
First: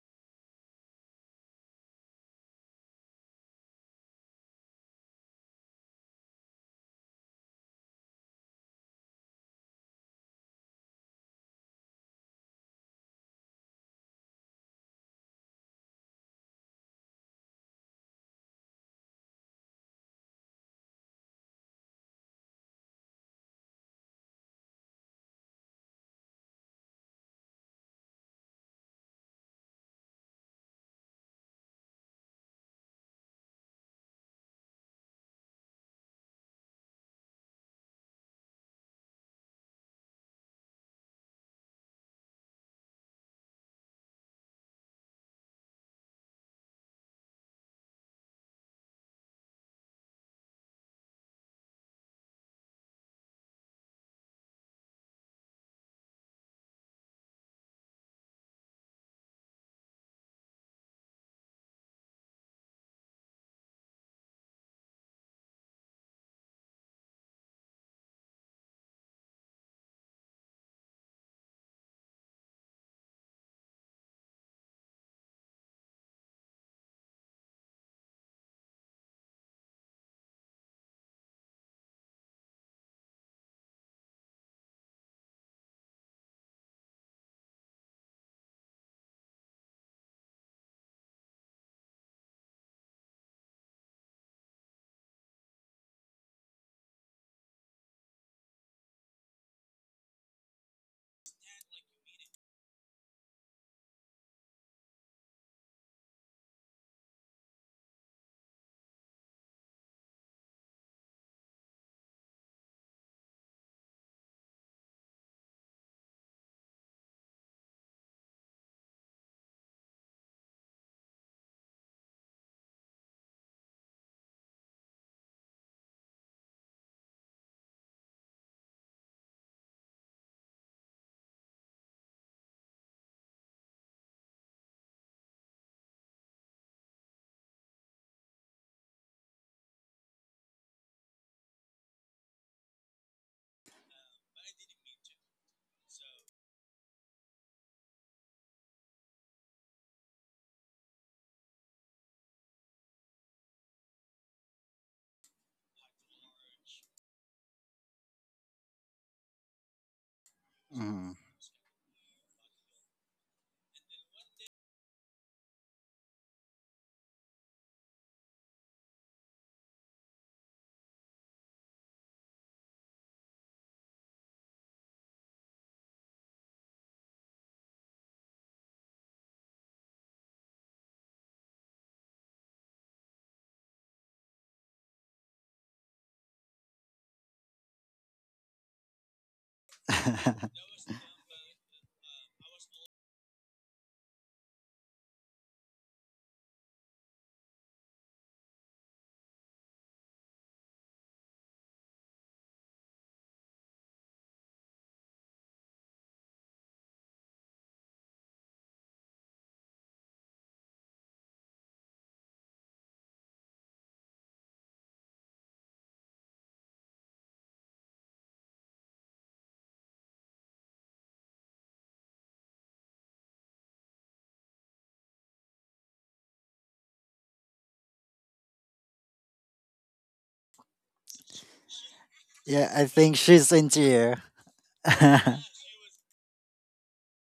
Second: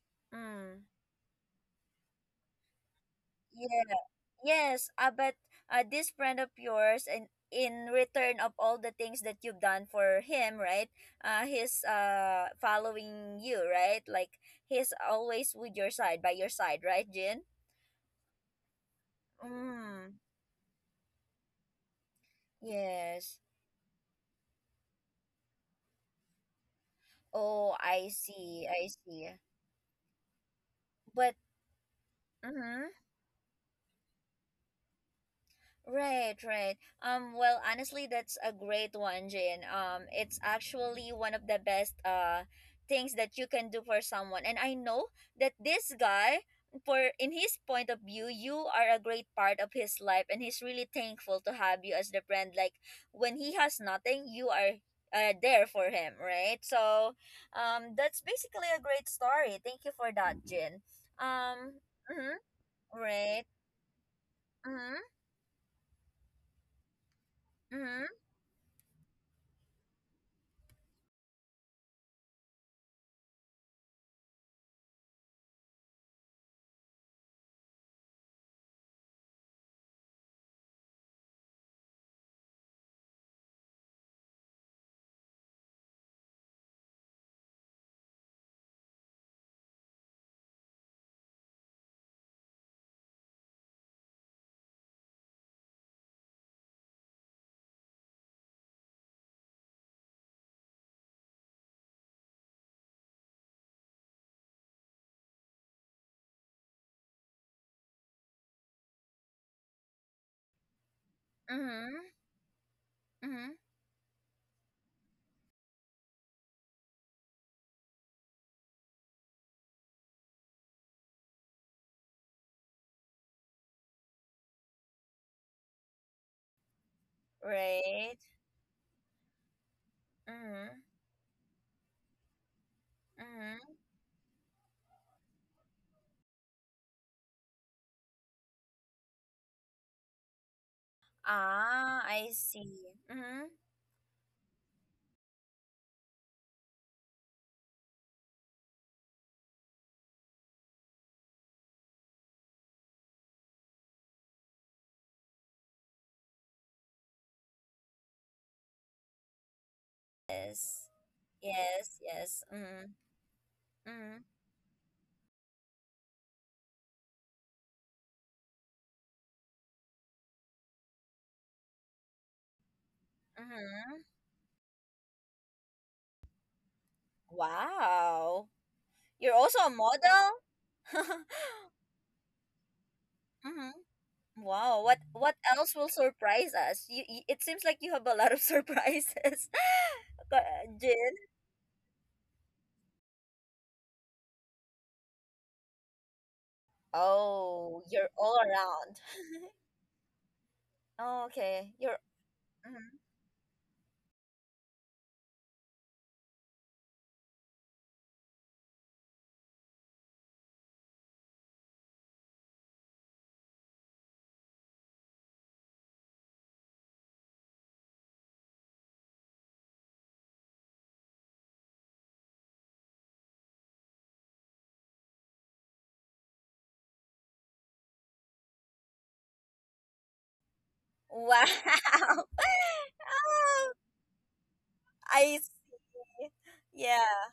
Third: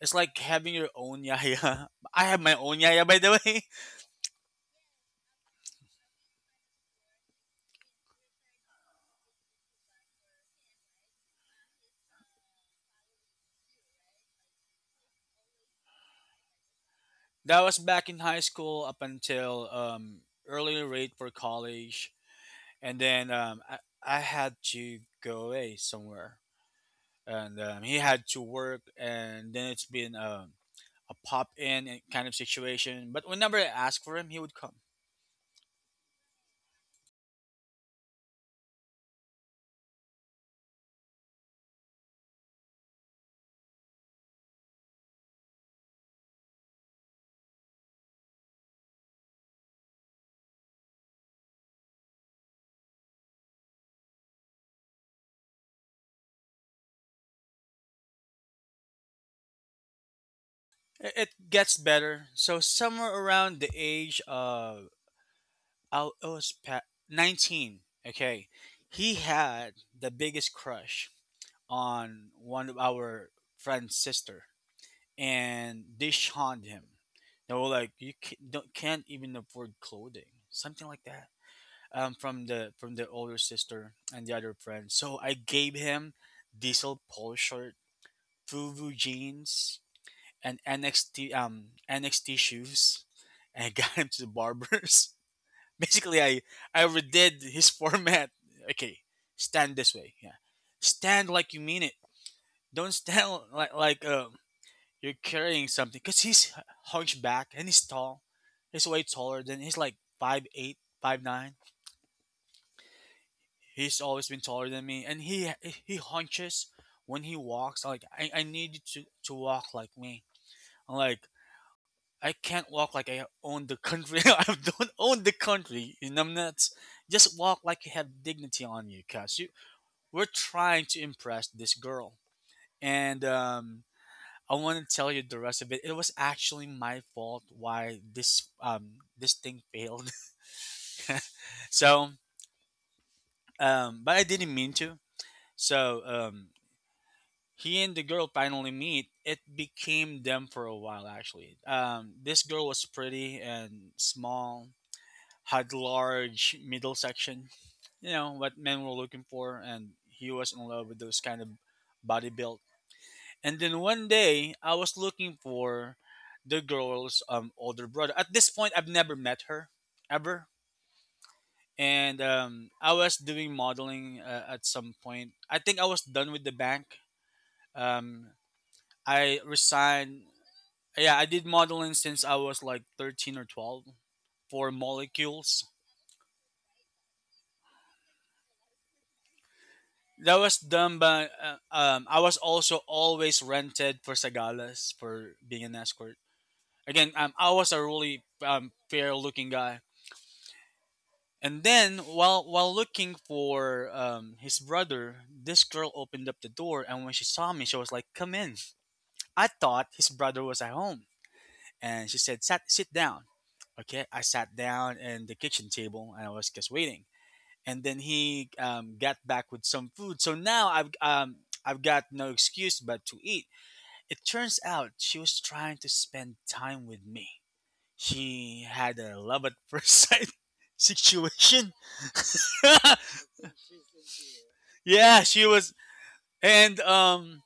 Speaker 2: it's like having
Speaker 1: Mm.
Speaker 2: your own yaya. I have my own yaya, by the way.
Speaker 1: Yeah. Yes, but this friend of yours, and in return of all the things that you've done for him, right? He's following you, right? Like, he's always with your side, by your side, right, Jin?
Speaker 2: That was back in high school up until
Speaker 1: Mm.
Speaker 2: early rate for college, and then
Speaker 1: Yes.
Speaker 2: I had to go away somewhere, and
Speaker 1: Oh,
Speaker 2: he
Speaker 1: I
Speaker 2: had to
Speaker 1: see.
Speaker 2: work,
Speaker 1: I see.
Speaker 2: and then it's been a
Speaker 1: But.
Speaker 2: pop in kind of
Speaker 1: Mm-hmm.
Speaker 2: situation. But whenever I asked for him, he would come.
Speaker 1: Right, right. Well, honestly, that's a great one, Jane. It's actually one of the best things that you can do for someone. And I know that this guy, for in his point of view, you are a great part of his life, and he's really thankful to have you as the friend. Like when he has nothing, you are there for him, right? So, that's basically a great story. Thank you for that, Jane.
Speaker 2: It gets
Speaker 1: Um,
Speaker 2: better.
Speaker 1: mm-hmm,
Speaker 2: So somewhere
Speaker 1: right.
Speaker 2: around the age of
Speaker 1: Mm-hmm,
Speaker 2: I was 19.
Speaker 1: mm-hmm,
Speaker 2: Okay, he had the biggest crush on one of our friend's sister, and they shunned him. They were like, "You don't, can't even afford clothing," something like that. From the older sister and the other friend. So I gave him diesel polo shirt, FUBU jeans, and NXT NXT shoes, and I got him to the barbers. Basically, I redid his format. Okay, stand this way. Yeah, stand like you mean it. Don't stand like you're carrying something because he's hunchback and he's tall. He's way taller than he's like five eight, five nine.
Speaker 1: mm-hmm, mm-hmm.
Speaker 2: He's always been taller than me, and he hunches when he walks. Like, I need you to walk like me. I'm like, I can't walk like I own the country. I don't own the country. You know, just walk like you have
Speaker 1: Right.
Speaker 2: dignity on you, cause you we're trying
Speaker 1: Mm-hmm.
Speaker 2: to impress this girl, and
Speaker 1: Mm-hmm.
Speaker 2: I want to tell you the rest of it. It was actually my fault why this thing failed. so
Speaker 1: Ah, I see. Mm-hmm.
Speaker 2: but I didn't mean to. So he and the girl finally meet. It became them for a while actually. This girl was pretty and small, had large middle section. You know what men were looking for, and he was in love with
Speaker 1: Yes.
Speaker 2: those
Speaker 3: Mm.
Speaker 2: kind of
Speaker 1: Yes,
Speaker 2: body
Speaker 1: yes.
Speaker 2: built.
Speaker 1: Mm-hmm.
Speaker 2: And then one
Speaker 1: Mm-hmm.
Speaker 2: day, I was looking for the girl's older brother. At this point, I've never met her ever. And I was doing modeling
Speaker 1: Mm-hmm.
Speaker 2: at some point. I think I was done with the bank. Um,
Speaker 1: Wow.
Speaker 2: I
Speaker 1: You're also a
Speaker 2: resigned.
Speaker 1: model?
Speaker 2: Yeah, I did modeling since I was like 13 or 12
Speaker 1: Mm-hmm.
Speaker 2: for
Speaker 1: Wow. What
Speaker 2: molecules.
Speaker 1: else will surprise us? You, it seems like you have a lot of surprises.
Speaker 2: That was
Speaker 1: Ka-
Speaker 2: done by.
Speaker 1: Jin.
Speaker 2: I was also always rented for Sagalas for being an escort. Again, I was a
Speaker 1: Oh, you're
Speaker 2: really
Speaker 1: all around.
Speaker 2: fair looking guy.
Speaker 1: Oh,
Speaker 2: And
Speaker 1: okay.
Speaker 2: then,
Speaker 1: You're
Speaker 2: while
Speaker 1: mhm.
Speaker 2: looking for his brother, this girl opened up the door, and when she saw me, she was like, "Come in." I thought his brother was at home, and she said, "Sat, sit down." Okay, I sat down in the kitchen table, and I was just waiting. And then he got back with some food, so now I've got no excuse but to eat. It turns out she was trying to spend time with me. She had a love at first sight
Speaker 1: Wow.
Speaker 2: situation.
Speaker 3: Yeah, I think she's
Speaker 1: Wow.
Speaker 3: into you.
Speaker 2: Yeah, she
Speaker 1: I see.
Speaker 2: was, and um,
Speaker 1: Yeah.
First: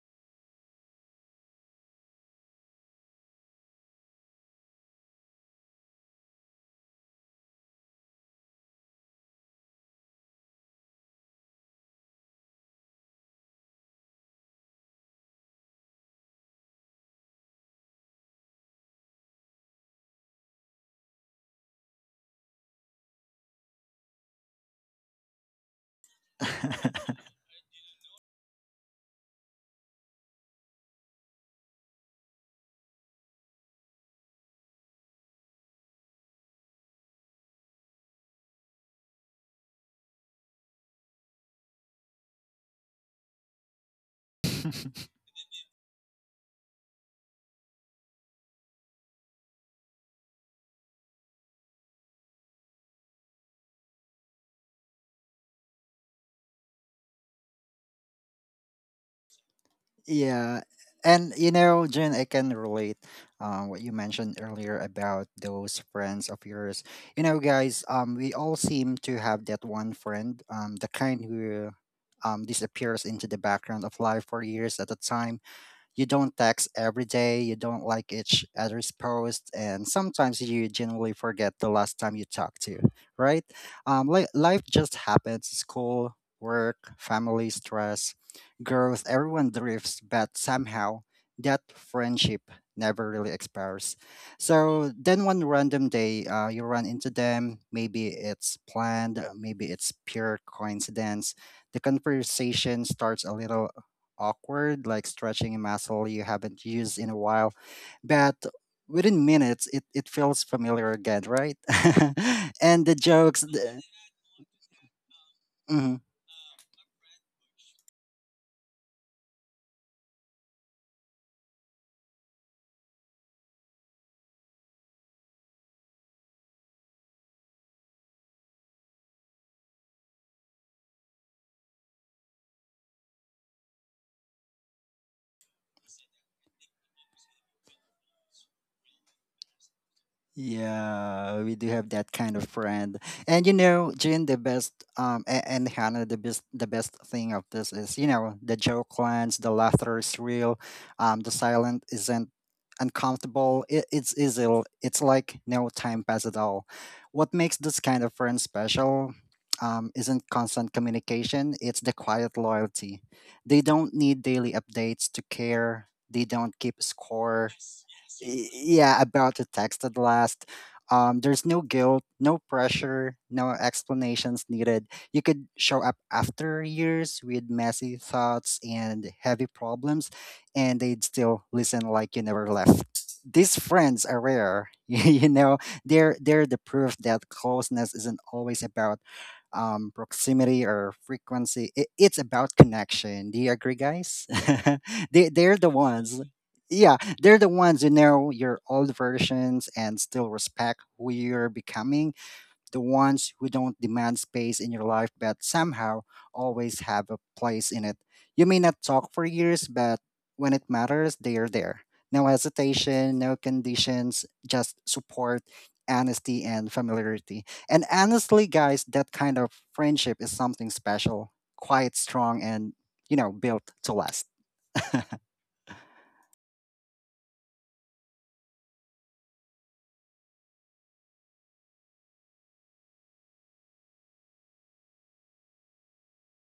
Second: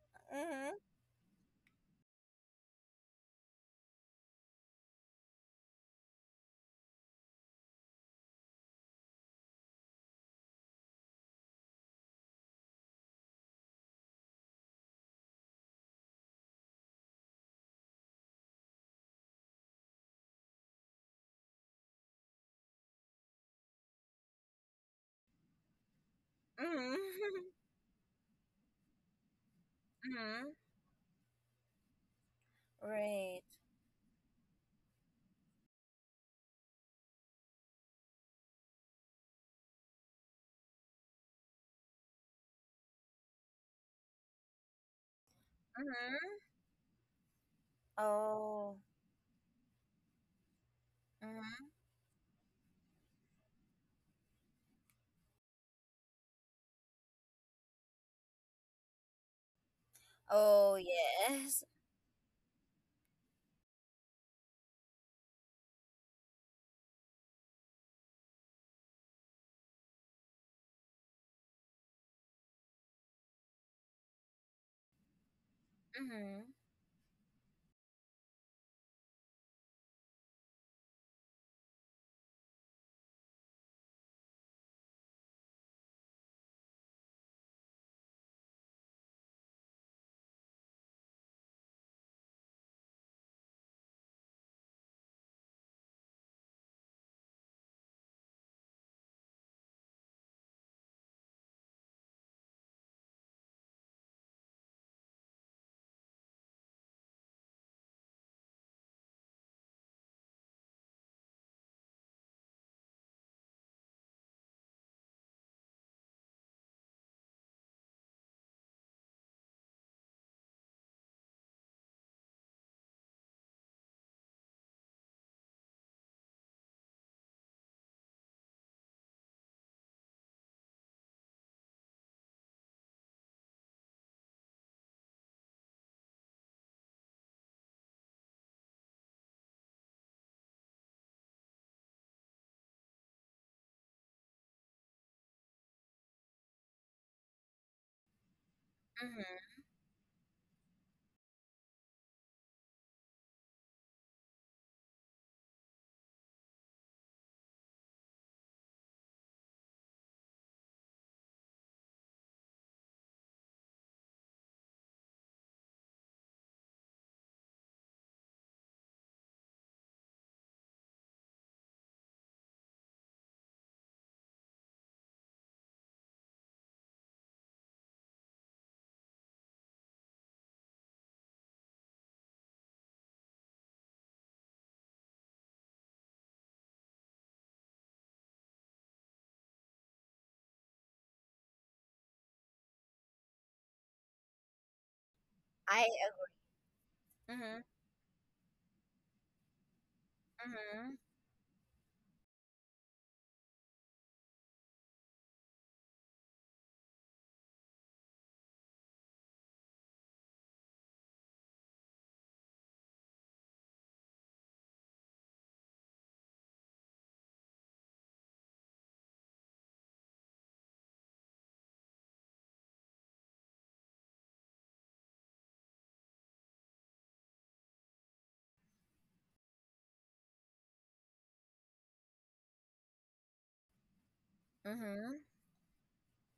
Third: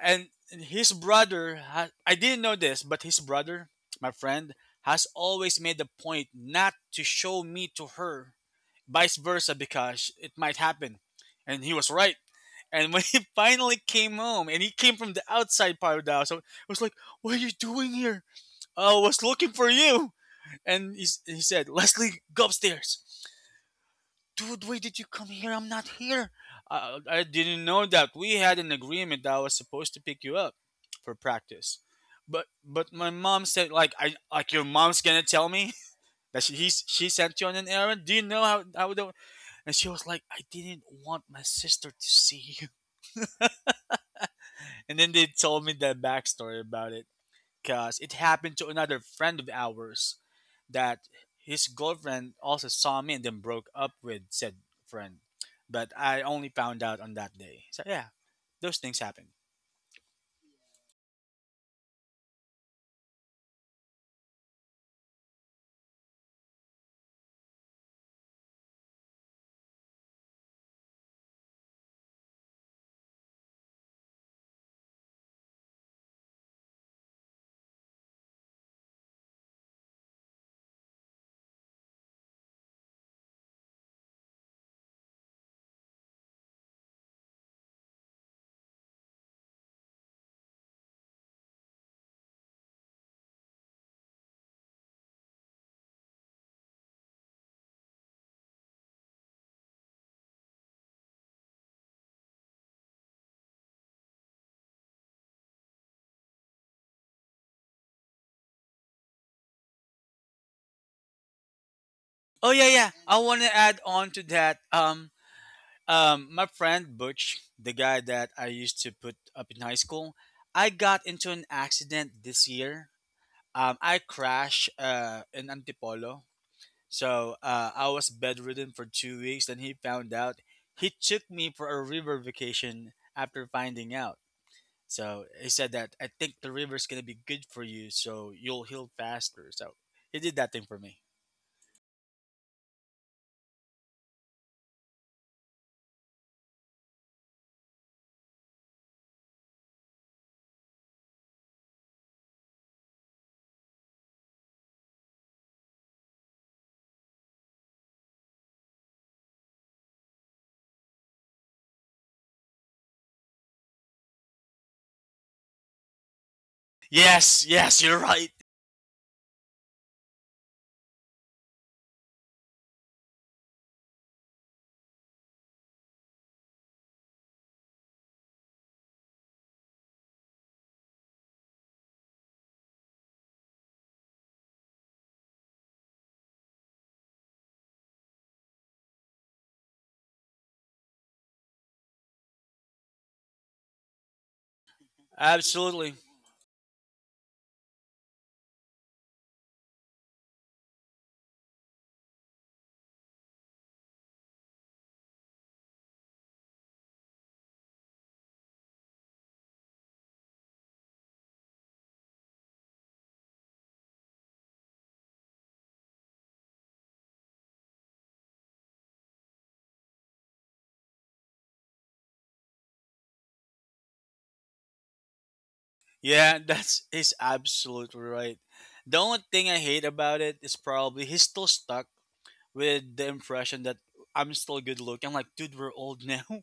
Speaker 2: and
Speaker 1: Mhm.
Speaker 2: his brother. I didn't know this, but his brother, my friend, has always made the point not to show me to her, vice versa, because it might happen, and he was right. And when he finally came home, and he came from the outside part of the house, so I was like, "What are you doing here? I was looking for you." And he said, "Leslie, go upstairs." Dude, why did you come here? I'm not here.
Speaker 1: Mhm.
Speaker 2: I
Speaker 1: Mhm.
Speaker 2: didn't know that we had an agreement that I was supposed to pick you up for practice. But my
Speaker 1: Right.
Speaker 2: mom said, like, I like your mom's gonna tell me that she he's, she sent you on an errand. Do you know how the. And she was like, I didn't want my sister to see you. And then they told me that
Speaker 1: Mhm.
Speaker 2: backstory about it because it happened to
Speaker 1: Oh.
Speaker 2: another friend of ours that his
Speaker 1: Mhm.
Speaker 2: girlfriend also saw me and then broke up with said friend. But I only found out on that day. So yeah, those things happen.
Speaker 3: Yeah,
Speaker 1: Oh
Speaker 3: and you
Speaker 1: yes.
Speaker 3: know, Jen, I can relate, what you mentioned earlier about those friends of yours. You know, guys, we all seem to have that one friend, the kind who disappears into the background of life for years at a time. You don't
Speaker 1: Mhm.
Speaker 3: text every day, you don't like each other's post, and sometimes you genuinely forget the last time you talked to, right? Life just happens: school, work, family, stress, growth. Everyone drifts, but somehow that friendship never really expires. So then one random day, you run into them. Maybe it's planned, maybe it's pure coincidence. The conversation starts a little awkward, like stretching a muscle you haven't used in a while. But within minutes, it feels familiar again, right?
Speaker 2: Oh yeah,
Speaker 3: And
Speaker 2: yeah.
Speaker 3: the
Speaker 2: I
Speaker 3: jokes.
Speaker 2: want to add on to that.
Speaker 3: Mm-hmm.
Speaker 2: My friend Butch, the guy that I used to put up in high school, I got into an accident this year. I crashed in Antipolo. So I was bedridden for 2 weeks. Then he found out. He took me for a river vacation after finding out. So he said that I think the river's gonna be good for you, so you'll heal faster. So he did that thing for me.
Speaker 3: Yeah, we do have that kind of friend. And you know, Jin, the best, and Hannah, the best thing of this is, you know, the joke lines,
Speaker 1: Mhm.
Speaker 3: the laughter is real, the silent isn't uncomfortable. It's easy. It's like no time pass at all. What makes this kind of friend special? Isn't constant communication, it's the quiet loyalty. They don't need daily updates to care. They don't keep
Speaker 2: Yes,
Speaker 3: score.
Speaker 2: yes, you're right.
Speaker 3: Yeah, about the text at last. There's no guilt, no pressure, no explanations needed. You could show up after years with messy thoughts and heavy problems, and they'd still listen like you never left. These friends are rare. You know, they're the proof that closeness isn't always about proximity or frequency, it, it's about connection. Do you agree, guys? They're the
Speaker 1: I
Speaker 2: Absolutely.
Speaker 3: ones,
Speaker 1: agree.
Speaker 3: yeah, they're the
Speaker 1: Mhm.
Speaker 3: ones who know your old versions and still respect
Speaker 1: Mhm.
Speaker 3: who you're becoming, the ones who don't demand space in your life but somehow always have a place in it. You may not talk for years, but when it matters, they're there. No hesitation, no conditions, just support, honesty, and familiarity. And honestly, guys, that kind of friendship is something special, quite strong, and you know, built to last.
Speaker 2: Yeah, that's he's absolutely right. The only thing I hate about it is probably he's still stuck with the impression that I'm still good looking. I'm
Speaker 1: Mhm.
Speaker 2: like, dude, we're old now.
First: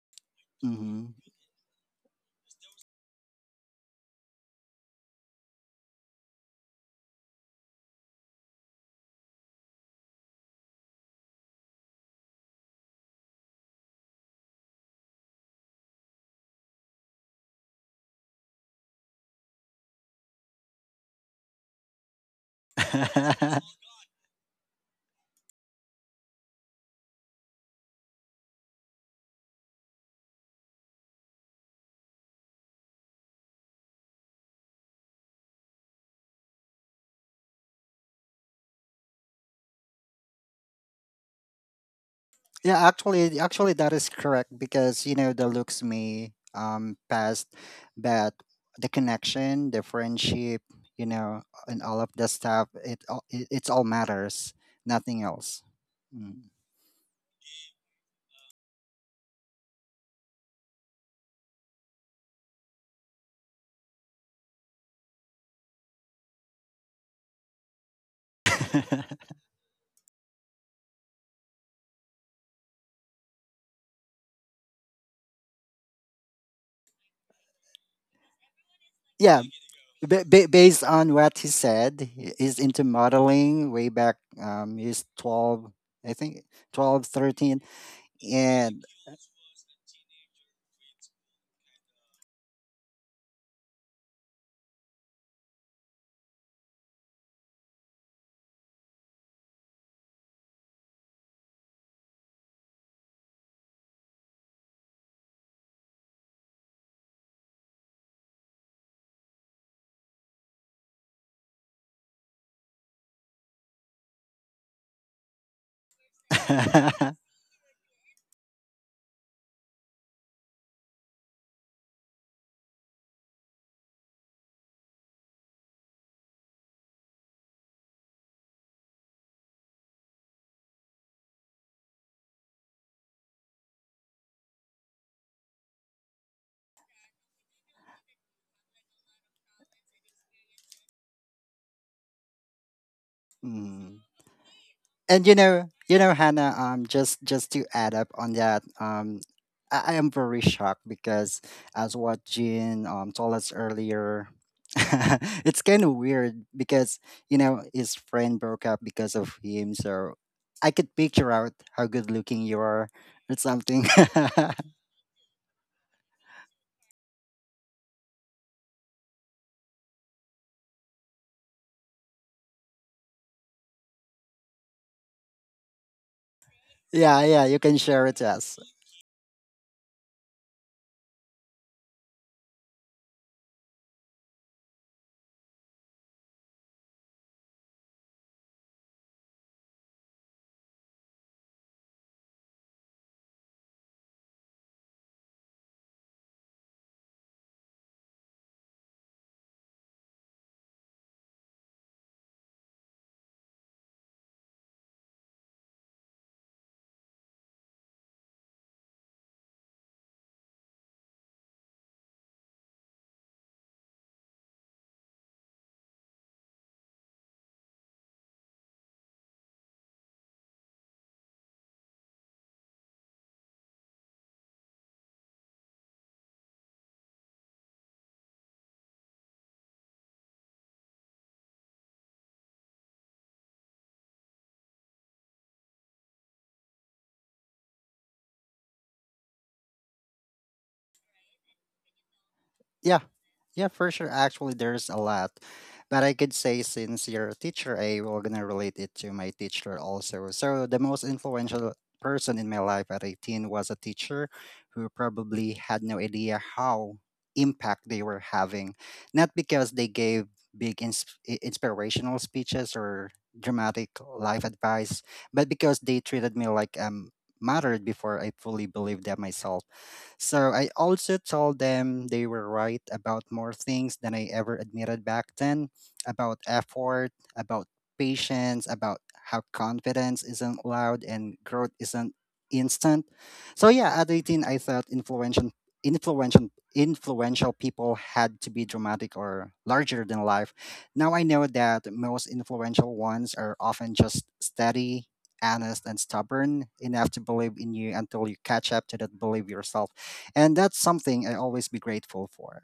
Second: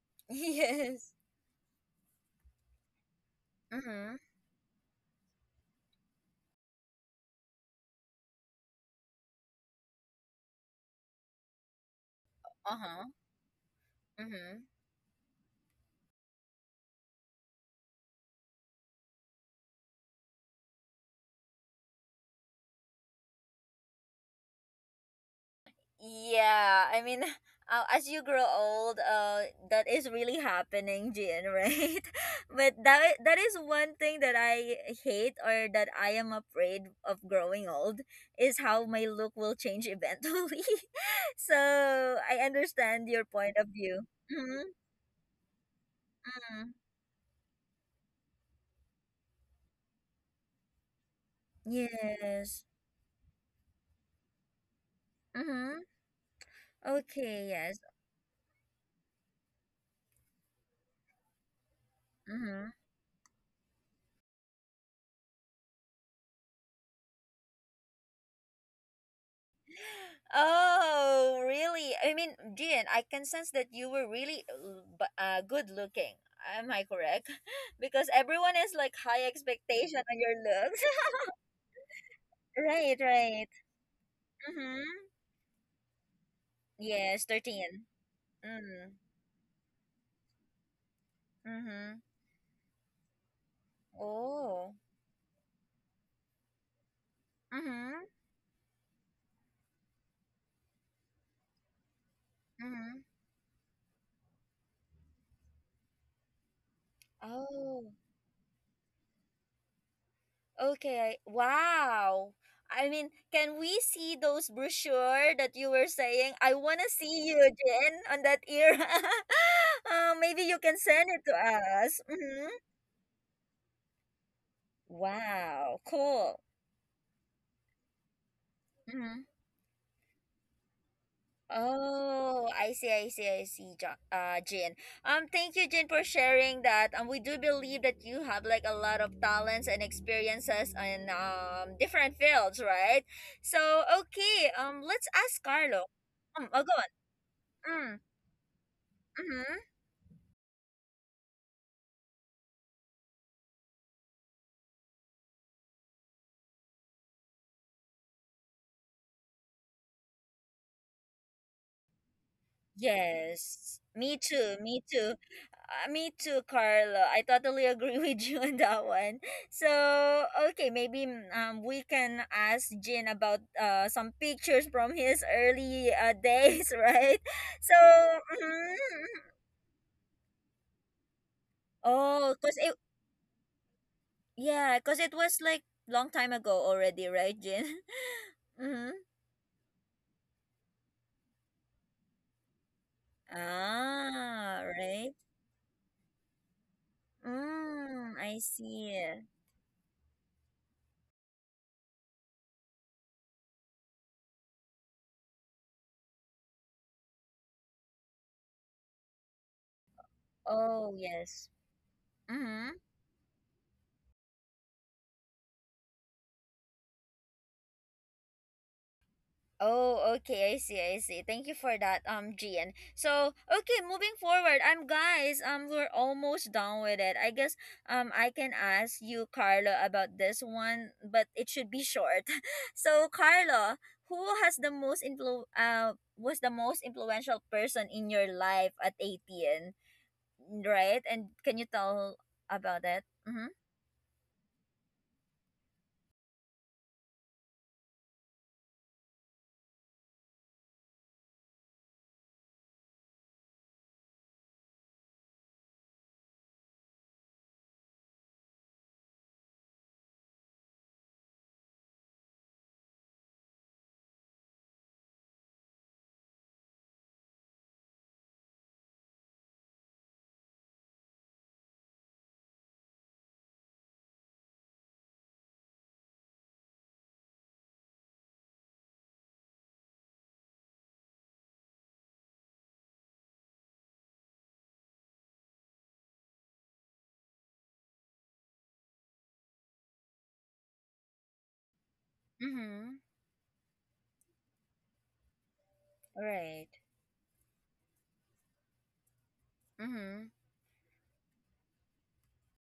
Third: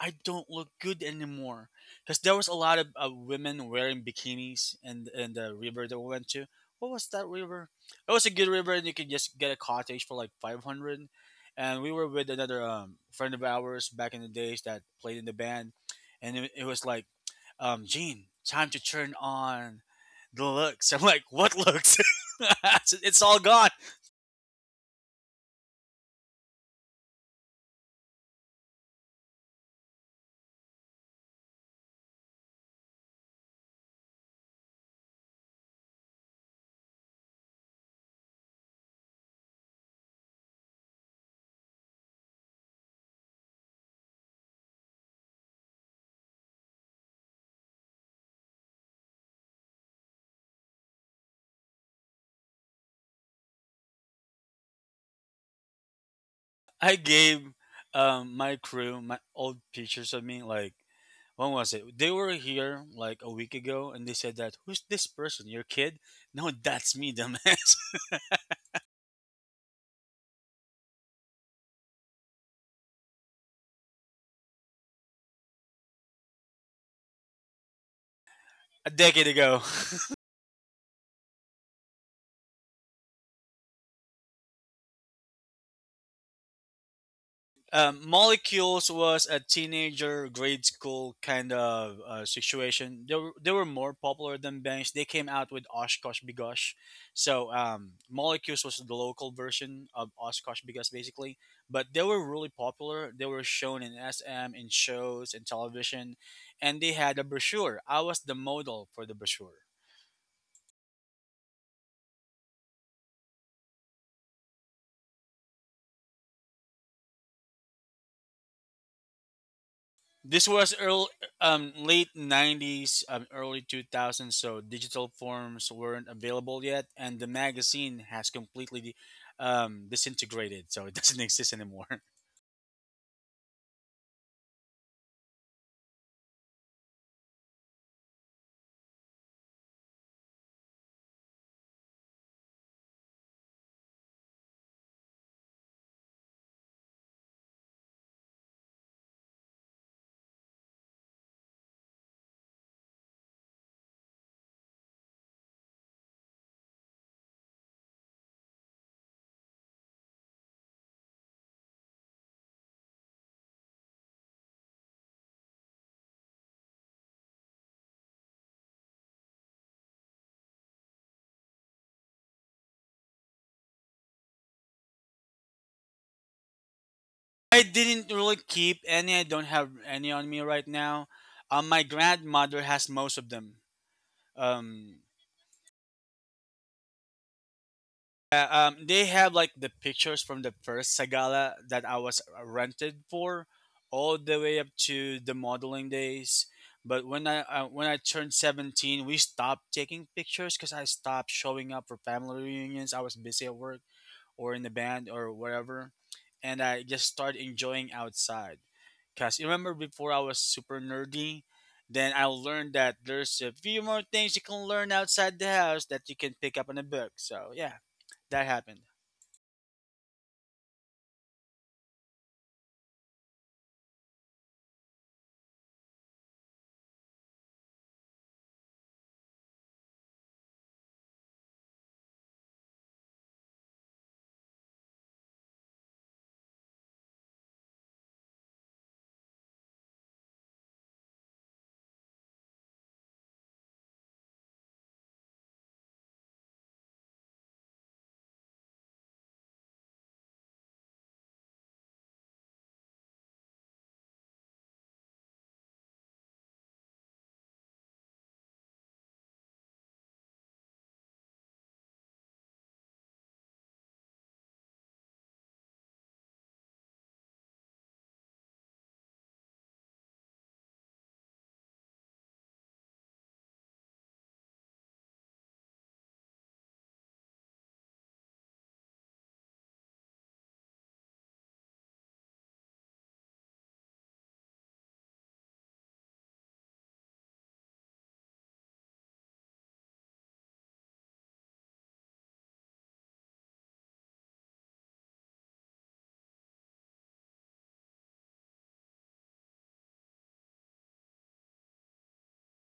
Speaker 2: I don't look good
Speaker 3: Hmm.
Speaker 1: Yes.
Speaker 2: anymore. Because there was a lot of women wearing
Speaker 1: Mhm.
Speaker 2: bikinis in the river that we went to. What was that river? It was a good river, and you could just get a cottage for like 500. And we were with another
Speaker 1: Uh huh.
Speaker 2: friend of ours back in the days
Speaker 1: Mhm.
Speaker 2: that played in the band. And it was like, Gene, time to turn on the looks. I'm like, what looks? It's all gone.
Speaker 1: Yeah, I mean, as you grow old, that is really happening, Jin, right? but that is one thing that I hate or that I am afraid of growing old is how my look will change eventually. So I
Speaker 3: Yeah,
Speaker 1: understand your
Speaker 3: actually,
Speaker 1: point of
Speaker 3: actually, that
Speaker 1: view.
Speaker 3: is correct
Speaker 1: Mm-hmm,
Speaker 3: because you know the looks may
Speaker 1: mm-hmm.
Speaker 3: past, but the connection, the friendship, you know, and all of the
Speaker 1: Yes.
Speaker 3: stuff, it's all matters, nothing else.
Speaker 1: Mm-hmm.
Speaker 3: Mm.
Speaker 2: I
Speaker 1: Okay.
Speaker 2: gave
Speaker 1: Yes.
Speaker 2: my crew my old pictures of me, like, when was it? They were
Speaker 1: Mm-hmm.
Speaker 2: here like a week ago, and they said that, who's this person? Your kid? No, that's me, dumbass.
Speaker 1: Oh, really? I mean, Jean, I can sense that you were really l- b- good looking. Am I correct? Because everyone has like
Speaker 2: A
Speaker 1: high
Speaker 2: decade
Speaker 3: Yeah,
Speaker 2: ago.
Speaker 1: expectation on your looks.
Speaker 3: based on what he said, he's into
Speaker 1: Right, right.
Speaker 3: modeling way back. He's
Speaker 1: Mm-hmm.
Speaker 3: 12, I think, 12,
Speaker 1: Yes,
Speaker 3: 13,
Speaker 1: 13. Mm.
Speaker 3: and.
Speaker 2: Molecules was a teenager grade school kind
Speaker 1: Mm-hmm.
Speaker 2: of situation. They were more popular than
Speaker 1: Oh.
Speaker 2: bangs. They came out with Oshkosh Bigosh. So
Speaker 1: Mm-hmm.
Speaker 2: molecules was the local version of Oshkosh Bigosh basically, but they were really
Speaker 1: Mm-hmm.
Speaker 2: popular. They were shown in SM in shows in television, and they had a
Speaker 1: Oh.
Speaker 2: brochure. I was the model for the brochure.
Speaker 1: Okay. Wow. I mean, can we see those brochure that you were saying? I want to see you, Jen, on that era. Maybe you
Speaker 2: This
Speaker 1: can
Speaker 2: was
Speaker 1: send
Speaker 2: early,
Speaker 1: it to us.
Speaker 2: late
Speaker 1: Hmm.
Speaker 2: 90s, early 2000s, so digital
Speaker 1: Wow.
Speaker 2: forms weren't
Speaker 1: Cool.
Speaker 2: available yet, and the magazine has completely
Speaker 1: Hmm.
Speaker 2: disintegrated, so it doesn't exist anymore.
Speaker 1: Oh, I see, I see, I see, Jo- Jin. Thank you, Jin, for sharing that. We do believe that you have like a lot of talents and experiences in different fields, right? So,
Speaker 3: Mm.
Speaker 1: okay. Let's
Speaker 3: And
Speaker 1: ask Carlo. I'll
Speaker 3: Hannah,
Speaker 1: go
Speaker 3: just to
Speaker 1: mm,
Speaker 3: add up on that.
Speaker 1: mm-hmm.
Speaker 3: I am very shocked because as what Jean told us earlier. It's kind of weird because his friend broke up because of him, so I could picture out how good looking you are, or
Speaker 1: Yes.
Speaker 3: something.
Speaker 1: Me too. Me too. Me too, Carlo. I totally agree with you on that one. So, okay, maybe we can ask Jin about some pictures from his early days, right?
Speaker 3: Yeah, yeah, you
Speaker 1: So,
Speaker 2: I
Speaker 3: can share
Speaker 2: didn't
Speaker 3: it to
Speaker 2: really
Speaker 3: us.
Speaker 2: keep any,
Speaker 1: mm-hmm.
Speaker 2: I don't have any on me right now. My
Speaker 1: Oh, cause
Speaker 2: grandmother
Speaker 1: it
Speaker 2: has most of them.
Speaker 1: yeah, cause
Speaker 2: Um,
Speaker 1: it was like long time ago already, right, Jin? mm-hmm.
Speaker 2: They have like the pictures from the first Sagala that I was rented for, all the
Speaker 1: Ah,
Speaker 2: way up
Speaker 1: right.
Speaker 2: to the modeling days. But when I
Speaker 1: Mm, I
Speaker 2: turned 17,
Speaker 1: see.
Speaker 2: we stopped taking pictures because I stopped showing up for family reunions. I was busy at work or in the band or whatever, and I just started enjoying outside. Cause you remember before I was super
Speaker 1: Oh, yes.
Speaker 2: nerdy. Then I
Speaker 1: Mm-hmm.
Speaker 2: learned that there's a few more things you can learn outside the house that you can pick up in a book. So yeah, that happened.
Speaker 1: Oh, okay, I see, I see. Thank you for that, Gian. So, okay, moving forward, guys, we're almost done with it. I guess, I can ask you, Carlo, about this one, but it should be short. So, Carlo, who has the most was the most influential person in your life at 18, right? And can you tell about that?
Speaker 3: Yeah,
Speaker 1: Mm-hmm.
Speaker 3: yeah, for sure. Actually, there's a lot. But I could say since you're a teacher, A, we're gonna relate it to my teacher also. So the most influential person in my life at 18 was a teacher who probably had no idea how impact they were having. Not because they gave big inspirational speeches or dramatic life advice, but because they treated me like mattered before I fully believed that myself. So I also told them they were right about more things than I ever admitted back then, about effort, about patience, about how confidence isn't loud and growth isn't instant. So yeah, at 18 I thought influential influential people had to be dramatic or larger than life. Now I know that most
Speaker 1: Mm-hmm.
Speaker 3: influential ones are often just steady, honest, and
Speaker 1: Right.
Speaker 3: stubborn enough to believe in you until you catch up to that belief yourself,
Speaker 1: Mm-hmm.
Speaker 3: and that's something I always be grateful for.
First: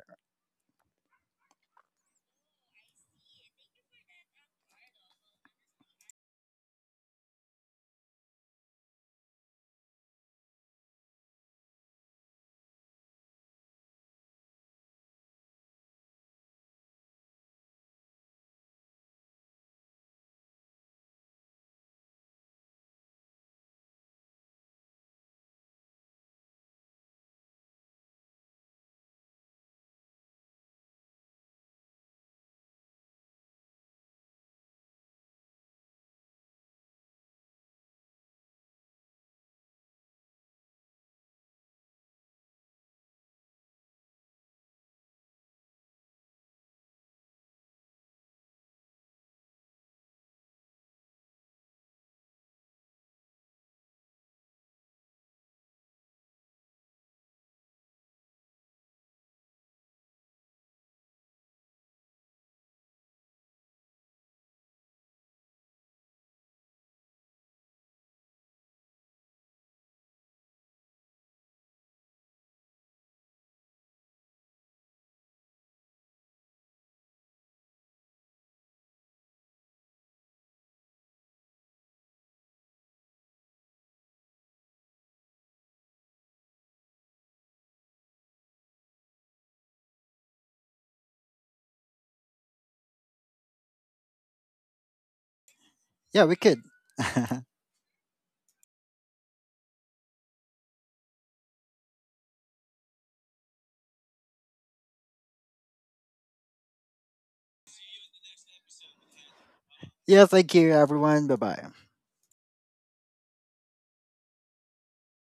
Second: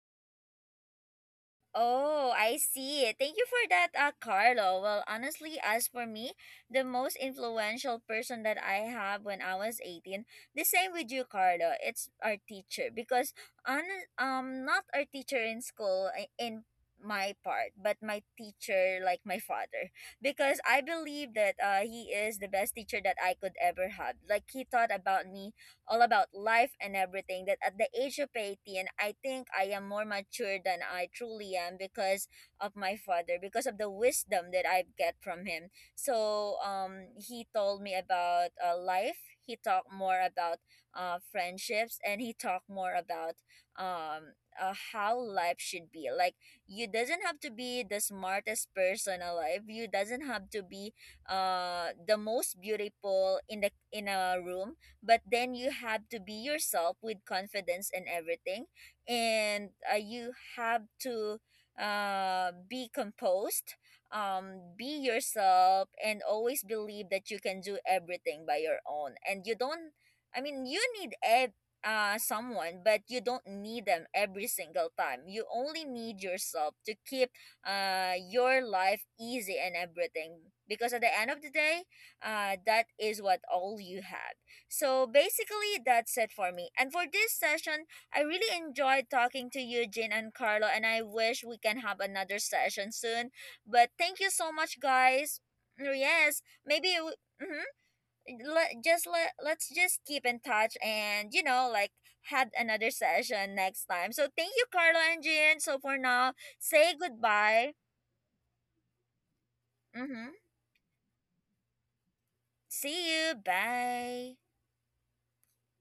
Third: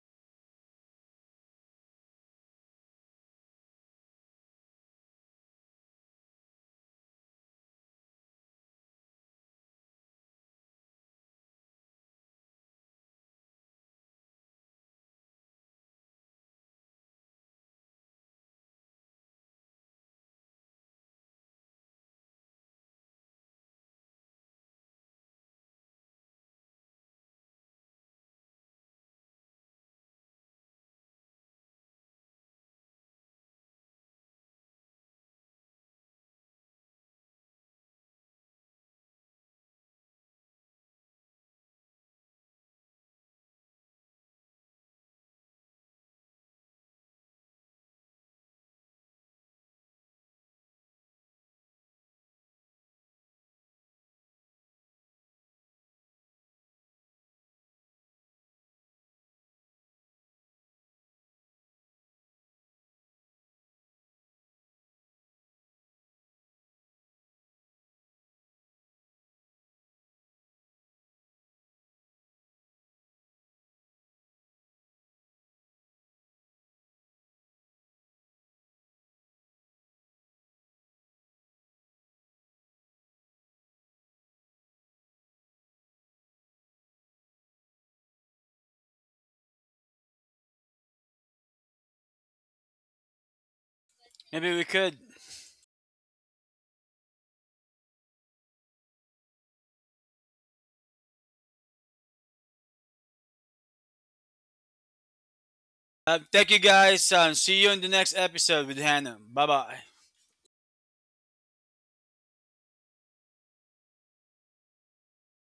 Speaker 1: Oh, I see. Thank you for that, Carlo. Well, honestly, as for me, the most influential person that I have when I was 18, the same with you, Carlo. It's our teacher because on not our teacher in school in my part, but my teacher like my father because I believe that he is the best teacher that I could ever have. Like he taught about me all about life and everything that at the age of 18 I think I am more mature than I truly am because of my father, because of the wisdom that I get from him. So he told me about life. He talked more about friendships, and he talked more about how life should be like. You doesn't have to be the smartest person alive, you doesn't have to be the most beautiful in the in a room, but then you have to be yourself with confidence and everything. And you have to be composed, be yourself, and always believe that you can do everything by your own. And you don't, I mean, you need someone, but you don't need them every single time. You only need yourself to keep your life easy and everything, because at the end of the day that is what all you have. So basically, that's it for me. And for this session, I really enjoyed talking to you, Jin and Carlo, and I wish we can have another session soon. But thank you so
Speaker 2: Maybe we
Speaker 1: much,
Speaker 2: could.
Speaker 1: guys. Mm,
Speaker 3: Yeah, we
Speaker 1: yes,
Speaker 3: could.
Speaker 1: maybe w- mhm, let, just let, let's just keep in touch and, you know, like had another session next time. So thank you, Carlo and Jin. So for now,
Speaker 2: Thank you
Speaker 1: say
Speaker 2: guys. See you
Speaker 1: goodbye.
Speaker 2: in the next episode with Hannah. Bye bye.
Speaker 1: Mm-hmm.
Speaker 3: Yeah, thank you, everyone. Bye bye.
Speaker 1: See you. Bye.